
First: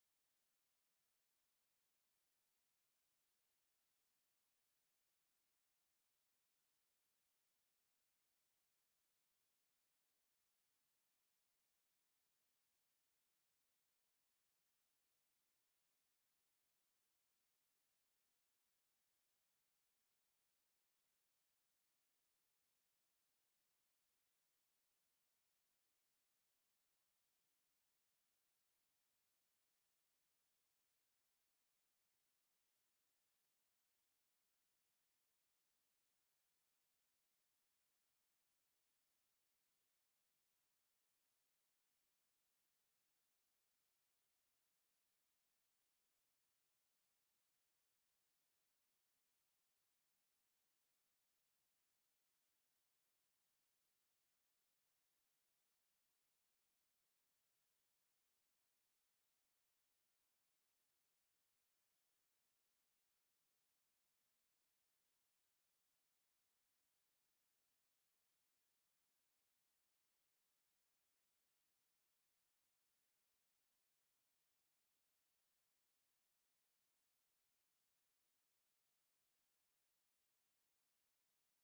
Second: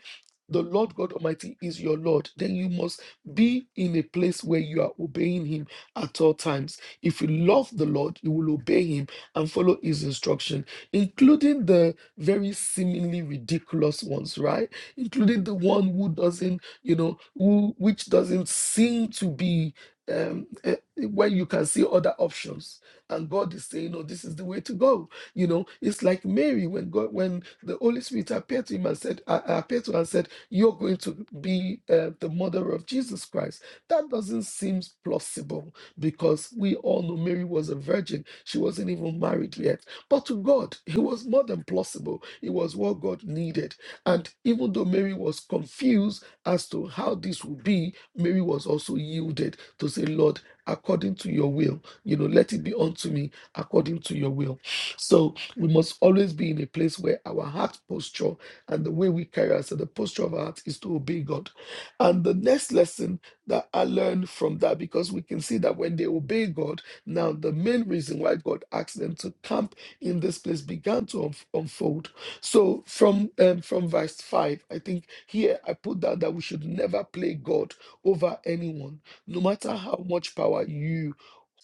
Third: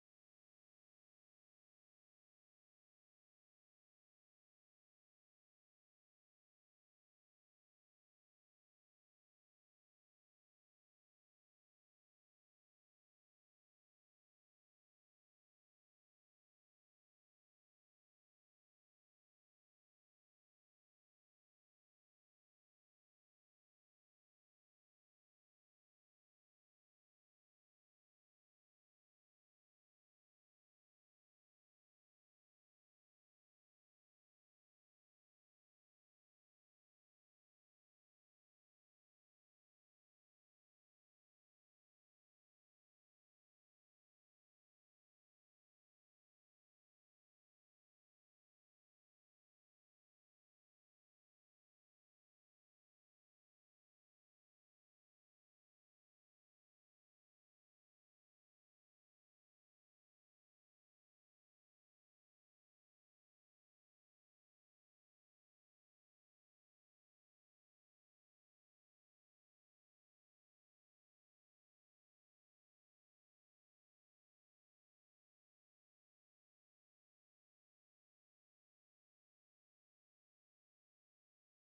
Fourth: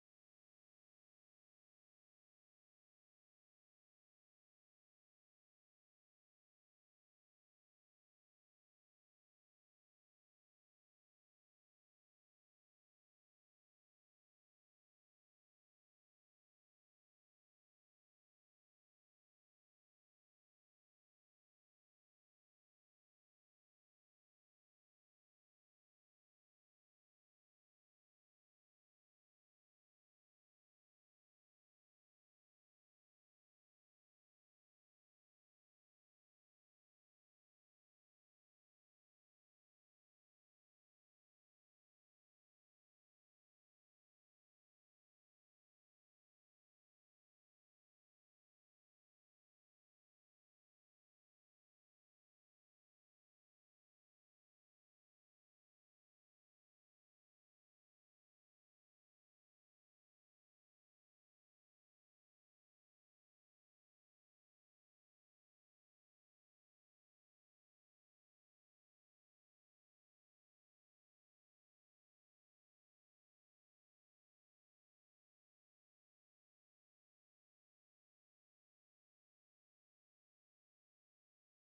the Lord God Almighty is your Lord, then you must be in a place where you are obeying Him at all times. If you love the Lord, you will obey Him and follow His instruction, including the very seemingly ridiculous ones, right? Including the one who doesn't, you know, who which doesn't seem to be. Um, eh, when you can see other options, and God is saying, "Oh, this is the way to go." You know, it's like Mary when God, when the Holy Spirit appeared to him and said, uh, appeared to her and said, you're going to be uh, the mother of Jesus Christ. That doesn't seem plausible because we all know Mary was a virgin. She wasn't even married yet. But to God, it was more than plausible. It was what God needed. And even though Mary was confused as to how this would be, Mary was also yielded to say, Lord, according to your will, you know, let it be unto me according to your will. So we must always be in a place where our heart posture and the way we carry ourselves, the posture of our heart is to obey God. And the next lesson that I learned from that, because we can see that when they obey God, now the main reason why God asked them to camp in this place began to unf- unfold. So from um, from verse five, I think here I put down that we should never play God over anyone, no matter how much power you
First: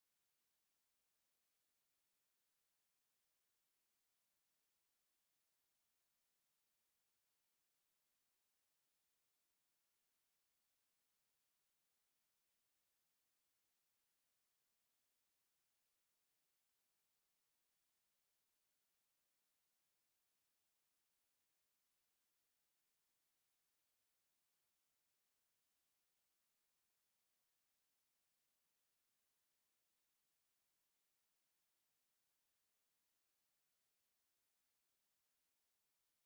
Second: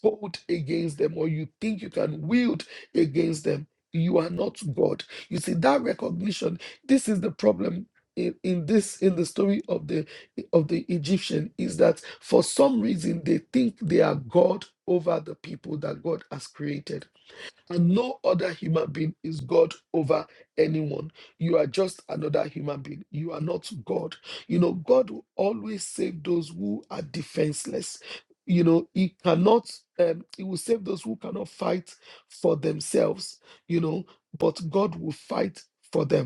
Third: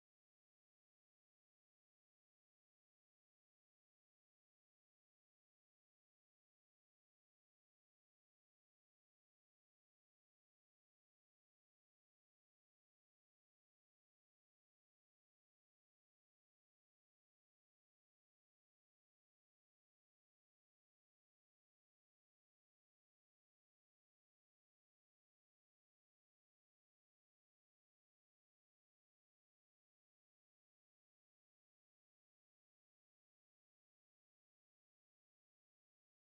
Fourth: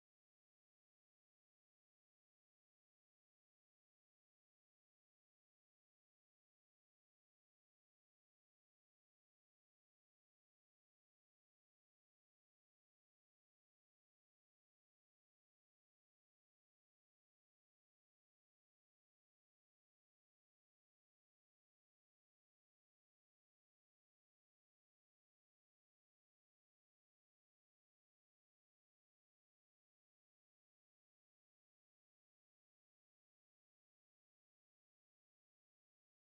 hold against them or you think you can wield against them, you are not God. You see that recognition. This is the problem in, in this in the story of the of the Egyptian is that for some reason they think they are God over the people that God has created and no other human being is God over anyone. You are just another human being. You are not God. You know, God will always save those who are defenseless. You know, He cannot, um, He will save those who cannot fight for themselves, you know, but God will fight for them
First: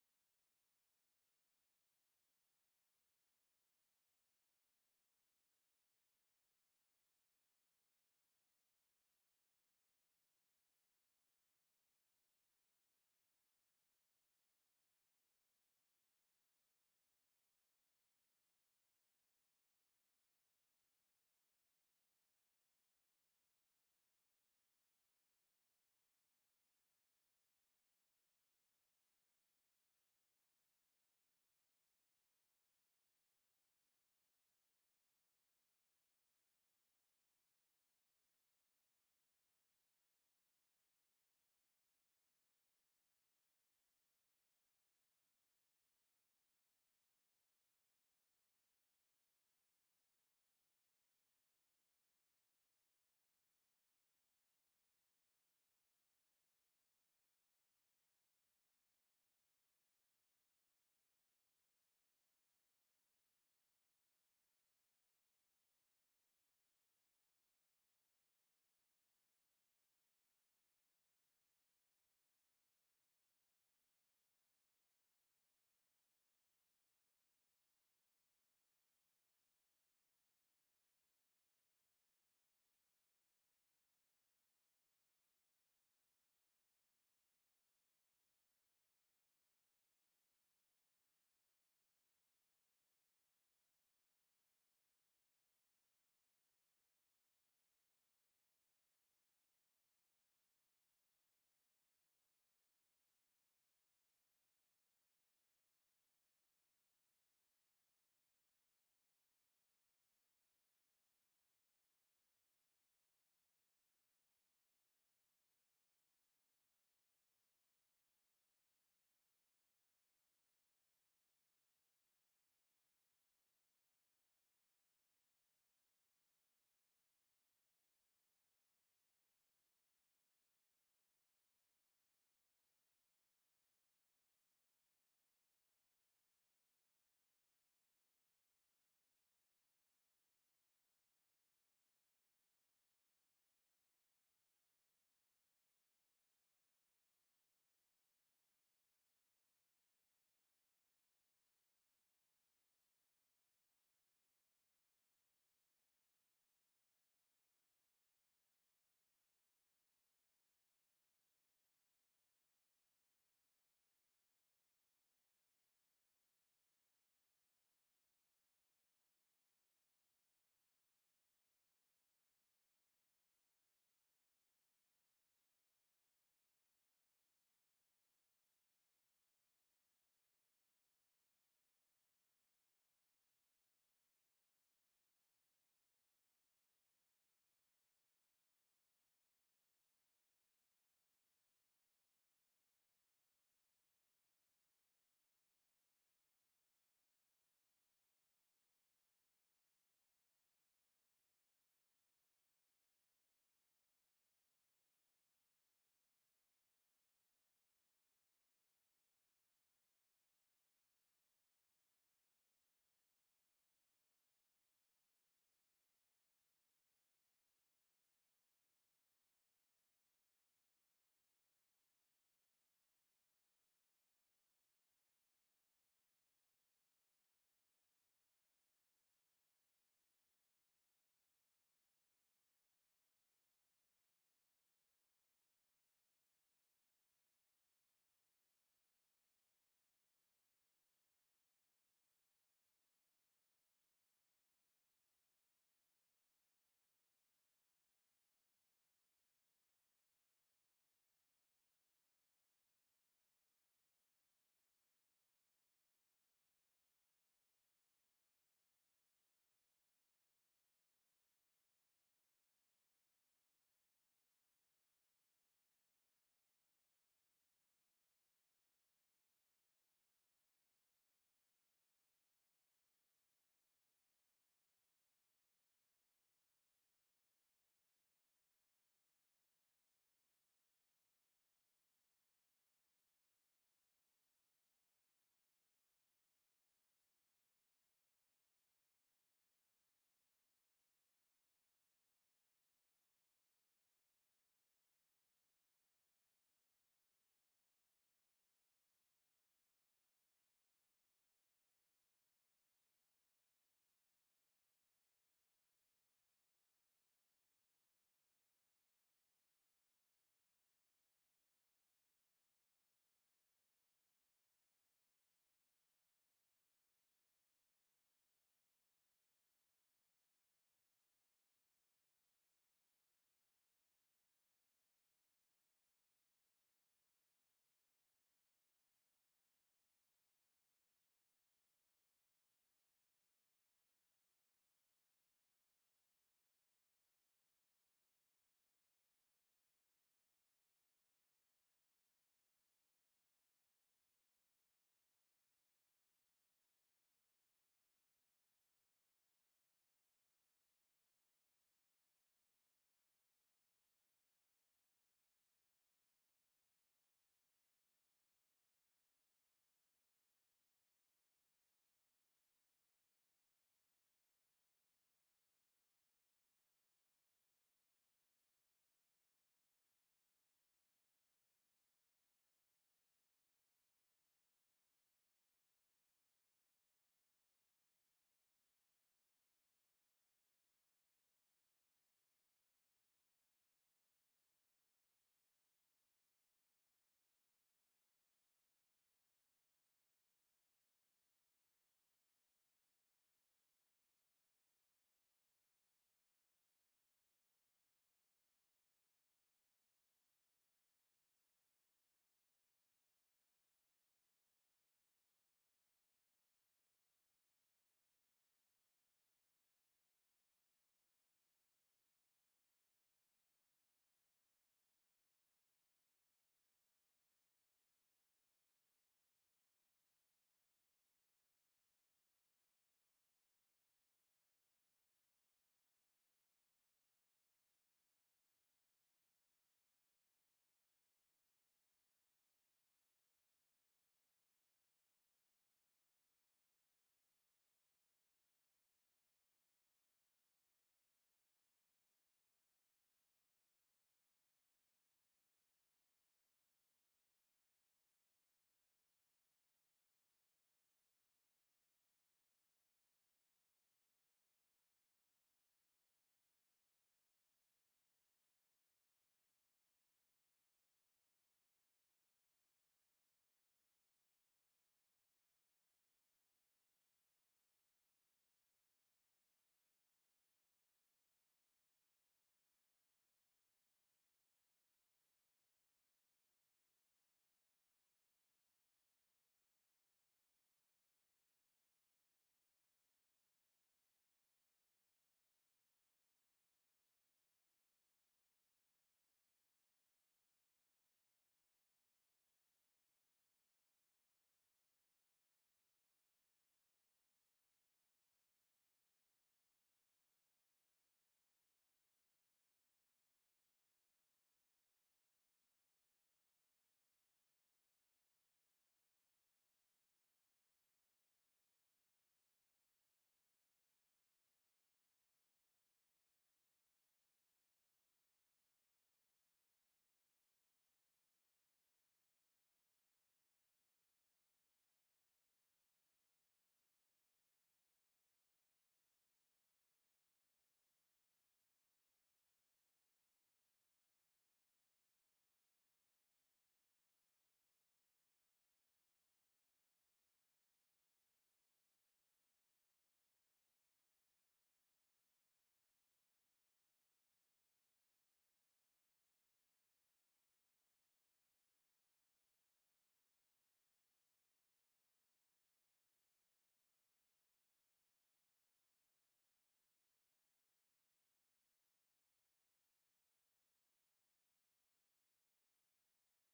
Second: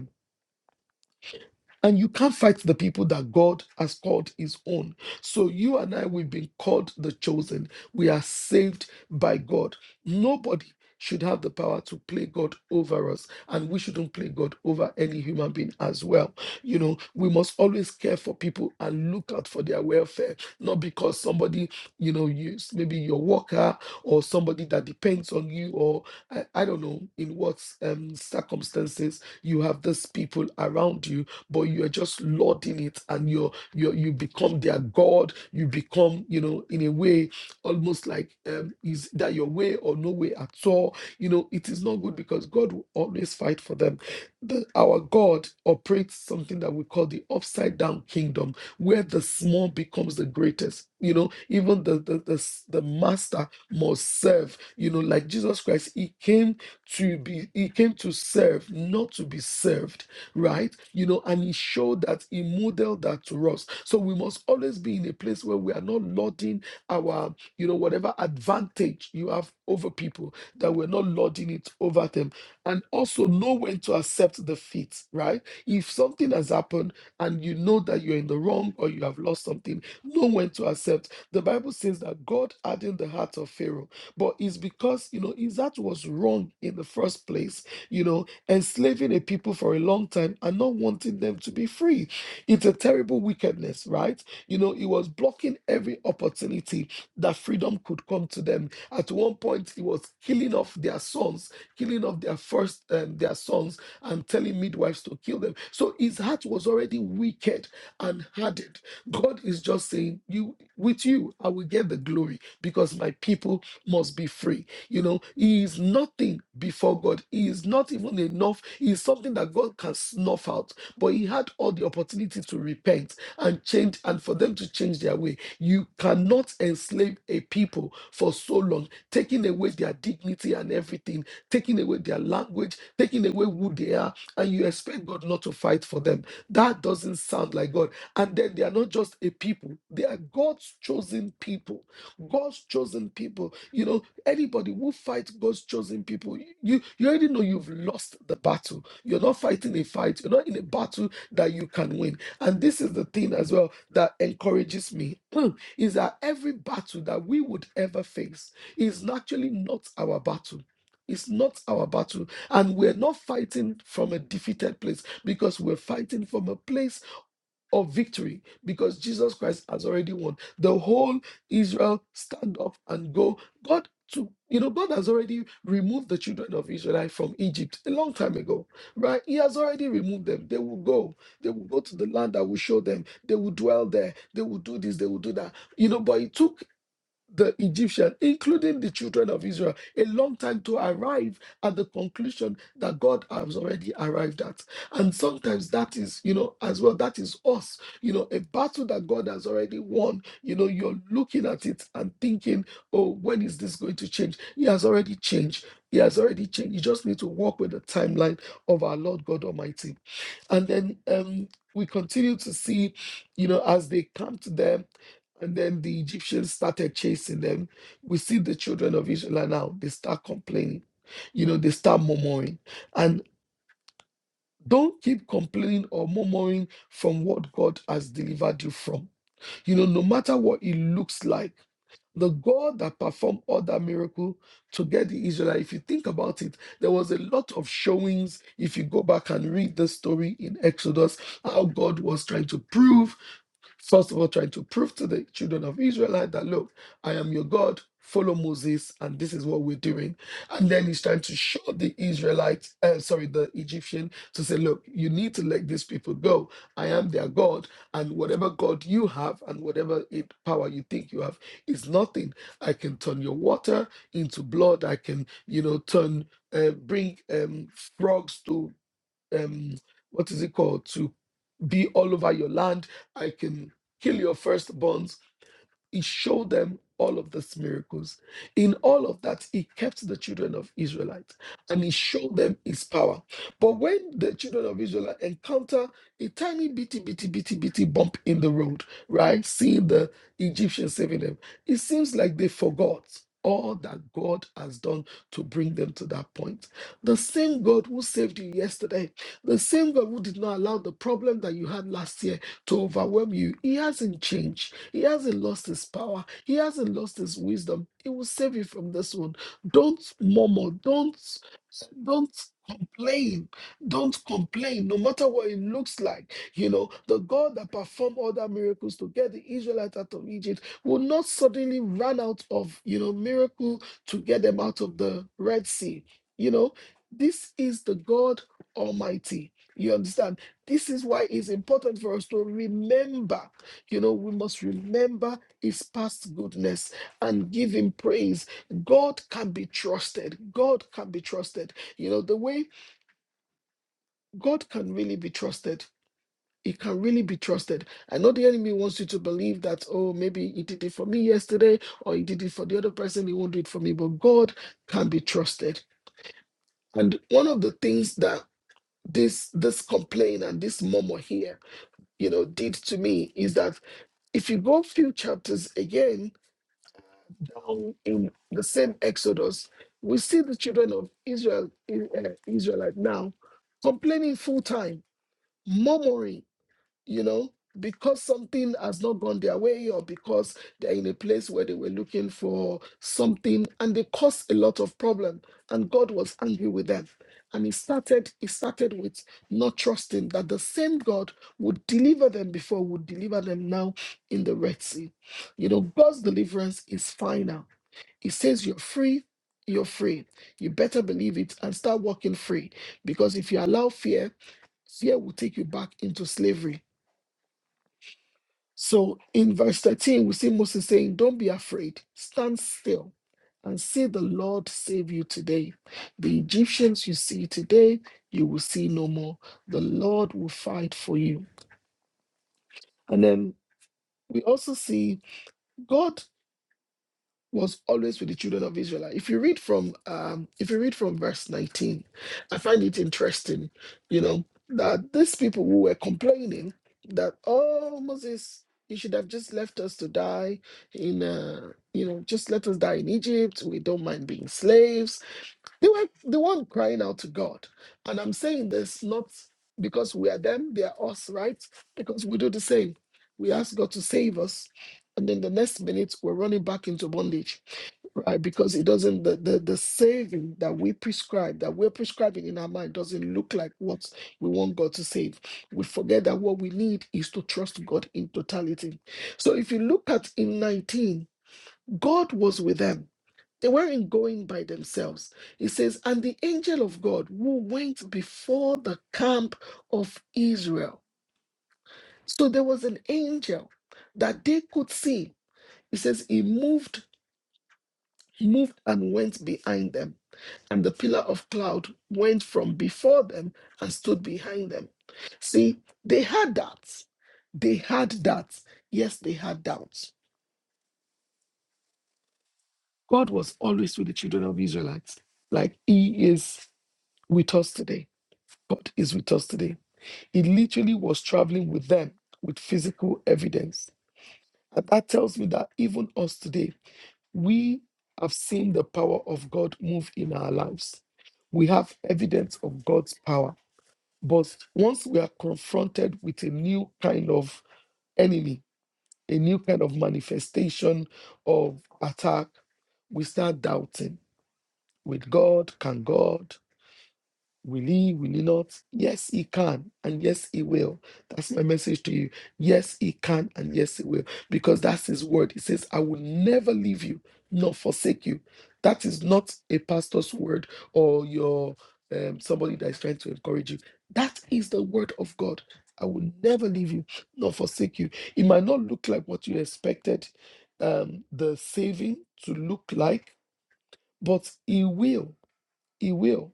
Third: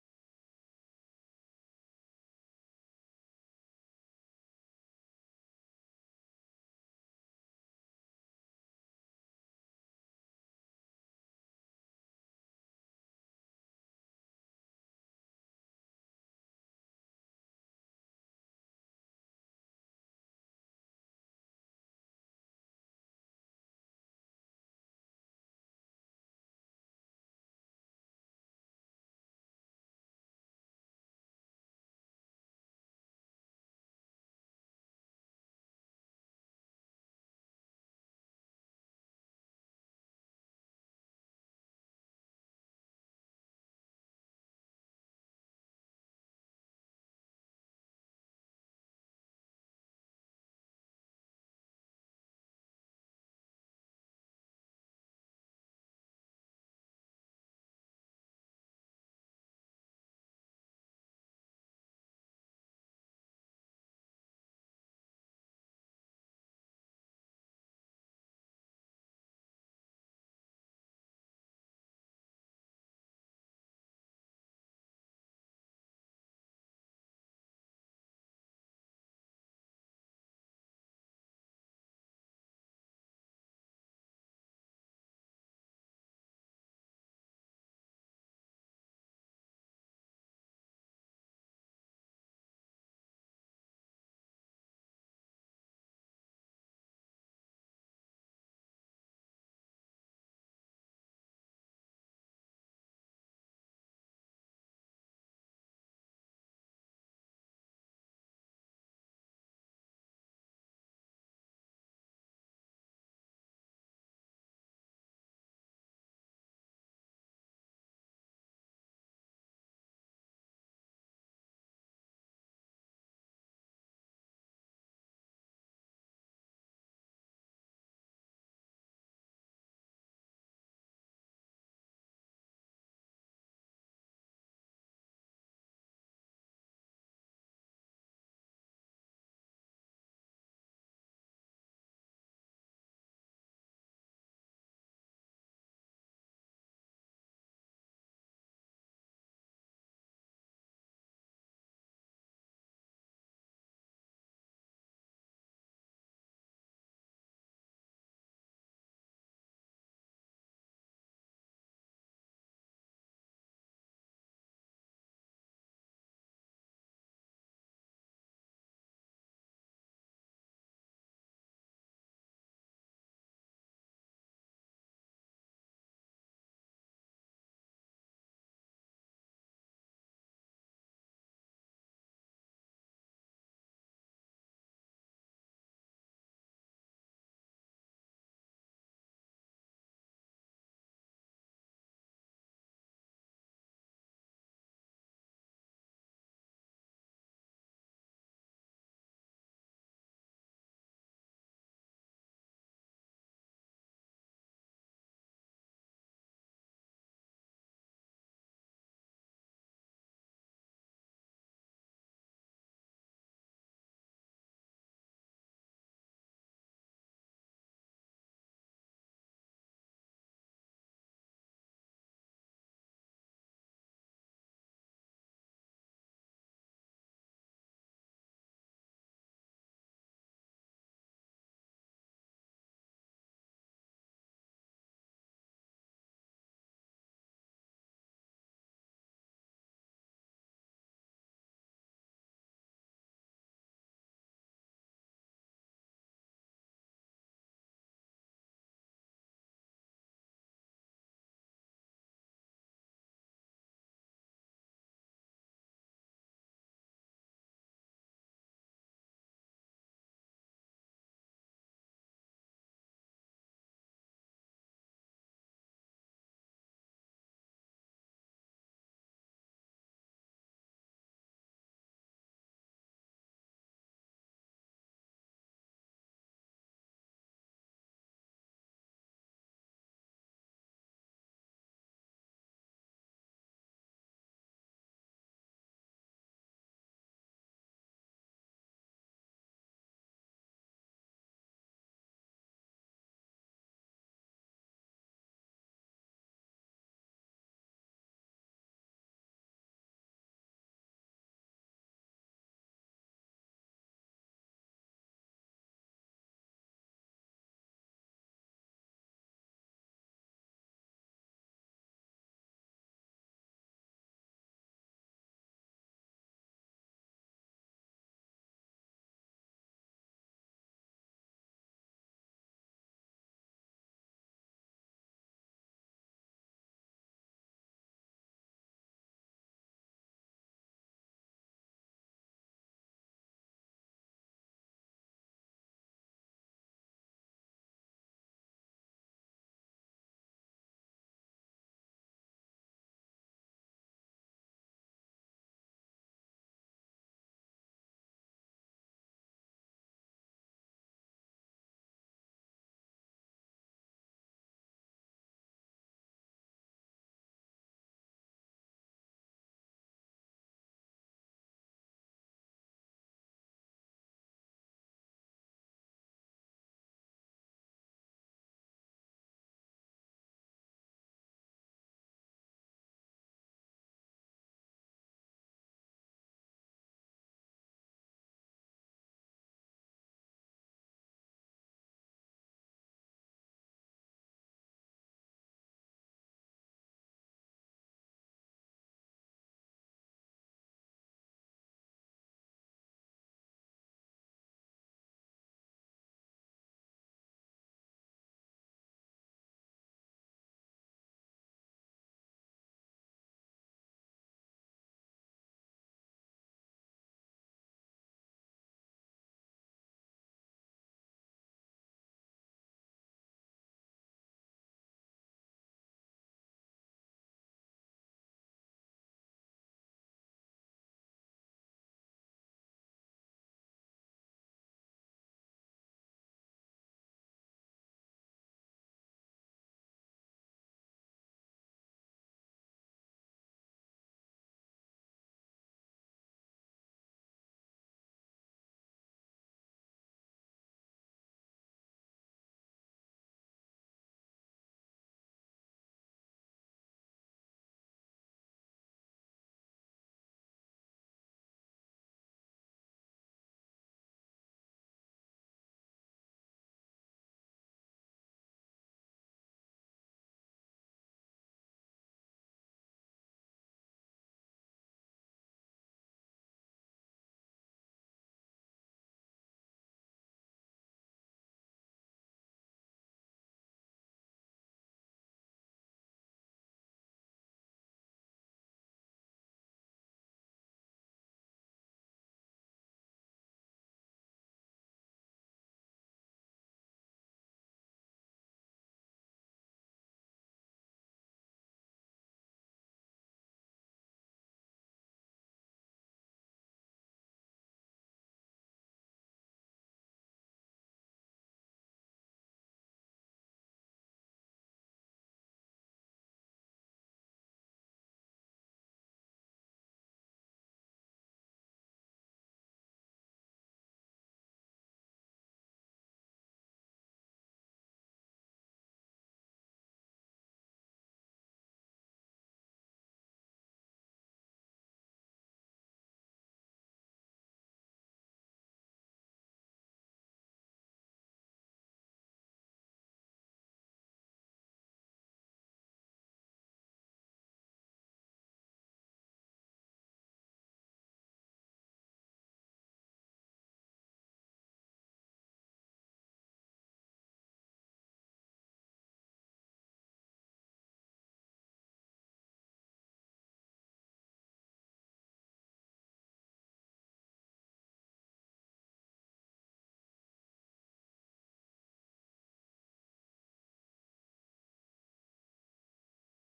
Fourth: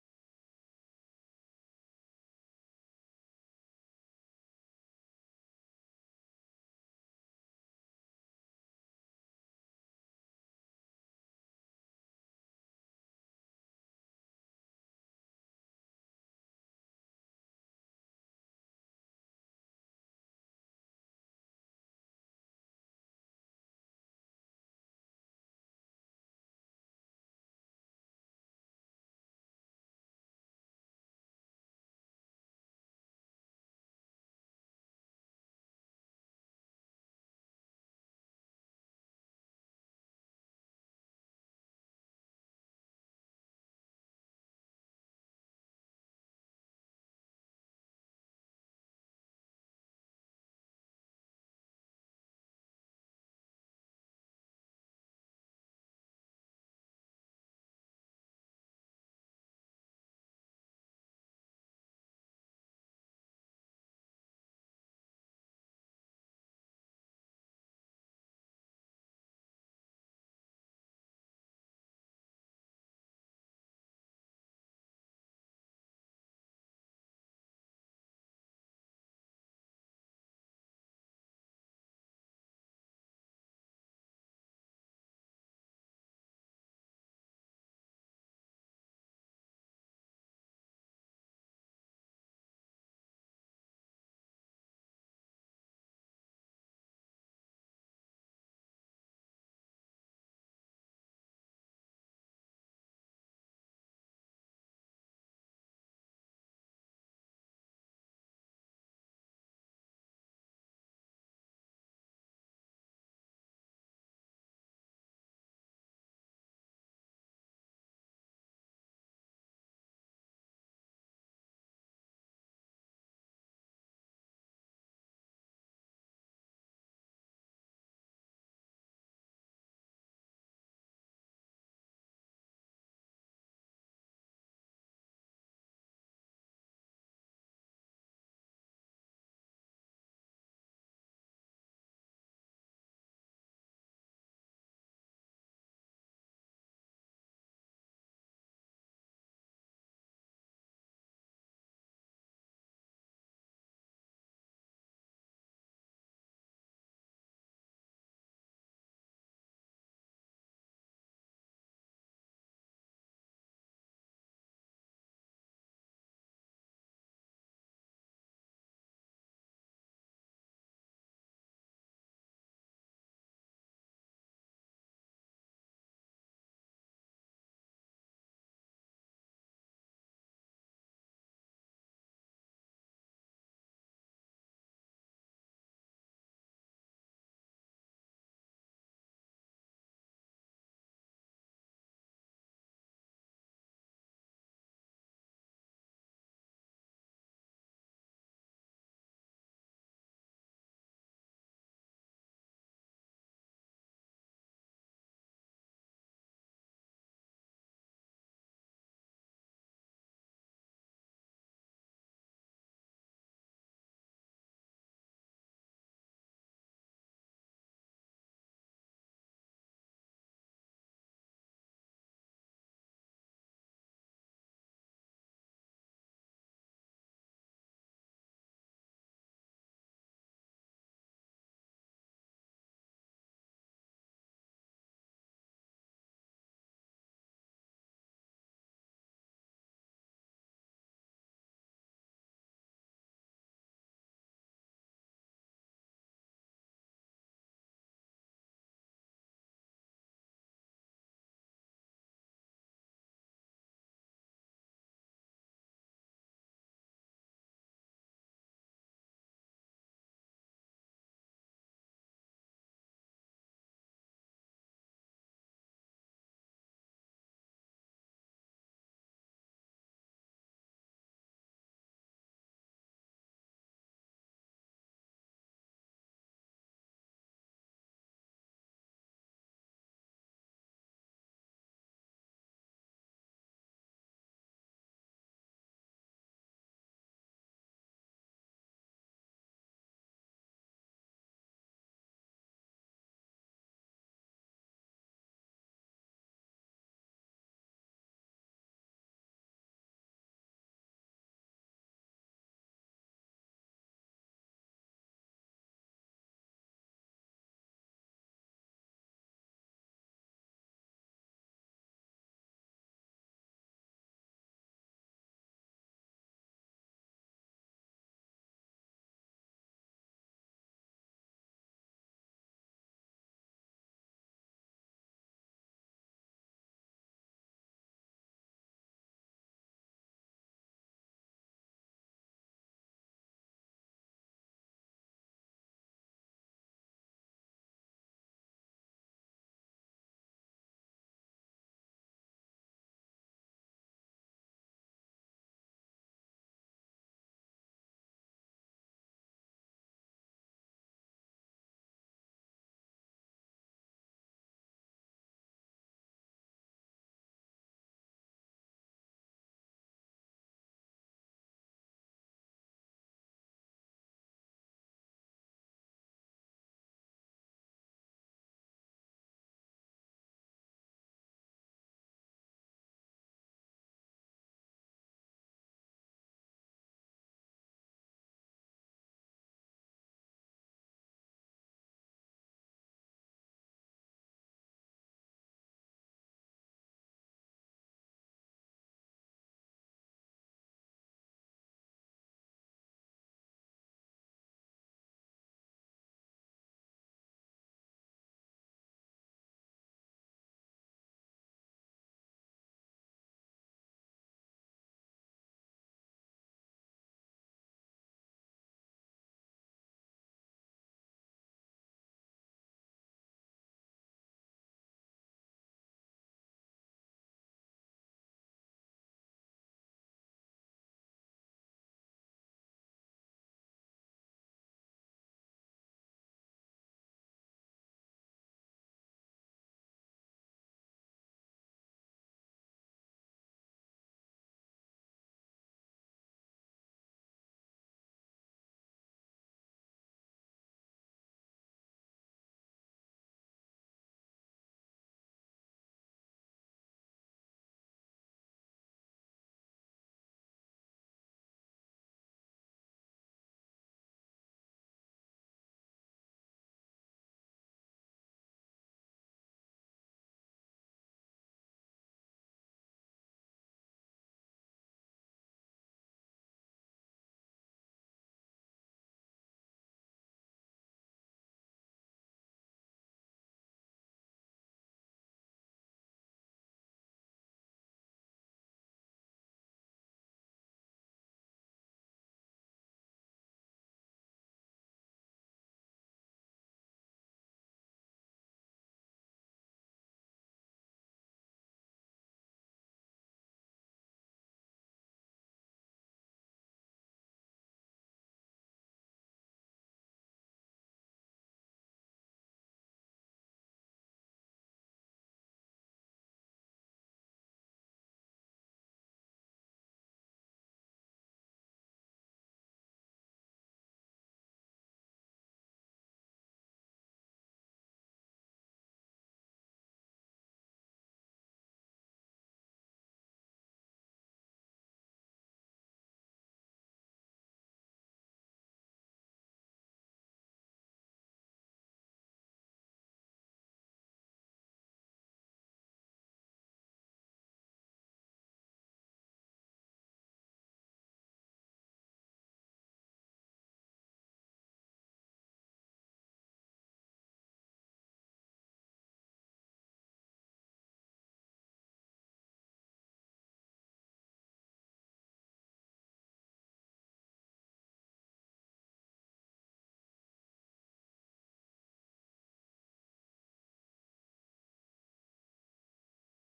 and you can't fight the people that God has called his own. So you and I, we've been called the chosen. We are saved by God. Nobody should have the power to play God over us. And we shouldn't play God over any human being as well. You know, we must always care for people and look out for their welfare, not because somebody, you know, you maybe your worker or somebody that depends on you, or I, I don't know in what um, circumstances you have these people around you but you're just lording it and you're, you're you become their god you become you know in a way almost like um, is that your way or no way at all you know it is not good because god will always fight for them the, our god operates something that we call the upside down kingdom where the small becomes the greatest you know even the the, the, s- the master must serve you know like jesus christ he came to be he came to serve not to be served right? You know, and he showed that he modeled that to us. So we must always be in a place where we are not lauding our, you know, whatever advantage you have over people, that we're not lauding it over them. And also know when to accept defeat, right? If something has happened and you know that you're in the wrong or you have lost something, know when to accept. The Bible says that God hardened the heart of Pharaoh, but it's because, you know, his heart was wrong in the first place, you know, enslaving a people for a long time and not wanting them to be free. It's a terrible wickedness, right? You know, it was blocking every opportunity that freedom could come to them. At one point, it was killing off their sons, killing off their first um, their sons, and telling midwives to kill them. So his heart was already wicked and hardened. God is just saying, "You with you, I will get the glory because my people must be free." You know, he is nothing before God. He is not even enough. He is something that God can snuff out. But he had all the opportunity to repent and change and for them to change their way. You cannot enslave a people for so long, taking away their dignity and everything, taking away their language, taking away who they are, and you expect God not to fight for them. That doesn't sound like God. And then they are not just a people, they are God's chosen people. God's chosen people. You know, Anybody who fights God's chosen people, you you already know you've lost the battle. You're not fighting a fight. You're not in a battle that you can win. And this is the thing as well that encourages me [clears throat] is that every battle that we would ever face is naturally not our battle. It's not our battle, and we're not fighting from a defeated place because we're fighting from a place of victory because Jesus Christ has already won. The whole Israel stand up and go. God to you know, God has already removed the children of Israel from Egypt a long time ago, right? He has already removed them. They will go. They will go to the land I will show them. They will dwell there. They will do this. They will do that. You know, but it took the Egyptian, including the children of Israel, a long time to arrive at the conclusion that God has already arrived at. And sometimes that is, you know, as well, that is us, you know, a battle that God has already won. You know, you're looking at it and thinking, oh, when is this going to change? He has already changed. He has already changed. You just need to walk with the timeline of our Lord God Almighty. And then um, we continue to see, you know, as they come to them and then the Egyptians started chasing them. We see the children of Israel now. They start complaining. You know, they start murmuring. And don't keep complaining or murmuring from what God has delivered you from. You know, no matter what it looks like, the God that performed all that miracle to get the Israelite, if you think about it, there was a lot of showings. If you go back and read the story in Exodus, how God was trying to prove First of all, trying to prove to the children of Israelite that look, I am your God, follow Moses, and this is what we're doing. And then he's trying to show the Israelites, uh, sorry, the Egyptian, to say, look, you need to let these people go. I am their God, and whatever God you have and whatever it, power you think you have is nothing. I can turn your water into blood. I can, you know, turn, uh, bring um, frogs to um what is it called to be all over your land i can kill your firstborns he showed them all of these miracles. In all of that, he kept the children of Israelites and he showed them his power. But when the children of Israel encounter a tiny bitty, bitty, bitty, bitty bump in the road, right? Seeing the Egyptians saving them, it seems like they forgot all that God has done to bring them to that point. The same God who saved you yesterday, the same God who did not allow the problem that you had last year to overwhelm you, He hasn't changed. He hasn't lost his power. He hasn't lost his wisdom. He will save you from this one. Don't murmur. Don't don't complain. Don't complain, no matter what it looks like. You know, the God that performed all the miracles to get the Israelites out of Egypt will not suddenly run out of, you know, miracle to get them out of the Red Sea. You know, this is the God Almighty. You understand? This is why it's important for us to remember you know, we must remember his past goodness and give him praise. God can be trusted. God can be trusted. You know, the way God can really be trusted. He can really be trusted. I know the enemy wants you to believe that, oh, maybe he did it for me yesterday or he did it for the other person. He won't do it for me. But God can be trusted. And one of the things that this this complaint and this murmur here, you know, did to me is that if you go a few chapters again, down in the same Exodus, we see the children of Israel, I- uh, Israelite now, complaining full time, murmuring, you know, because something has not gone their way or because they're in a place where they were looking for something and they caused a lot of problem and God was angry with them. And he started, he started with not trusting that the same God would deliver them before, would deliver them now in the Red Sea. You know, God's deliverance is final it says you're free, you're free. You better believe it and start walking free. Because if you allow fear, fear will take you back into slavery. So in verse 13, we see Moses saying, Don't be afraid, stand still and see the Lord save you today. The Egyptians you see today, you will see no more. The Lord will fight for you. And then we also see God. was always with the children of Israel. If you read from um, if you read from verse 19, I find it interesting, you know, that these people who were complaining that oh Moses, you should have just left us to die in uh, you know, just let us die in Egypt. We don't mind being slaves. They were the one crying out to God. And I'm saying this not because we are them, they are us, right? Because we do the same. We ask God to save us, and then the next minute we're running back into bondage right? Because it doesn't the, the the saving that we prescribe, that we're prescribing in our mind, doesn't look like what we want God to save. We forget that what we need is to trust God in totality. So if you look at in 19, God was with them. They weren't going by themselves. It says, and the angel of God who went before the camp of Israel. So there was an angel that they could see. It says he moved, moved and went behind them and the pillar of cloud went from before them and stood behind them. See, they had that. They had that. Yes, they had doubts. God was always with the children of Israelites. Like He is with us today. God is with us today. He literally was traveling with them with physical evidence. And that tells me that even us today, we have seen the power of God move in our lives. We have evidence of God's power But once we are confronted with a new kind of enemy, a new kind of manifestation of attack, we start doubting with God, can God? Will he? Will he not? Yes, he can, and yes, he will. That's my message to you. Yes, he can, and yes, he will, because that's his word. He says, I will never leave you nor forsake you. That is not a pastor's word or your um, somebody that is trying to encourage you. That is the word of God. I will never leave you nor forsake you. It might not look like what you expected um, the saving to look like, but he will. He will.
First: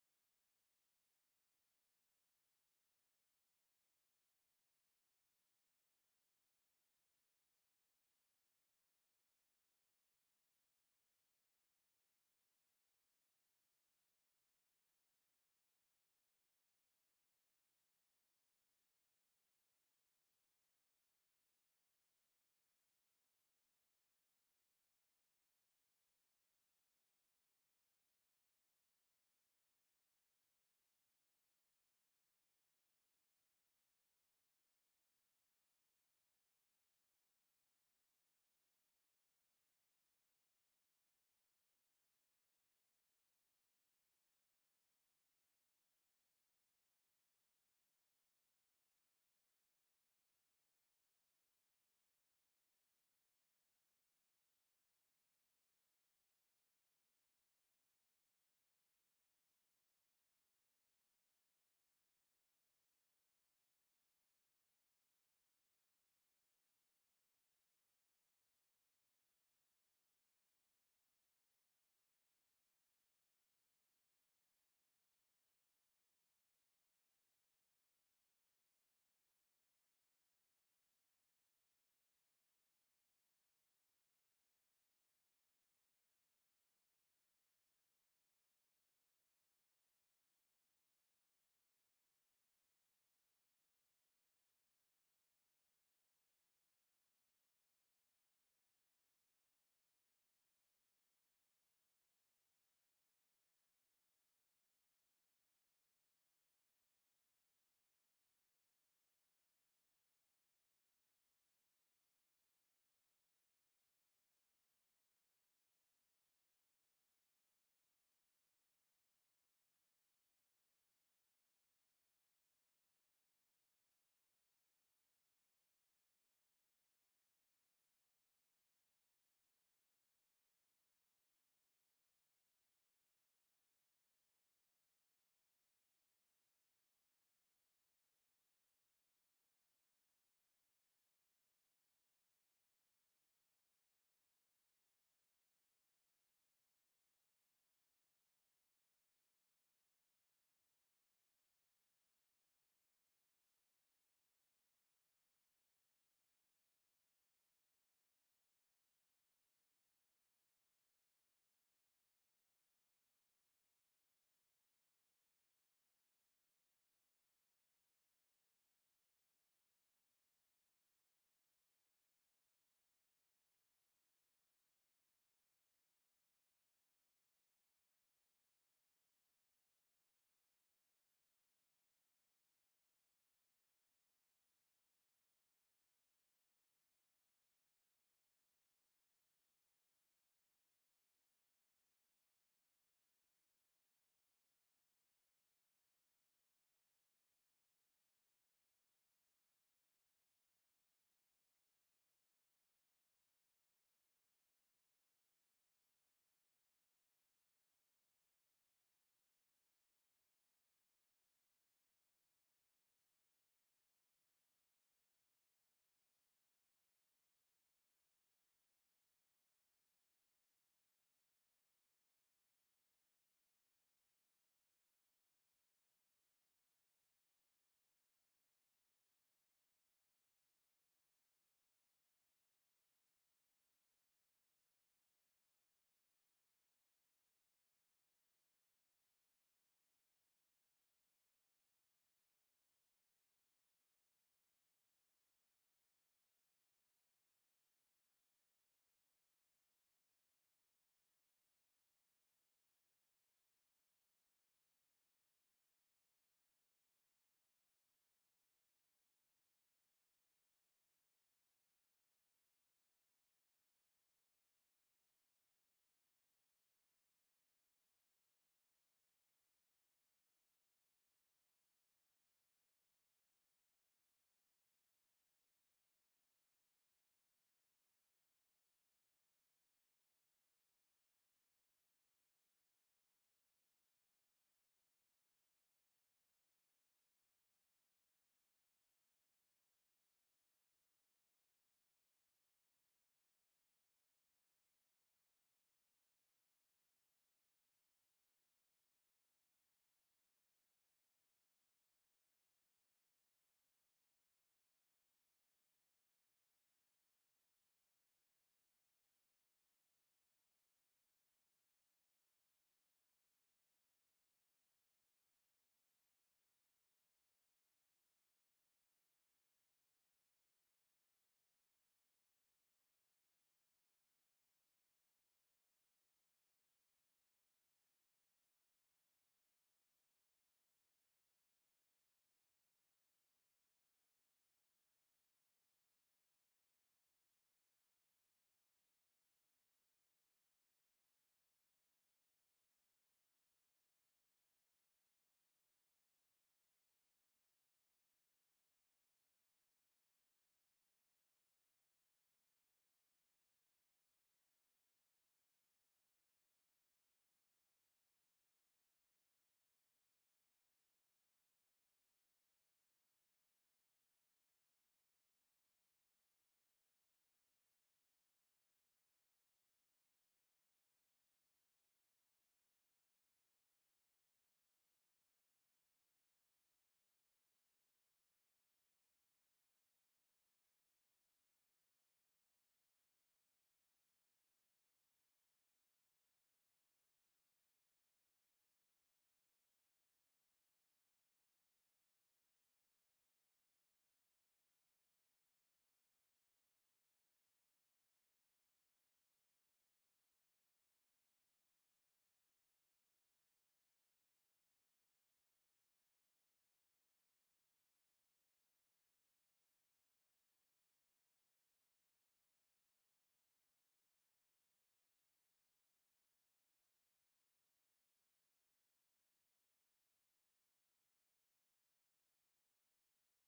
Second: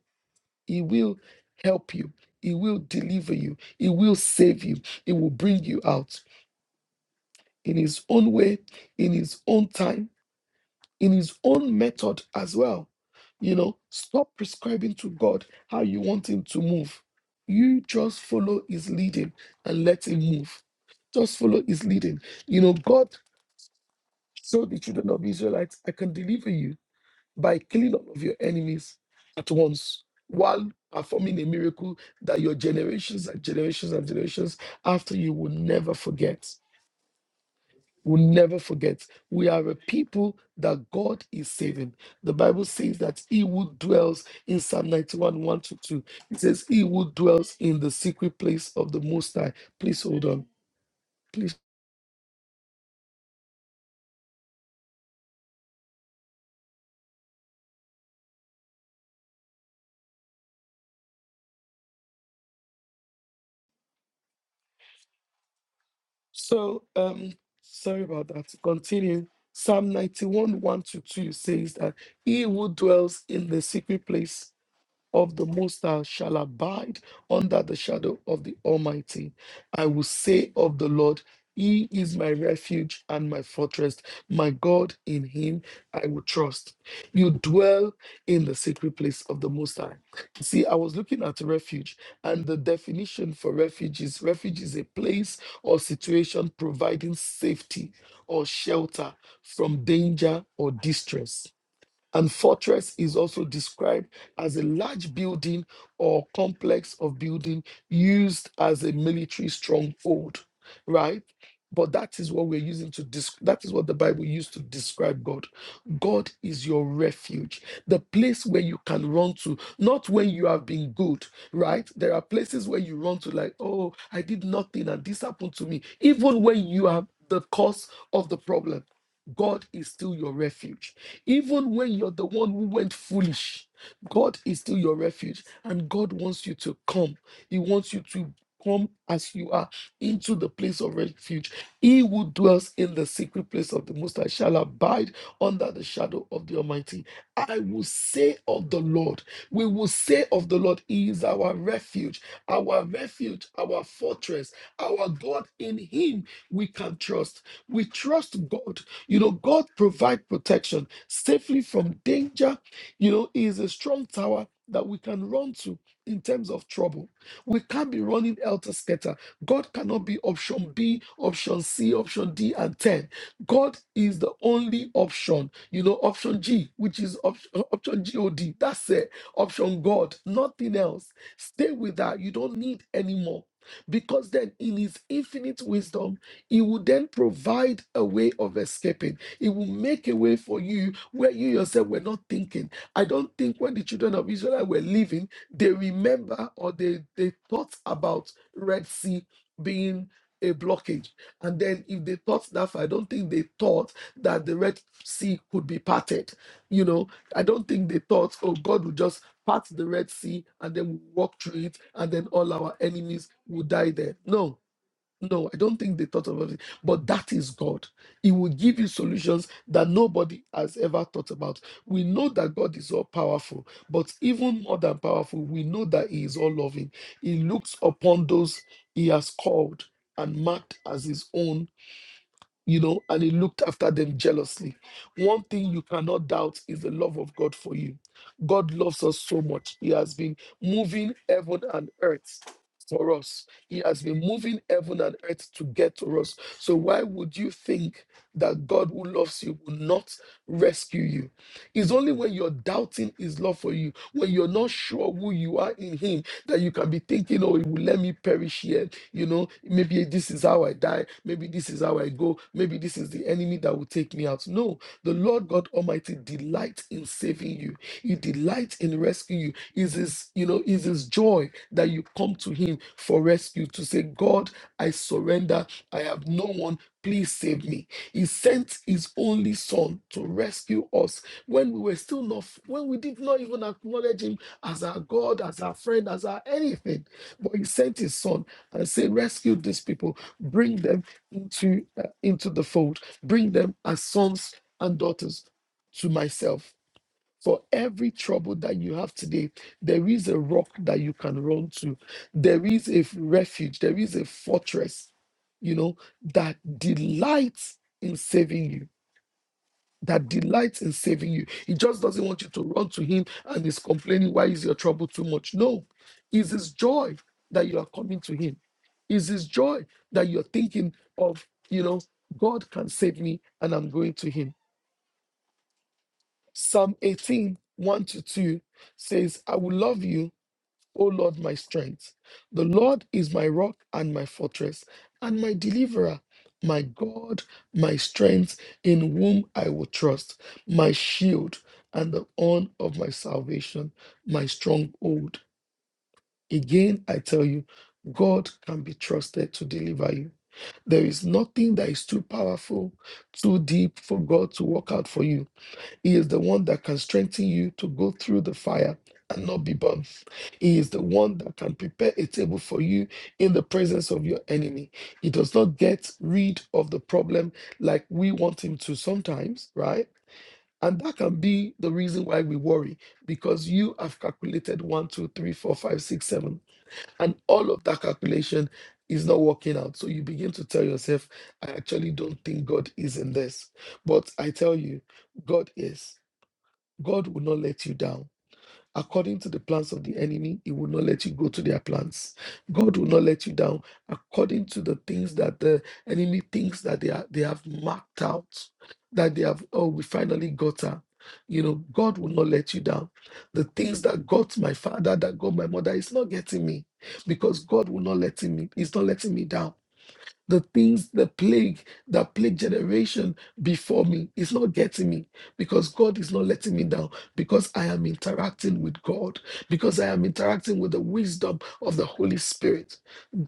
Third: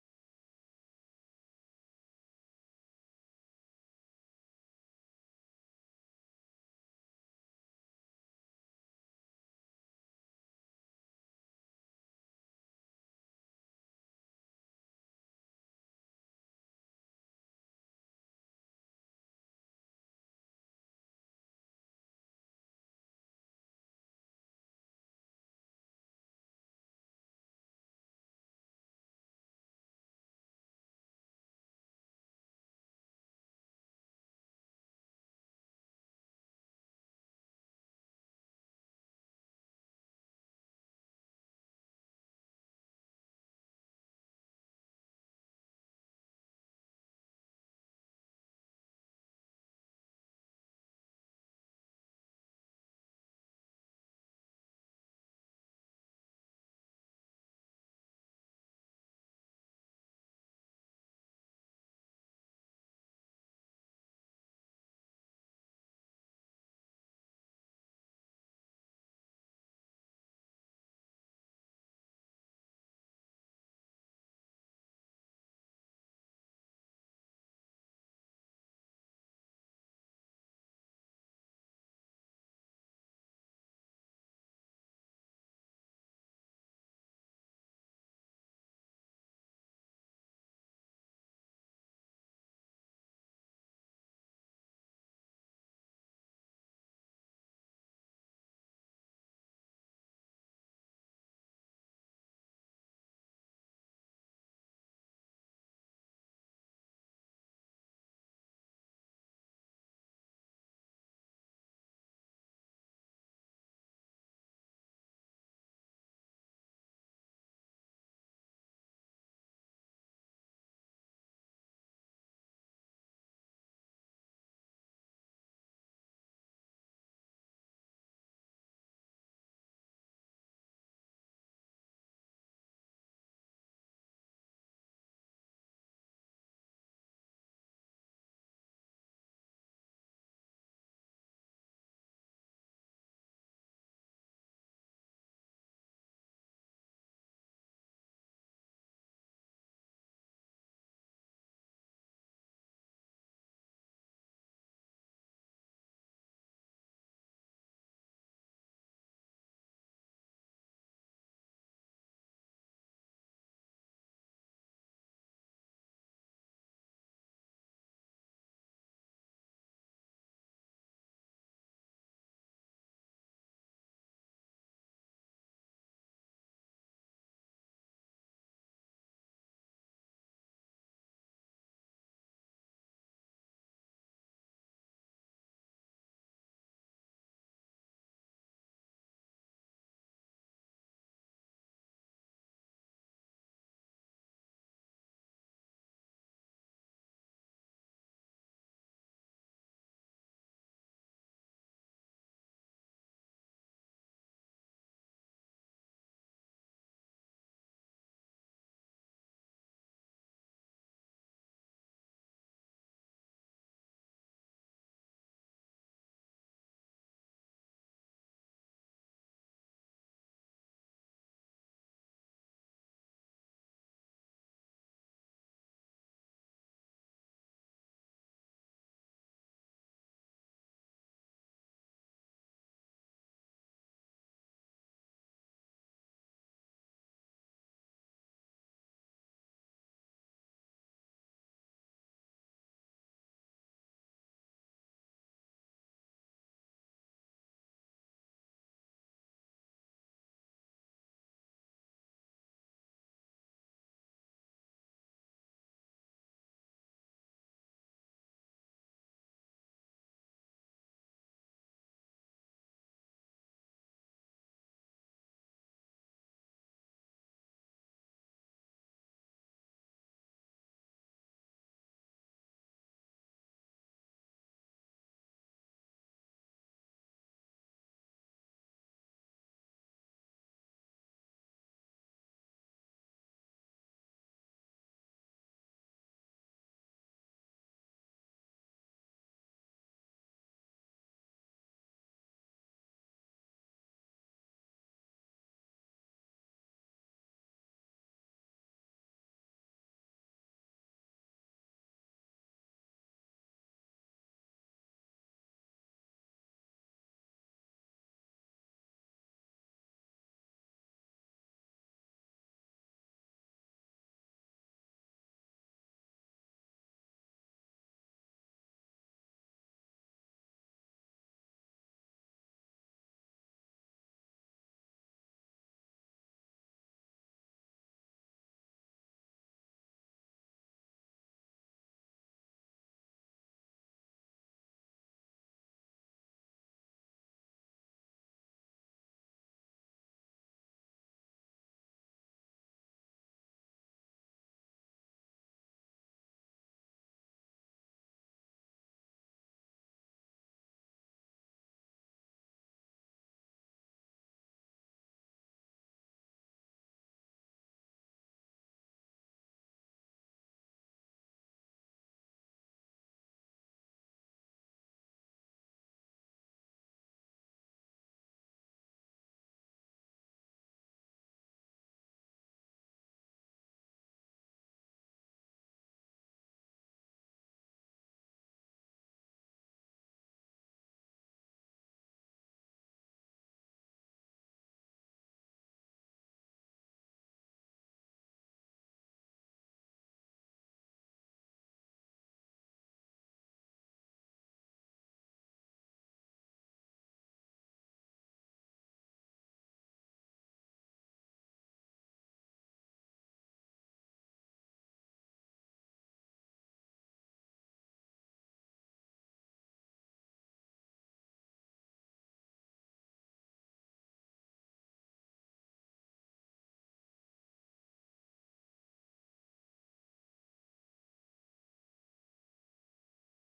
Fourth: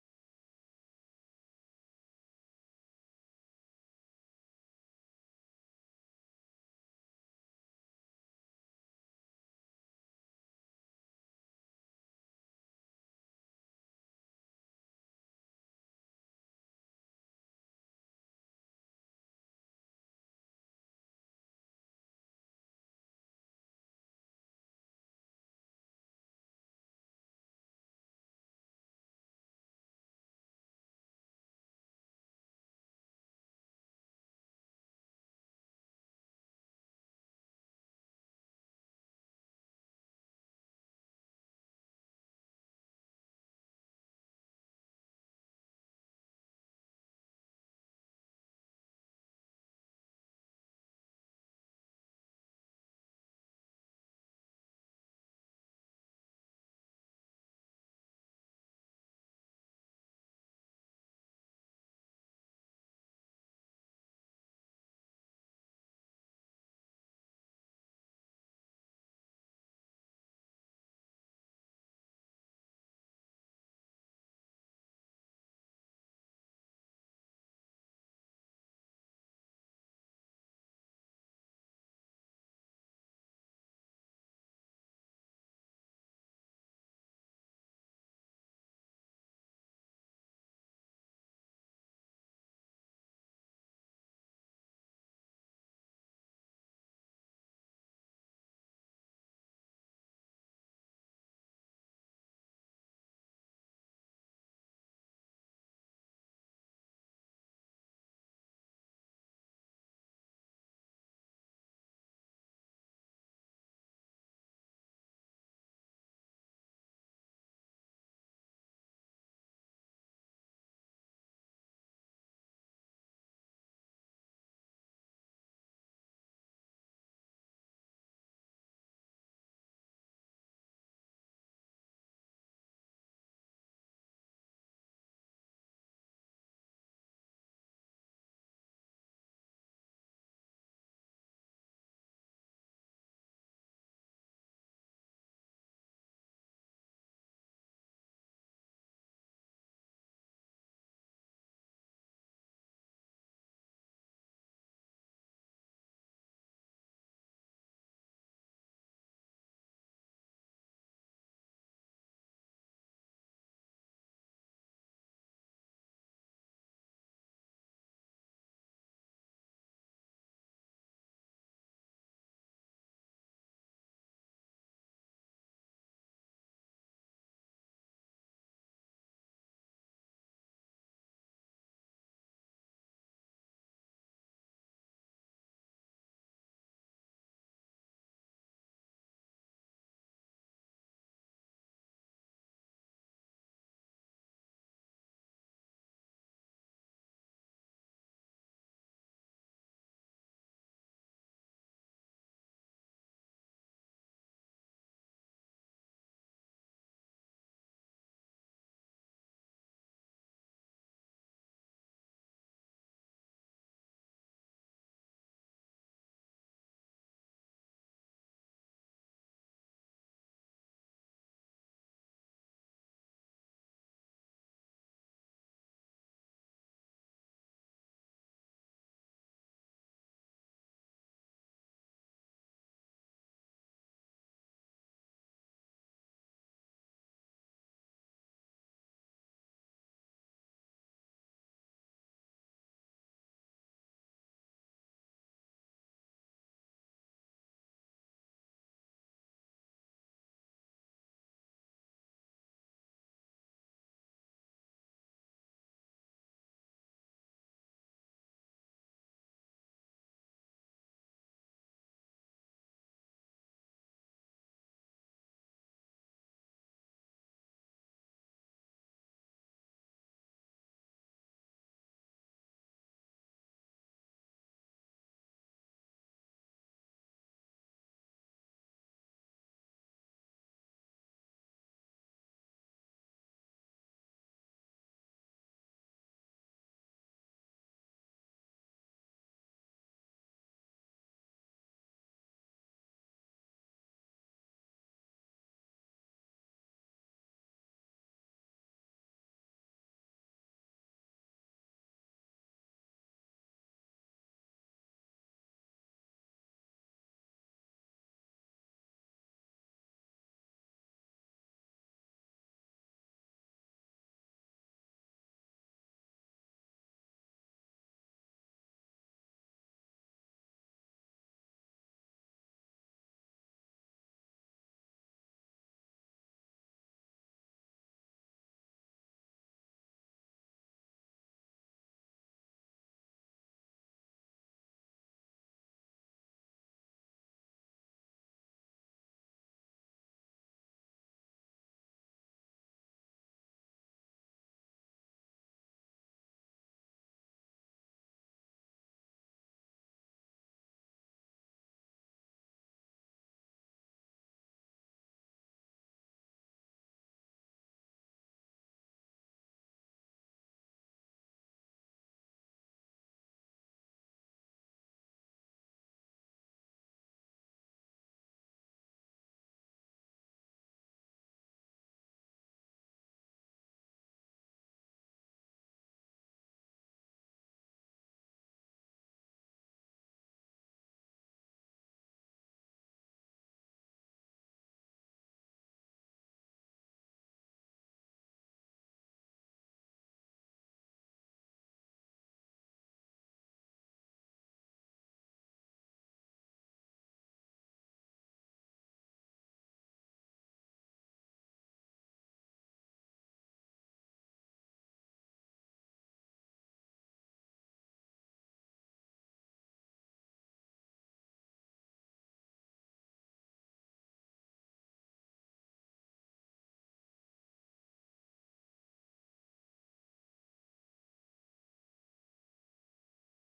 He will help you. He will deliver you. He will save you. He will bring you out in His own way, in His own time, in His own method as well. You know, stop prescribing to God how you want Him to move. You just follow His leading and let Him move. Just follow His leading. You know, God showed the children of Israelites, I can deliver you by killing all of your enemies at once while performing a miracle that your generations and generations and generations after you will never forget. Will never forget. We are a people that God is saving. The Bible says that He who dwells in Psalm 91 1 to 2. It says, He who dwells in the secret place of the Most High. Please hold on. Please. So, um, sorry about that. To Continue. Psalm 91, 1 to 2 says that he who dwells in the secret place of the Most High shall abide under the shadow of the Almighty. I will say of the Lord, He is my refuge and my fortress, my God, in Him I will trust. You dwell in the secret place of the Most High. See, I was looking at refuge, and the definition for refuge is refuge is a place or situation providing safety or shelter from danger or distress. And fortress is also described as a large building or complex of building used as a military stronghold, right? But that is what we're using to desc- that is what the Bible used to describe God. God is your refuge, the place where you can run to, not when you have been good, right? There are places where you run to, like, oh, I did nothing and this happened to me, even when you are the cause of the problem. God is still your refuge. Even when you're the one who went foolish, God is still your refuge. And God wants you to come. He wants you to come as you are into the place of refuge. He who dwells in the secret place of the Most High shall abide under the shadow of the Almighty. I will say of the Lord, we will say of the Lord, He is our refuge, our refuge, our fortress, our God. In Him we can trust. We trust God. You know, God provides protection safely from danger. You know, He is a strong tower that we can run to in terms of trouble. We can't be running elter skelter. God cannot be option B, option C, option D, and 10. God is the only option, you know, option G, which is option, option God. That's it. Option God, nothing else. Stay with that. You don't need any more. Because then, in his infinite wisdom, he would then provide a way of escaping he will make a way for you where you yourself were not thinking. I don't think when the children of Israel were living, they remember or they, they thought about Red Sea being a blockage. And then if they thought that far, I don't think they thought that the Red Sea could be parted. You know, I don't think they thought, oh, God will just part the Red Sea and then we walk through it and then all our enemies will die there. No, no, I don't think they thought about it. But that is God. He will give you solutions that nobody has ever thought about. We know that God is all powerful, but even more than powerful, we know that He is all loving. He looks upon those He has called and marked as His own you know, and he looked after them jealously. One thing you cannot doubt is the love of God for you. God loves us so much. He has been moving heaven and earth for us. He has been moving heaven and earth to get to us. So why would you think that God who loves you will not rescue you? It's only when you're doubting his love for you, when you're not sure who you are in him, that you can be thinking, oh, he will let me perish here you know, maybe this is how I die. Maybe this is how I go. Maybe this is the enemy that will take me out. No, the Lord God Almighty delights in saving you. He delights in rescuing you. Is his, you know, is his joy that you come to him for rescue to say, God, I surrender. I have no one. Please save me. He sent his only son to rescue us when we were still not, when we did not even acknowledge him as our God, as our friend, as our anything. But he sent his son I say, rescue these people, bring them into uh, into the fold, bring them as sons and daughters to myself. For every trouble that you have today, there is a rock that you can run to. There is a refuge. There is a fortress, you know, that delights in saving you that delights in saving you. He just doesn't want you to run to him and is complaining, why is your trouble too much? No, it's his joy that you are coming to him. It's his joy that you're thinking of, you know, God can save me and I'm going to him. Psalm eighteen one to 2 says, I will love you O Lord, my strength. The Lord is my rock and my fortress and my deliverer, my God, my strength, in whom I will trust, my shield and the horn of my salvation, my stronghold. Again, I tell you, God can be trusted to deliver you. There is nothing that is too powerful, too deep for God to work out for you. He is the one that can strengthen you to go through the fire and not be burned. He is the one that can prepare a table for you in the presence of your enemy. He does not get rid of the problem like we want him to sometimes, right? And that can be the reason why we worry because you have calculated one, two, three, four, five, six, seven, and all of that calculation is not working out. So you begin to tell yourself, I actually don't think God is in this. But I tell you, God is. God will not let you down. According to the plans of the enemy, he will not let you go to their plans. God will not let you down according to the things that the enemy thinks that they are they have marked out, that they have, oh, we finally got her. You know, God will not let you down. The things that got my father, that got my mother, is not getting me because God will not let me, he's not letting me down. The things, the plague that plague generation before me is not getting me because God is not letting me down because I am interacting with God, because I am interacting with the wisdom of the Holy Spirit.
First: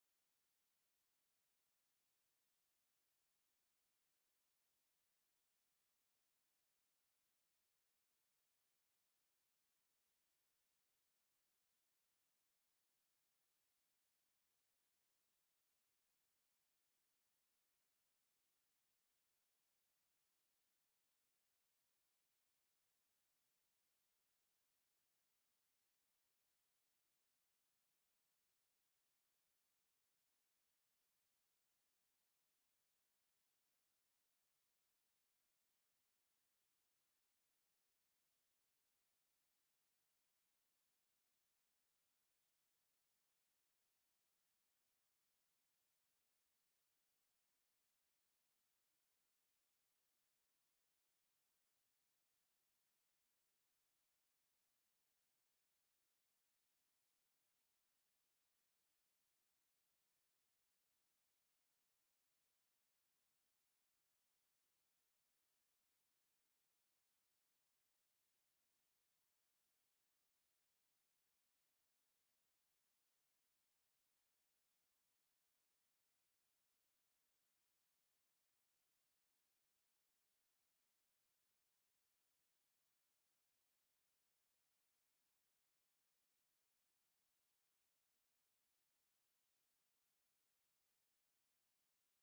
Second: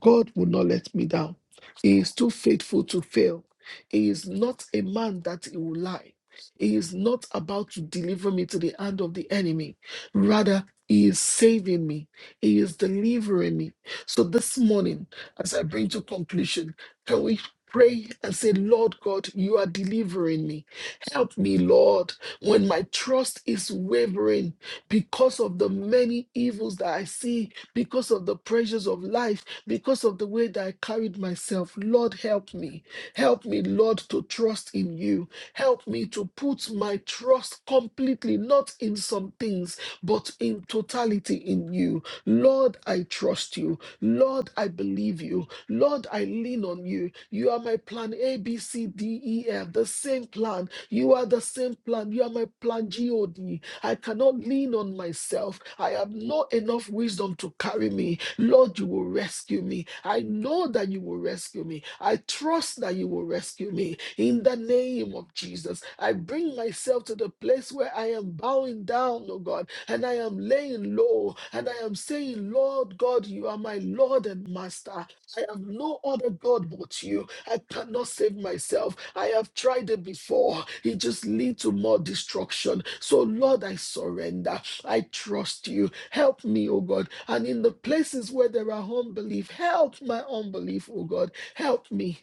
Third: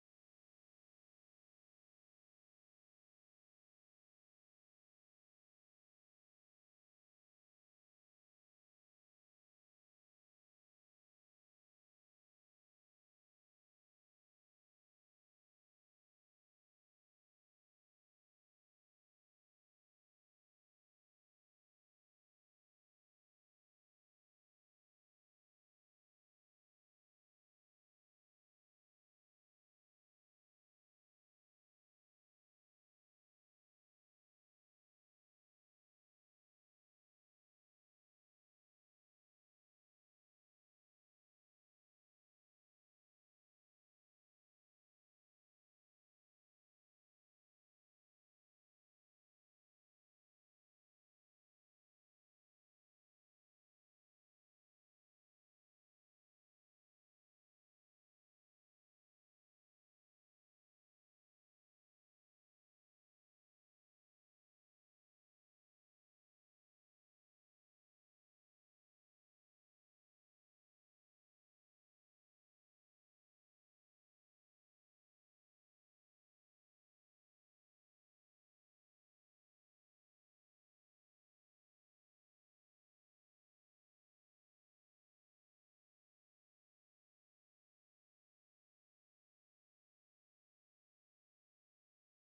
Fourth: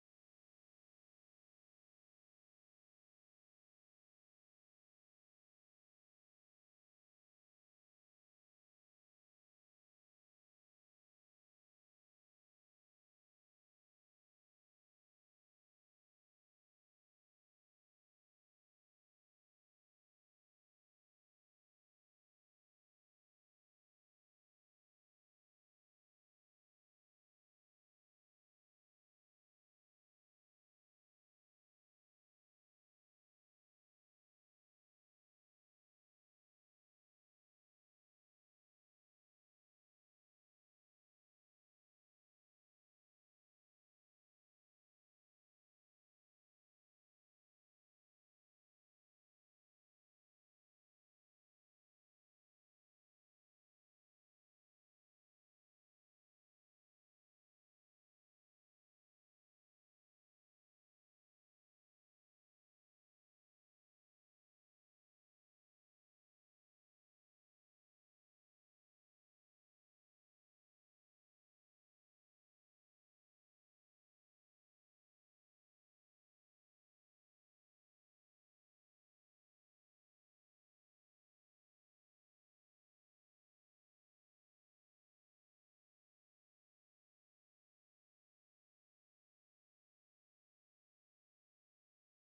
God will not let me down. He is too faithful to fail. He is not a man that he will lie. He is not about to deliver me to the hand of the enemy. Rather, he is saving me. He is delivering me. So this morning, as I bring to conclusion, can we pray and say, Lord God, you are delivering me. Help me, Lord, when my trust is wavering because of the many evils that I see, because of the pressures of life, because of the way that I carried myself. Lord, help me. Help me, Lord, to trust in you. Help me to put my trust completely, not in some things, but in totality in you. Lord, I trust you. Lord, I believe you. Lord, I lean on you. You are my plan A, B, C, D, E, F, the same plan. You are the same plan. You are my plan G, O, D. I cannot lean on myself. I have not enough wisdom to carry me. Lord, you will rescue me. I know that you will rescue me. I trust that you will rescue me. In the name of Jesus, I bring myself to the place where I am bowing down, oh God, and I am laying low, and I am saying, Lord God, you are my Lord and Master. I have no other God but you. I cannot save myself. I have tried it before. It just leads to more destruction. So, Lord, I surrender. I trust you. Help me, oh God. And in the places where there are unbelief, help my unbelief, oh God. Help me.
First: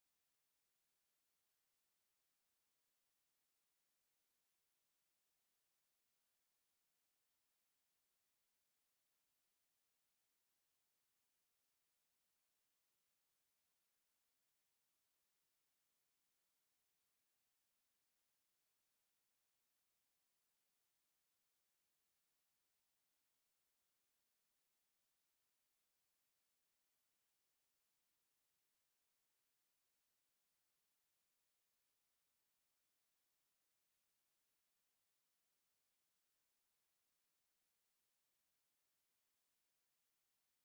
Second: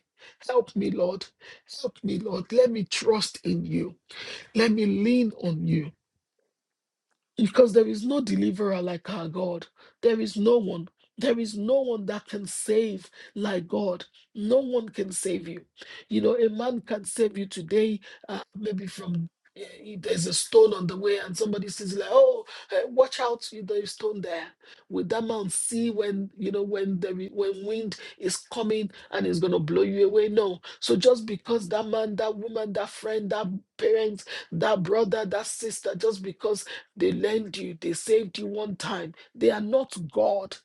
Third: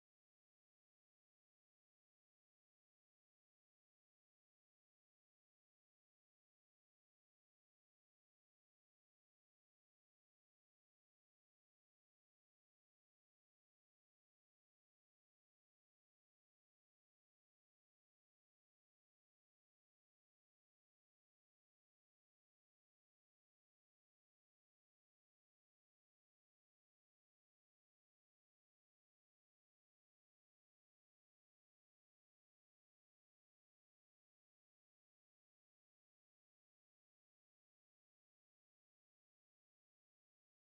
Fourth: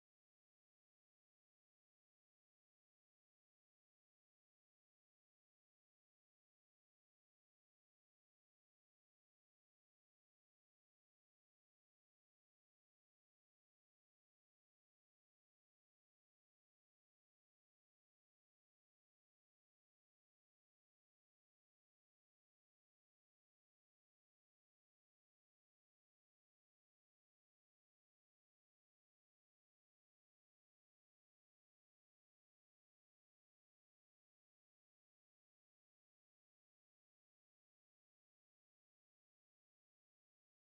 Help me, Lord. Help me, Lord. Let me trust in you. Let me lean on you because there is no deliverer like our God. There is no one. There is no one that can save like God. No one can save you. You know, a man can save you today, uh, maybe from eh, eh, there's a stone on the way, and somebody says like, "Oh, eh, watch out! you- There's stone there." Will that man see when you know when the when wind is coming and it's gonna blow you away? No. So just because that man, that woman, that friend, that parent, that brother, that sister, just because they lent you, they saved you one time. They are not God.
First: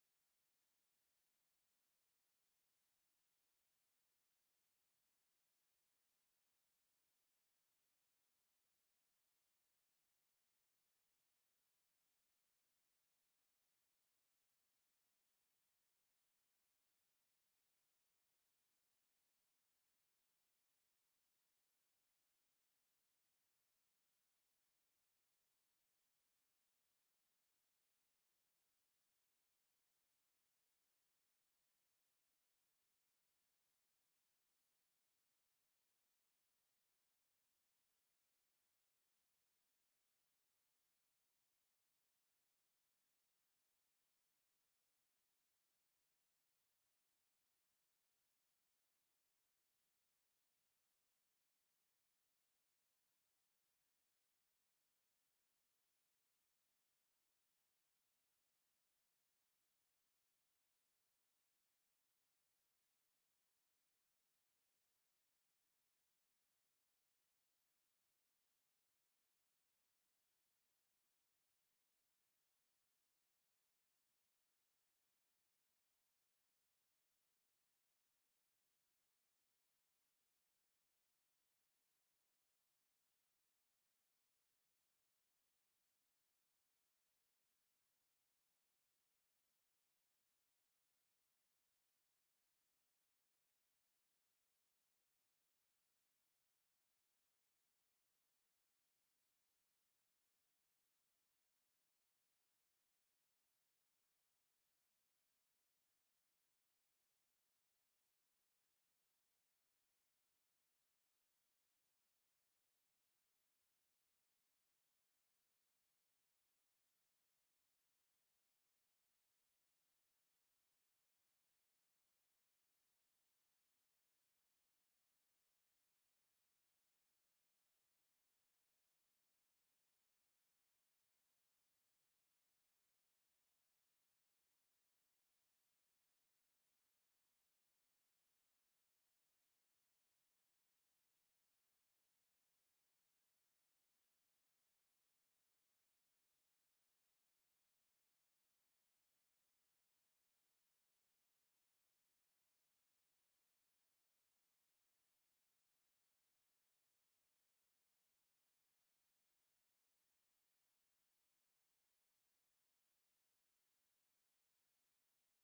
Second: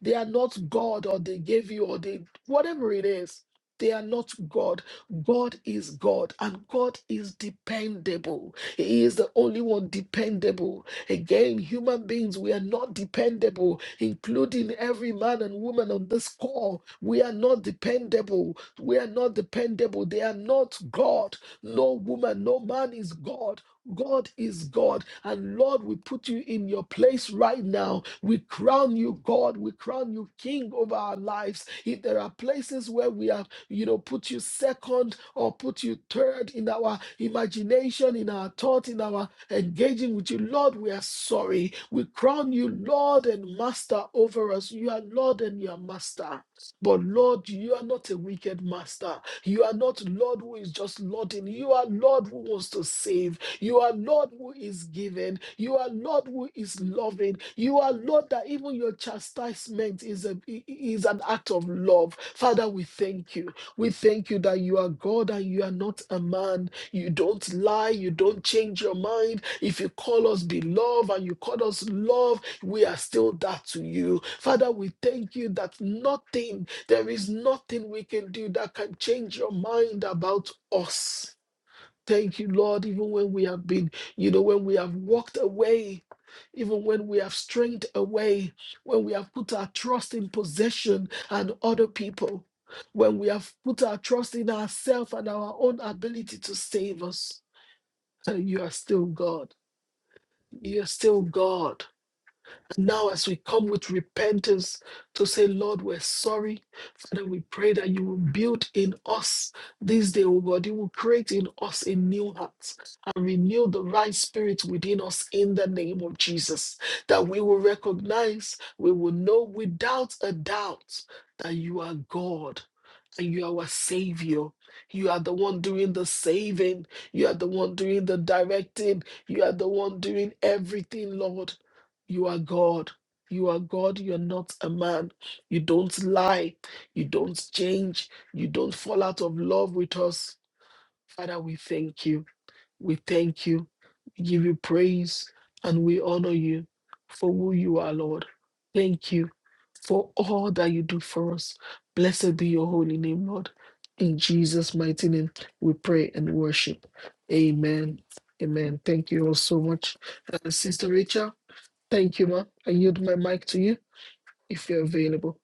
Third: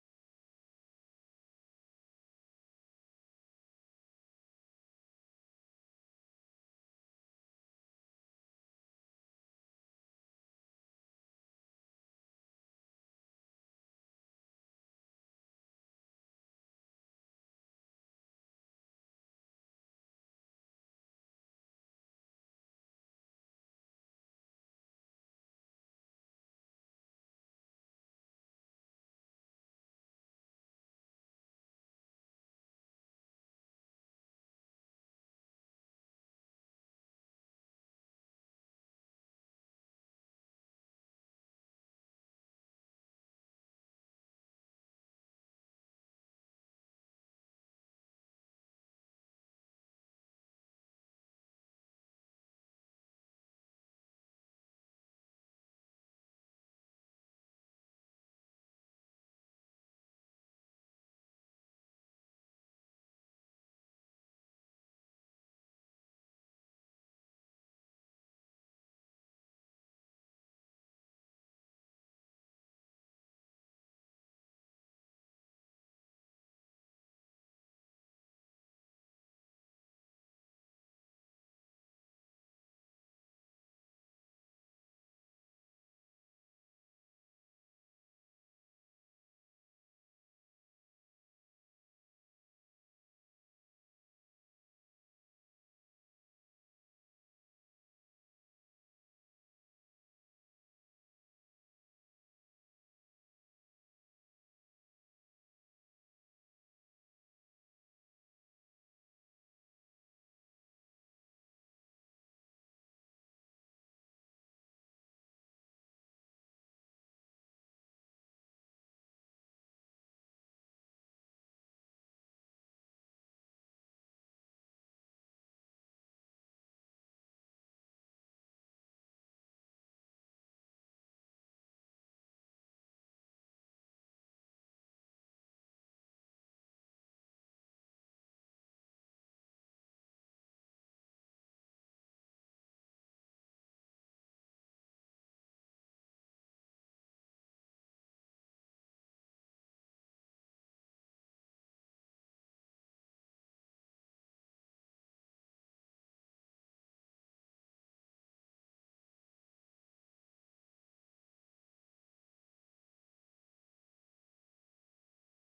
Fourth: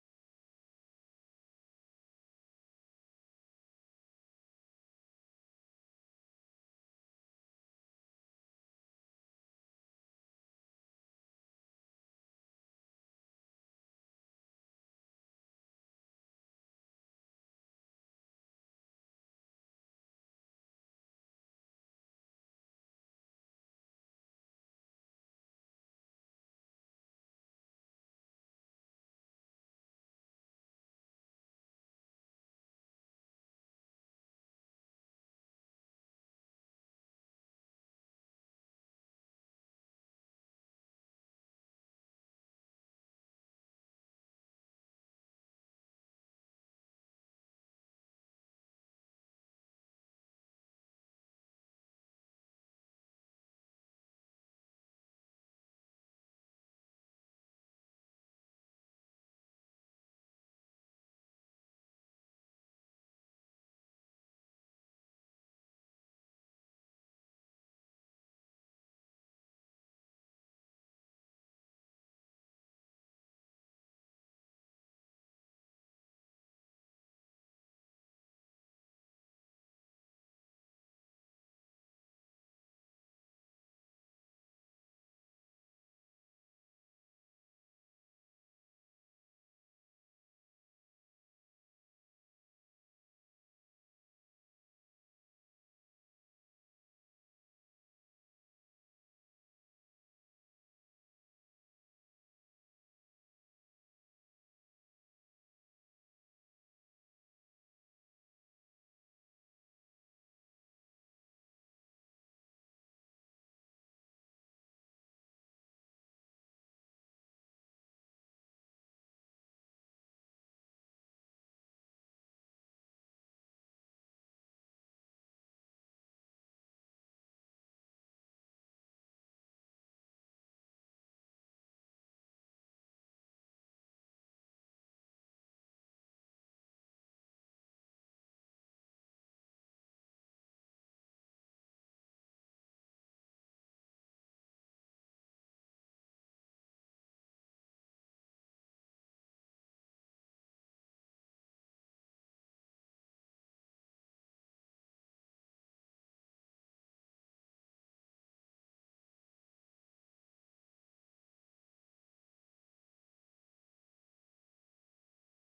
They are not God, or they gave you, or they, whatever it is, they are not God. God is God, and God is dependable. He is the only one dependable. Again, human beings, we are not dependable, including every man and woman on this call. We are not dependable. We are not dependable. They are not God. No woman, no man is God. God is God. And Lord, we put you in your place right now. We crown you God. We crown you King over our lives. If there are places where we have, you know, put you second or put you third in our imagination, in our thought, in our engaging with you, Lord, we are sorry. We crown you Lord and Master over us. You are Lord and you are Master. But Lord, you are not a wicked master. You are not Lord who is just lording. You are Lord who wants to save. You are Lord who is giving. You are Lord who is loving. You are Lord that even your chastisement is, a is an act of love. Father, we thank you. We thank you that you are God and you are not a man. You don't lie. You don't change your mind. If you call us beloved and you call us love, we are still that to you. Father, we thank you that nothing, there is nothing we can do that can change your mind about us. Thank you, Lord, even when we have been, you know, when we have walked away, even when we have strayed away, when we have put our trust in possession and other people, when we have put our trust in ourselves and our own ability to save us. uh, You are still God. You are still God. Now, as we come with repentance to say, Lord, we're sorry, Father, we pray that you will build in us this day, oh God. You will create in us a new heart and renew the right spirit within us in the name of Jesus. That we will recognize, we will know without a doubt that you are God and You are our Savior. You are the one doing the saving. You are the one doing the directing. You are the one doing everything, Lord. You are God. You are God. You're not a man. You don't lie. You don't change. You don't fall out of love with us. Father, we thank you. We thank you, we give you praise, and we honor you for who you are, Lord. Thank you for all that you do for us. Blessed be your holy name, Lord. In Jesus' mighty name, we pray and worship. Amen. Amen. Thank you all so much. Uh, Sister Rachel, thank you, ma. I yield my mic to you if you're available.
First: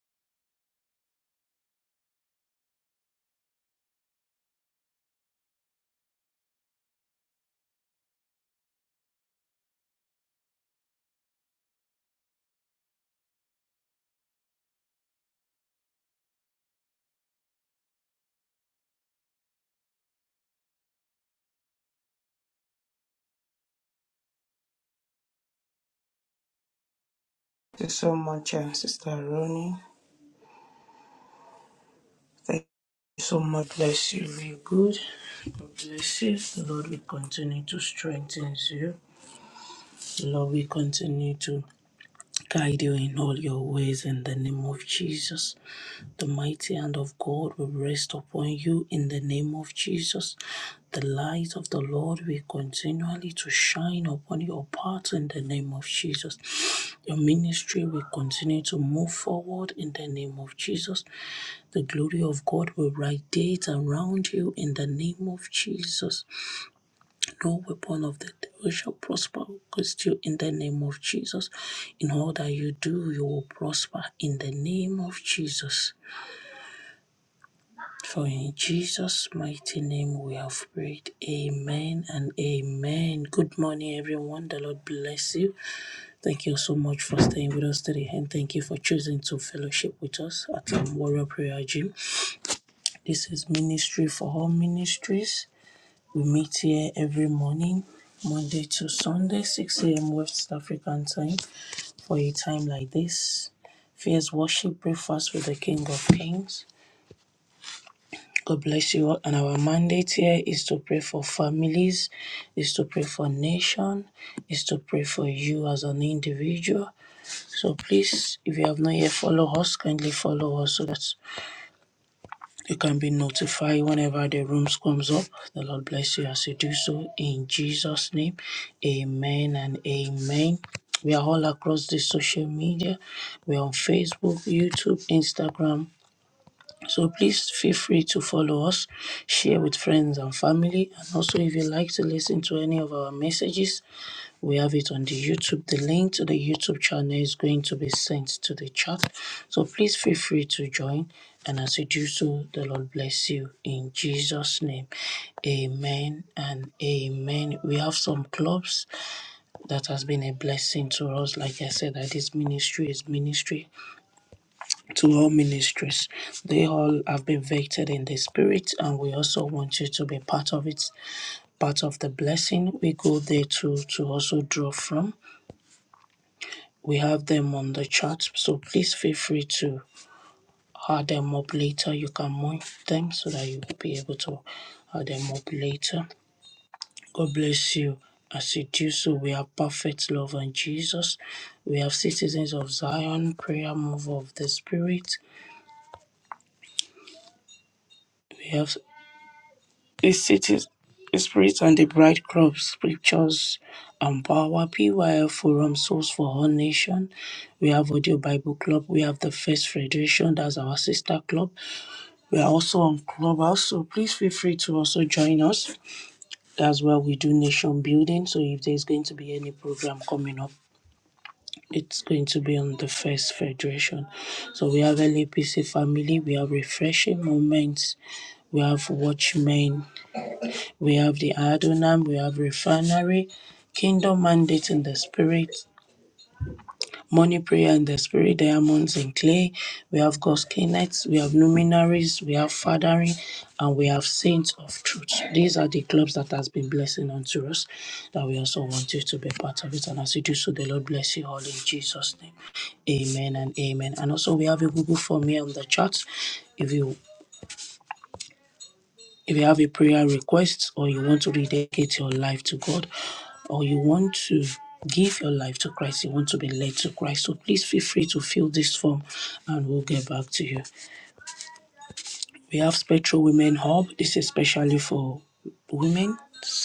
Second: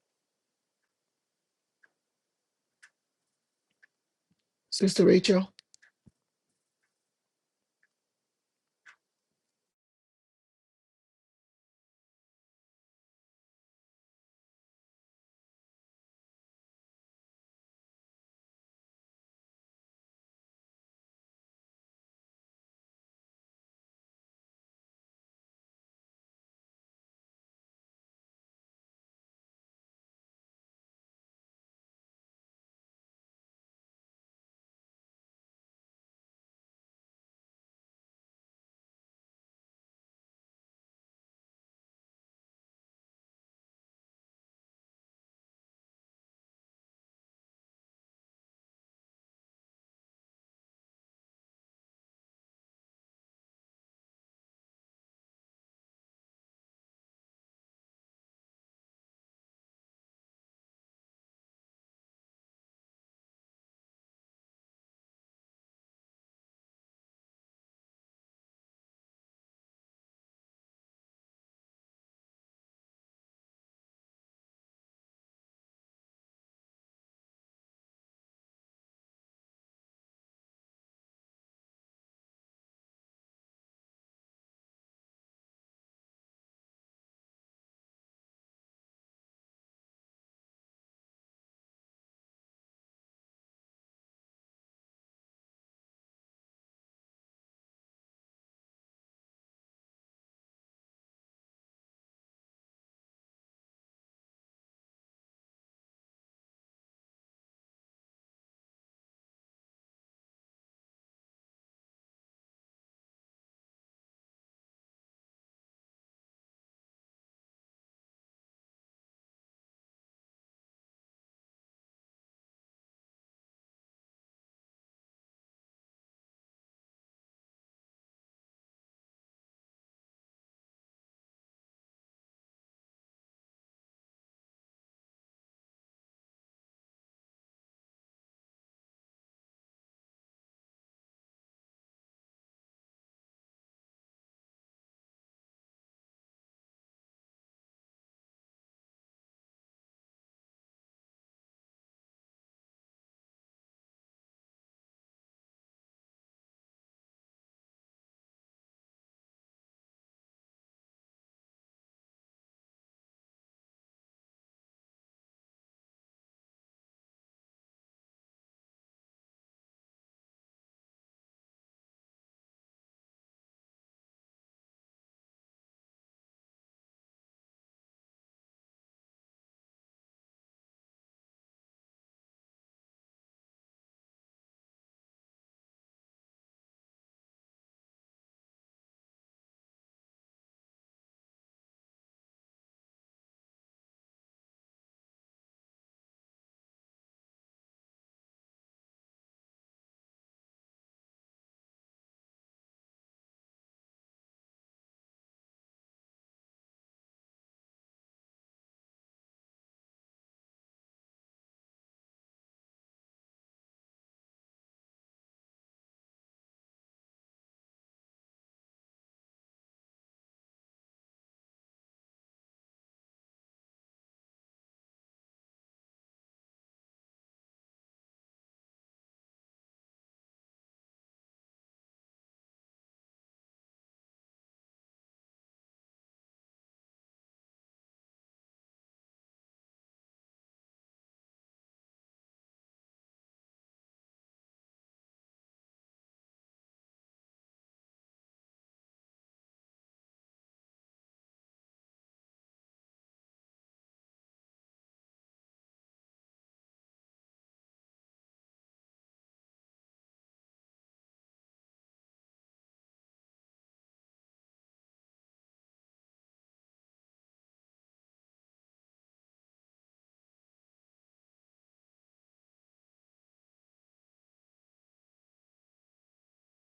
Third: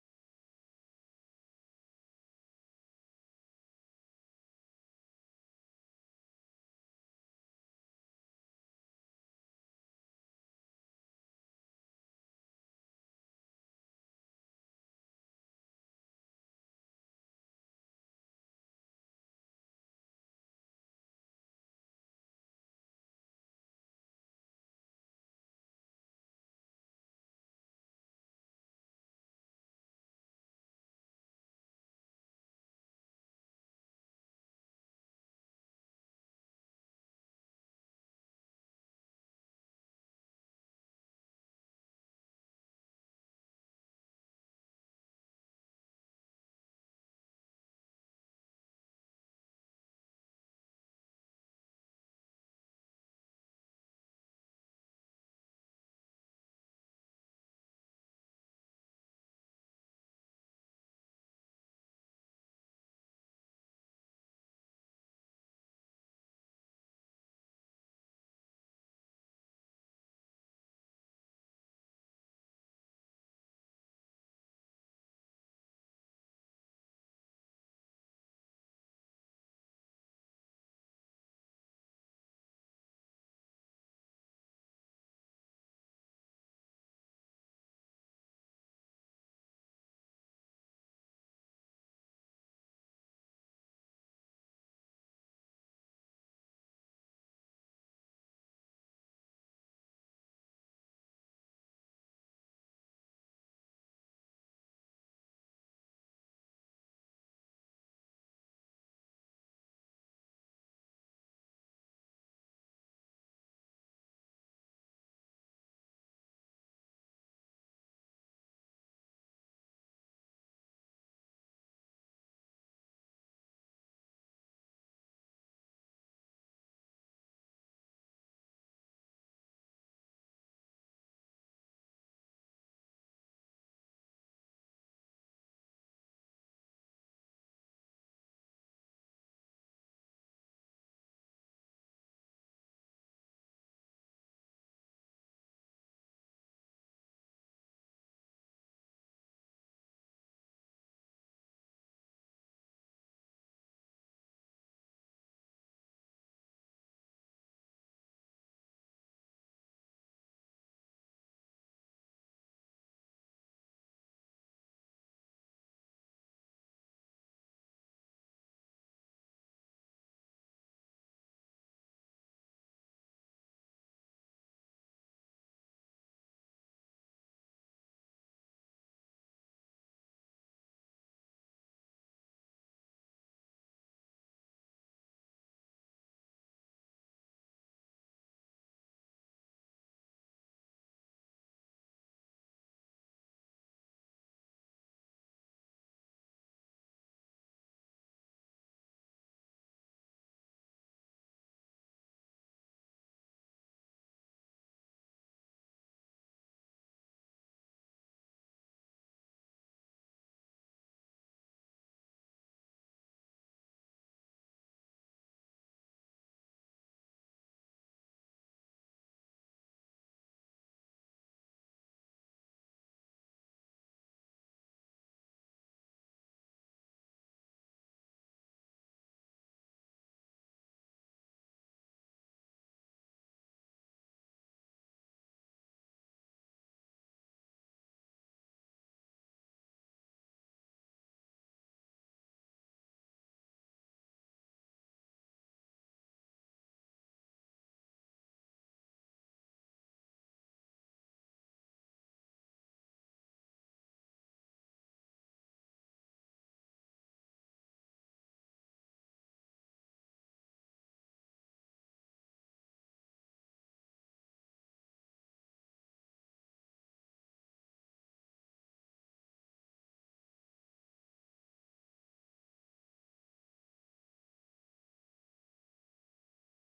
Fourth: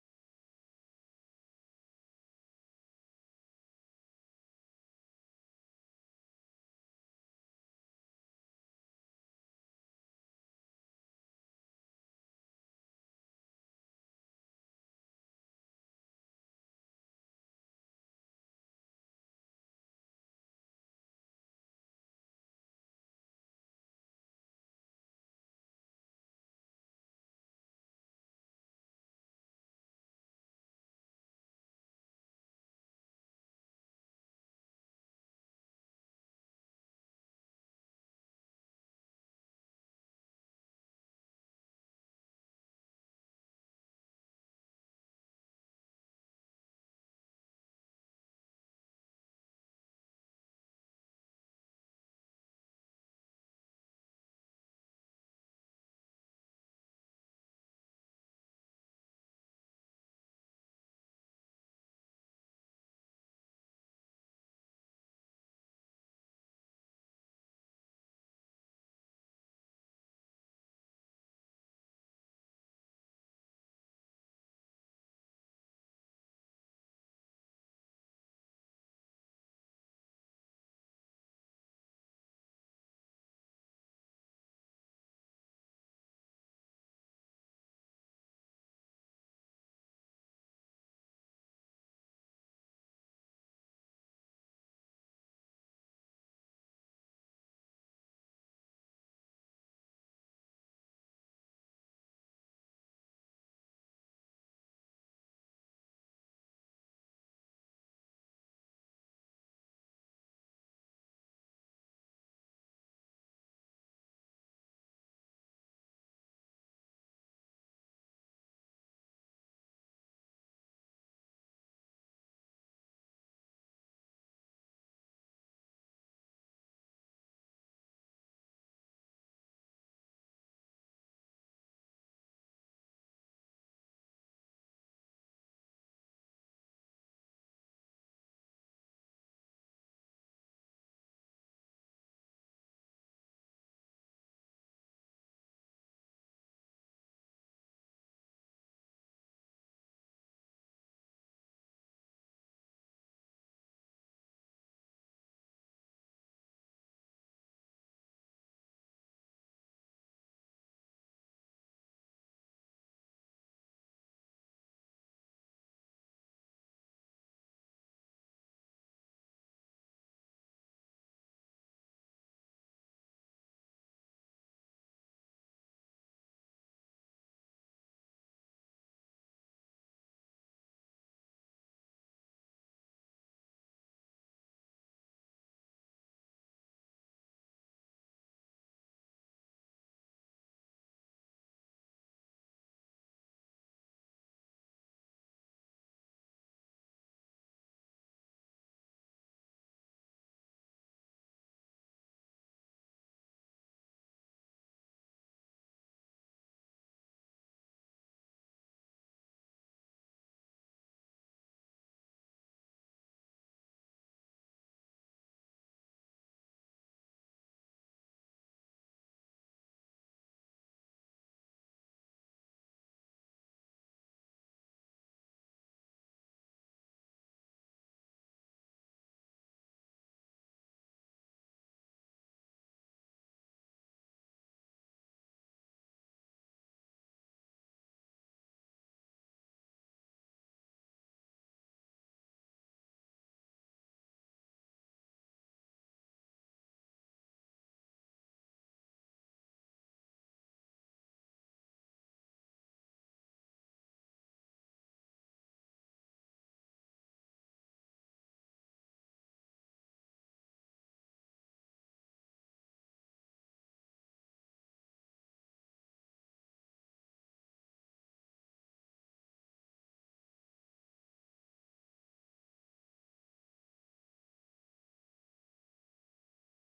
Sister Rachel.
so much, uh, Sister Ronnie. Thank you so much. Bless you. Be good. God bless you. The Lord will continue to strengthen you. The Lord will continue to Guide you in all your ways in the name of Jesus. The mighty hand of God will rest upon you in the name of Jesus. The light of the Lord will continually to shine upon your path in the name of Jesus. Your ministry will continue to move forward in the name of Jesus. The glory of God will radiate around you in the name of Jesus. No weapon of the devil shall prosper against you in the name of Jesus. In all that you do, you will prosper in the name of Jesus. For in Jesus' mighty name we have prayed. Amen and amen. Good morning, everyone. The Lord bless you. Thank you so much for staying with us today and thank you for choosing to fellowship with us at um, Warrior Prayer Gym. This is Ministry for All Ministries. We meet here every morning, Monday to Sunday, 6 a.m. West African time. For a time like this, fears worship, breakfast with the King of Kings. God bless you all. And our mandate here is to pray for families, is to pray for nation, is to pray for you as an individual. So please, if you have not yet followed us, kindly follow us so that You can be notified whenever the rooms comes up. The Lord bless you as you do so in Jesus' name. Amen and amen. We are all across the social media. We're on Facebook, YouTube, Instagram. So please feel free to follow us, share with friends and family, and also if you like to listen to any of our messages, we have it on the YouTube. The link to the YouTube channel is going to be sent to the chat. So please feel free to join. And as you do so, the Lord bless you in Jesus' name. Amen and amen. We have some clubs that has been a blessing to us. Like I said, that this ministry is ministry to all ministries. They all have been vetted in the spirit, and we also want you to be part of it, part of the blessing we go there to to also draw from. We have them on the chat, so please feel free to add them up later. You can mark them so that you will be able to add them up later. God bless you. As you do so, we have perfect love and Jesus. We have citizens of Zion, prayer move of the Spirit. We have. the city's spirit and the bright crops, scriptures, and power, PYL Forum, Source for All Nation. We have Audio Bible Club. We have the First Federation, that's our sister club. We are also on Clubhouse, so please feel free to also join us. That's where we do nation building. So if there's going to be any program coming up, it's going to be on the First Federation. So we have LAPC family, we have refreshing moments, we have watchmen, We have the Adonam, we have Refinery, Kingdom Mandate in the Spirit, Money Prayer in the Spirit, Diamonds in Clay. We have God's Kinets, we have Luminaries, we have Fathering, and we have Saints of Truth. These are the clubs that has been blessing unto us that we also want you to be part of it. And as you do so, the Lord bless you all in Jesus' name. Amen and amen. And also we have a Google form here on the chat. If you If you have a prayer request or you want to rededicate your life to God or you want to give your life to Christ, you want to be led to Christ, so please feel free to fill this form and we'll get back to you. We have Spectral Women Hub. This is especially for women,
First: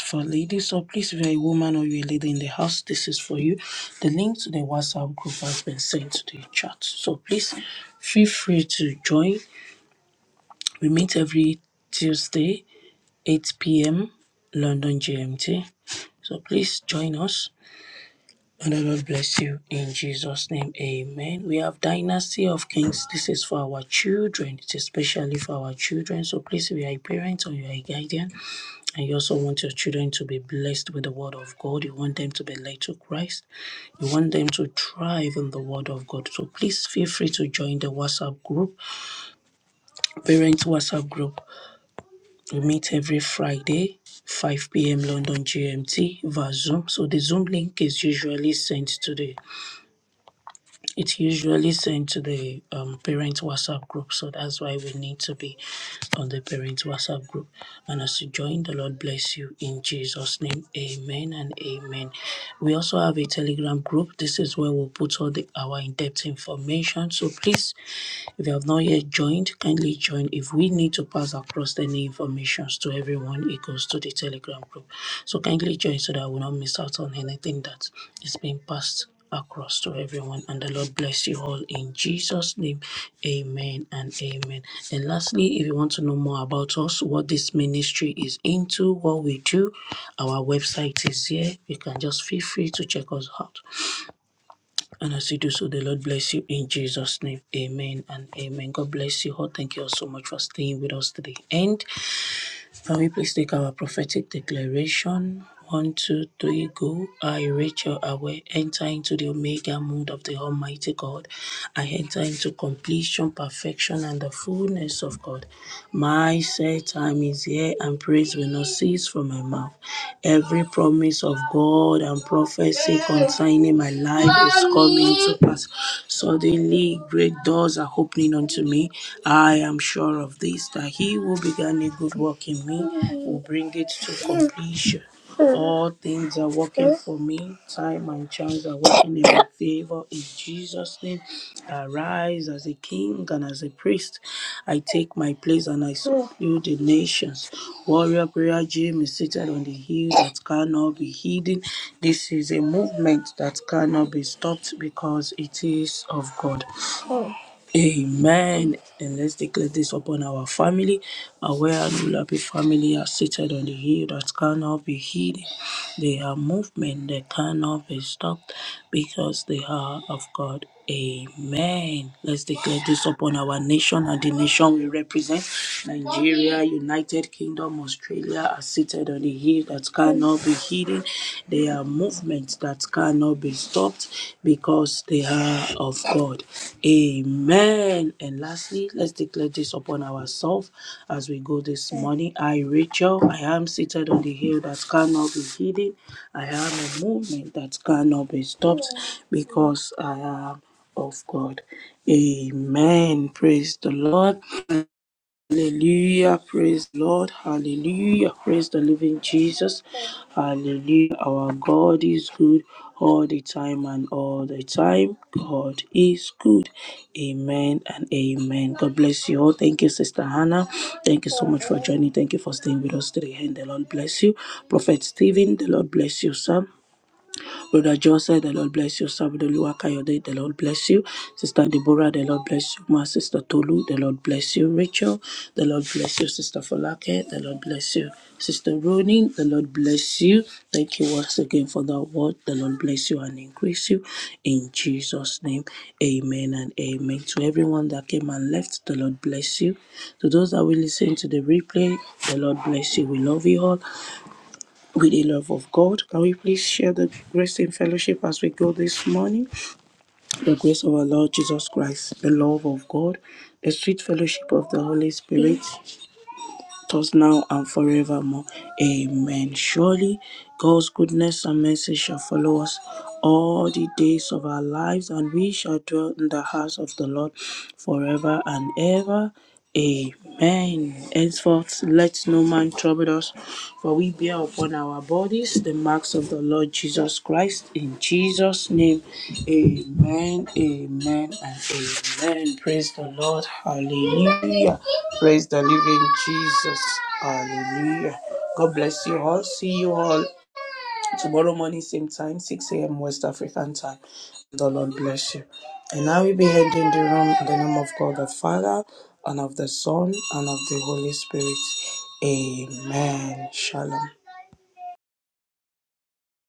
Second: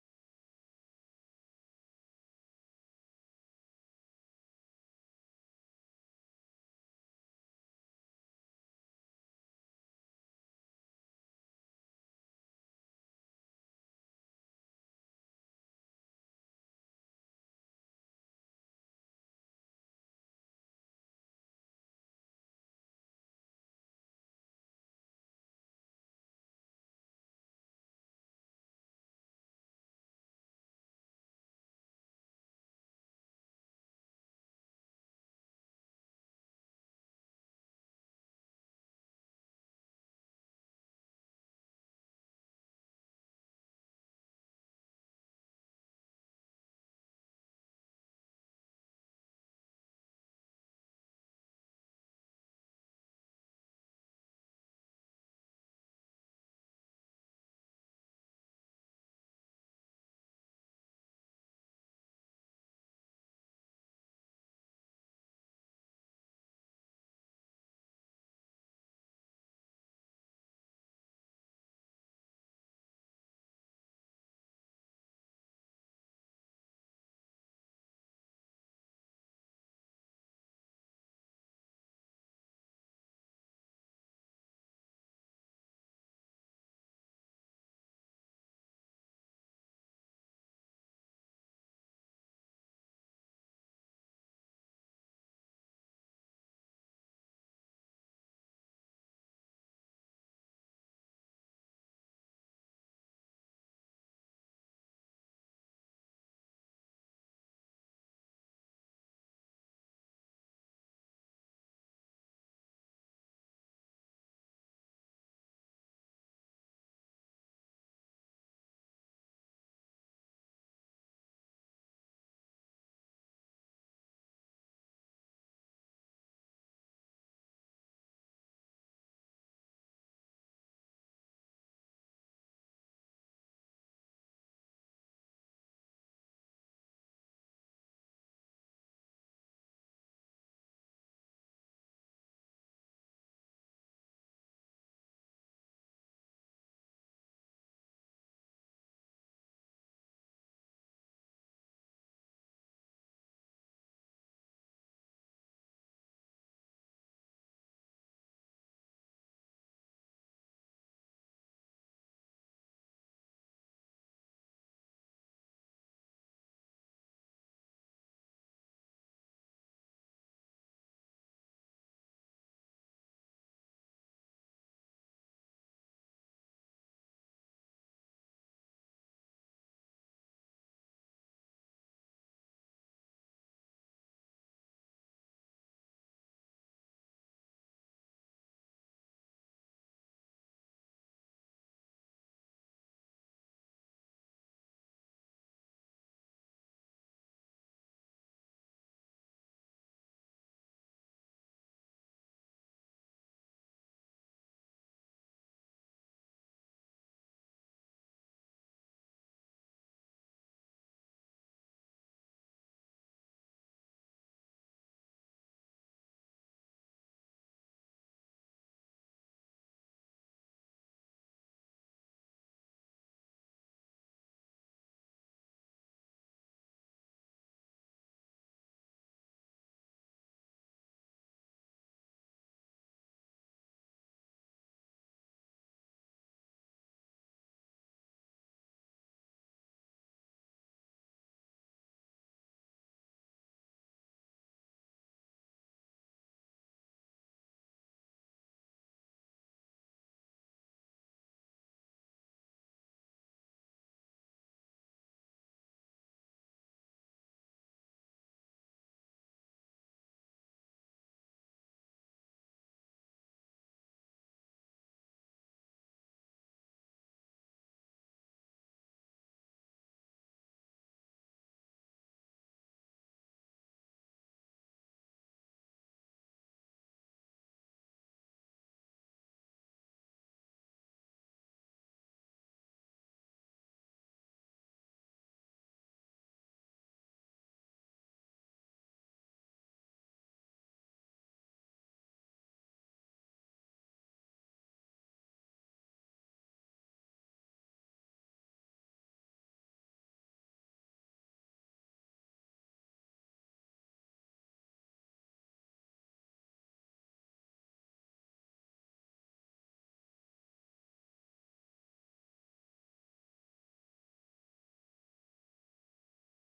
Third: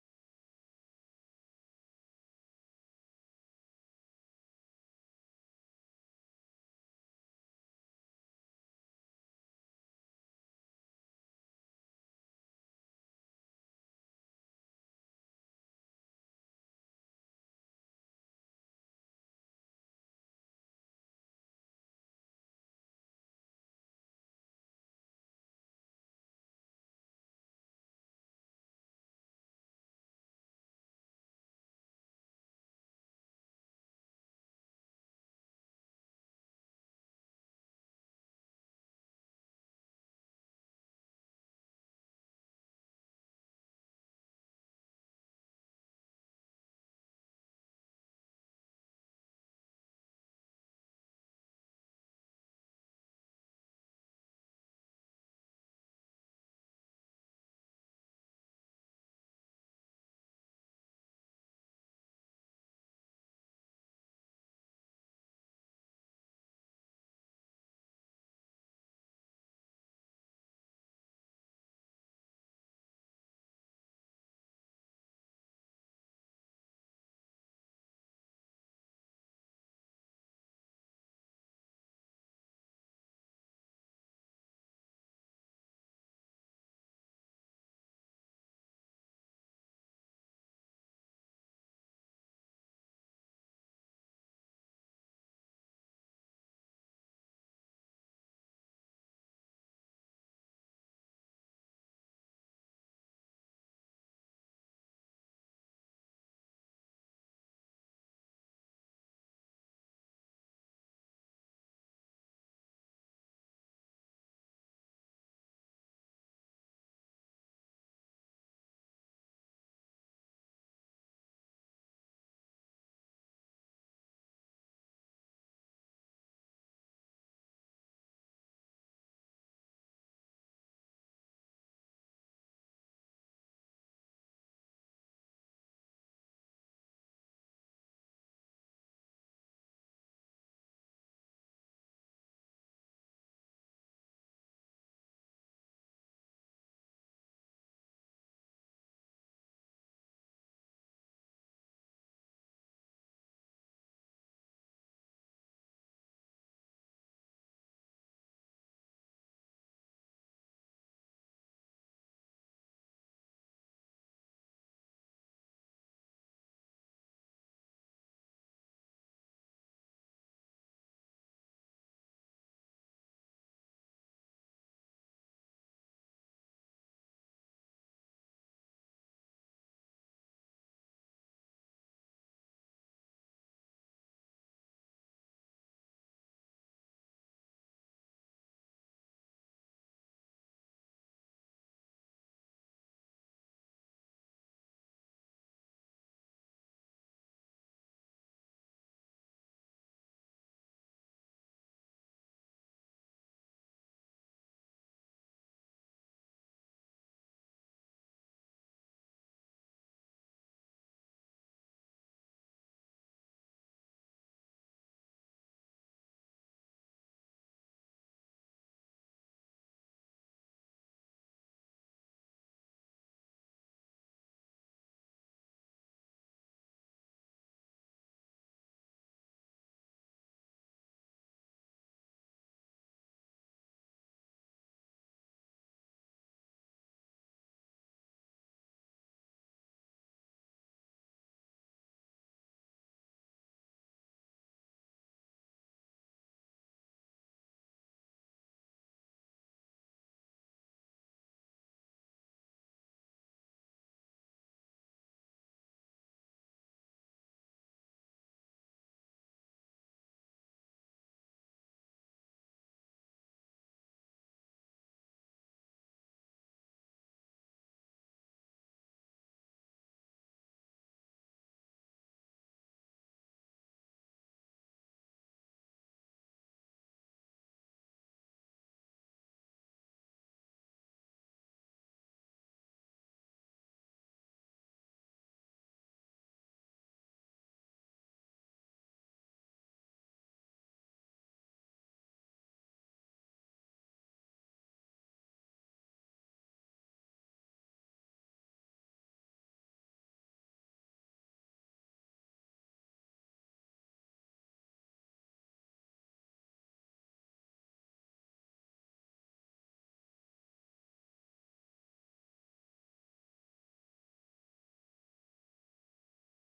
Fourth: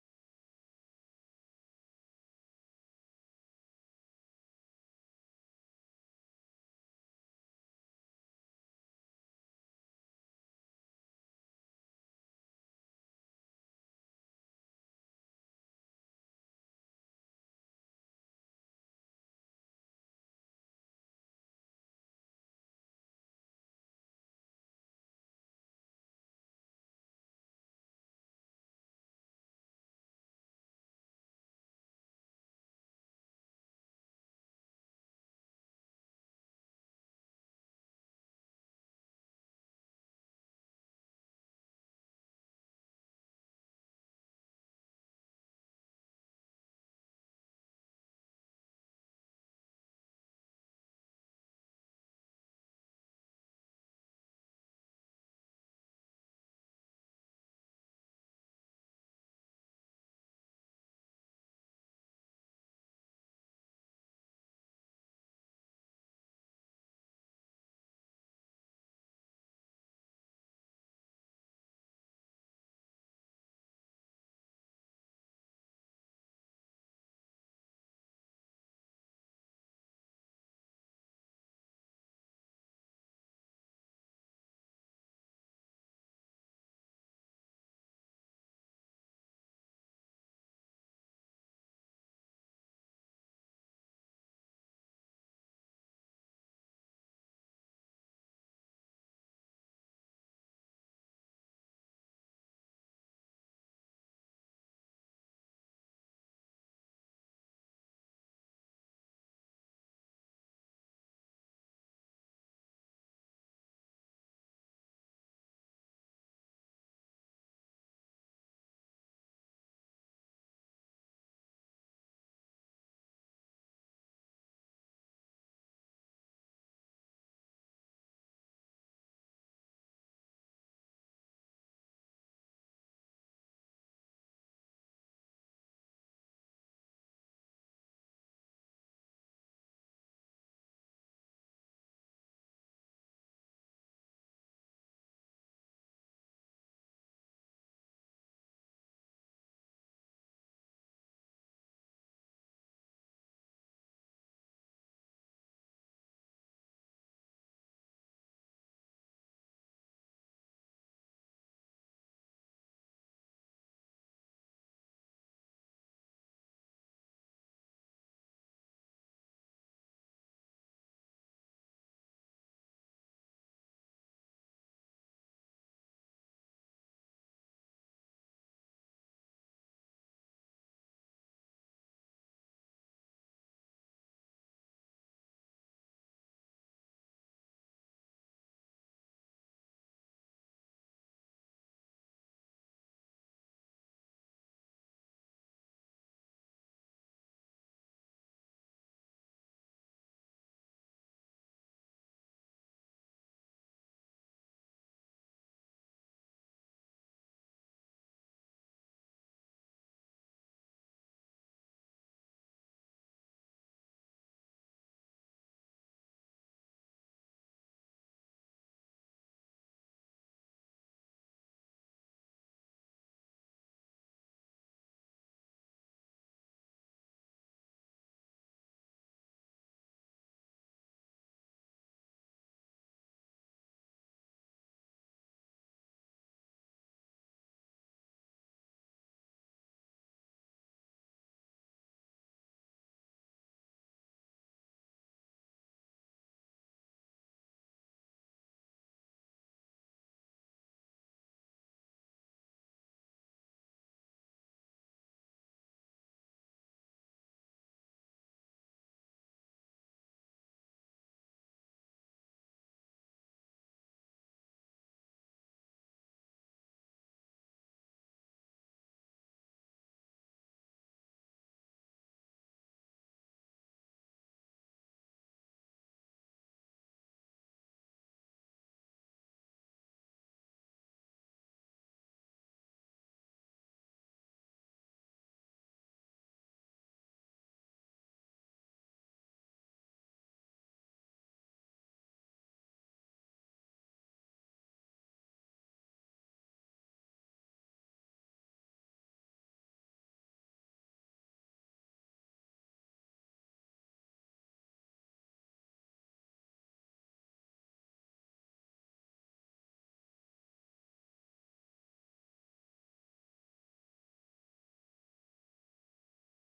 for ladies. So please, if you're a woman or you're a lady in the house, this is for you. The link to the WhatsApp group has been sent to the chat. So please feel free to join. We meet every Tuesday 8 p.m. London GMT. So please join us. And the Lord bless you in Jesus' name. Amen. We have Dynasty of Kings. This is for our children. It's especially for our children. So please, if you are a parent or you are a guardian, and you also want your children to be blessed with the word of God, you want them to be led to Christ, you want them to thrive in the word of God. So please feel free to join the WhatsApp group, parent WhatsApp group. We meet every Friday, 5 p.m. London GMT via Zoom. So the Zoom link is usually sent to the it's usually sent to the um, parent WhatsApp group. So that's why we need to be on the parent WhatsApp group. And as you join, the Lord bless you in Jesus' name. Amen and amen. We also have a Telegram group. This is where we'll put all the our in-depth information. So please if you have not yet joined, kindly join. If we need to pass across any information to everyone, it goes to the Telegram group. So kindly join so that we don't miss out on anything that is being passed across to everyone. And the Lord bless you all in Jesus' name. Amen and amen. And lastly, if you want to know more about us, what this ministry is into, what we do, our website is here. You can just feel free to check us out. And as you do so, the Lord bless you in Jesus' name. Amen and amen. God bless you all. Thank you all so much for staying with us today. And. Can we please take our prophetic declaration? One, two, three, go. I, Rachel Awe, enter into the Omega mood of the Almighty God. I enter into completion, perfection, and the fullness of God. My set time is here, and praise will not cease from my mouth. Every promise of God and prophecy concerning my life is coming to pass. Suddenly, great doors are opening unto me. I am am sure of this, that he who began a good work in me will bring it to completion. All things are working for me. Time and chance are working in my favor. In Jesus' name, arise as a king and as a priest. I take my place and I subdue the nations. Warrior Prayer Gym is seated on the hill that cannot be hidden. This is a movement that cannot be stopped because it is of God. Amen. And let's declare this upon our family. Aware and happy family are seated on the hill that cannot be hid. They are movement that cannot be stopped because they are of God. Amen. Let's declare this upon our nation and the nation we represent. Nigeria, United Kingdom, Australia are seated on the hill that cannot be hidden. They are movements that cannot be stopped because they they are of God. Amen. And lastly, let's declare this upon ourselves as we go this morning. I, Rachel, I am seated on the hill that cannot be hidden. I am a movement that cannot be stopped because I am of God. Amen. Praise the Lord. Hallelujah, praise the Lord, hallelujah, praise the living Jesus, hallelujah. Our God is good all the time and all the time. God is good, amen and amen. God bless you all. Thank you, Sister Hannah. Thank you so much for joining. Thank you for staying with us today, and the Lord bless you. Prophet Stephen, the Lord bless you, sir. Brother Joseph, the Lord bless you. Samuel Luakayode, the Lord bless you. Sister Deborah, the Lord bless you. My Sister Tolu, the Lord bless you. Rachel, the Lord bless you. Sister Folake, the Lord bless you. Sister Ronin, the Lord bless you. Thank you once again for that word. The Lord bless you and increase you. In Jesus' name, amen and amen. To everyone that came and left, the Lord bless you. To those that will listen to the replay, the Lord bless you. We love you all with the love of God. Can we please share the grace in fellowship as we go this morning? The grace of our Lord Jesus Christ, the love of God, the sweet fellowship of the Holy Spirit, us now and forevermore. Amen. Surely God's goodness and mercy shall follow us all the days of our lives, and we shall dwell in the house of the Lord forever and ever. Amen. Henceforth, let no man trouble us, for we bear upon our bodies the marks of the Lord Jesus Christ. In Jesus' name, amen, amen, and amen. Praise the Lord. Hallelujah. Praise the living Jesus. Hallelujah. God bless you all. See you all Tomorrow morning, same time, 6 a.m. West African time. The Lord bless you. And I will be ending the room in the name of God the Father, and of the Son, and of the Holy Spirit. Amen. Shalom.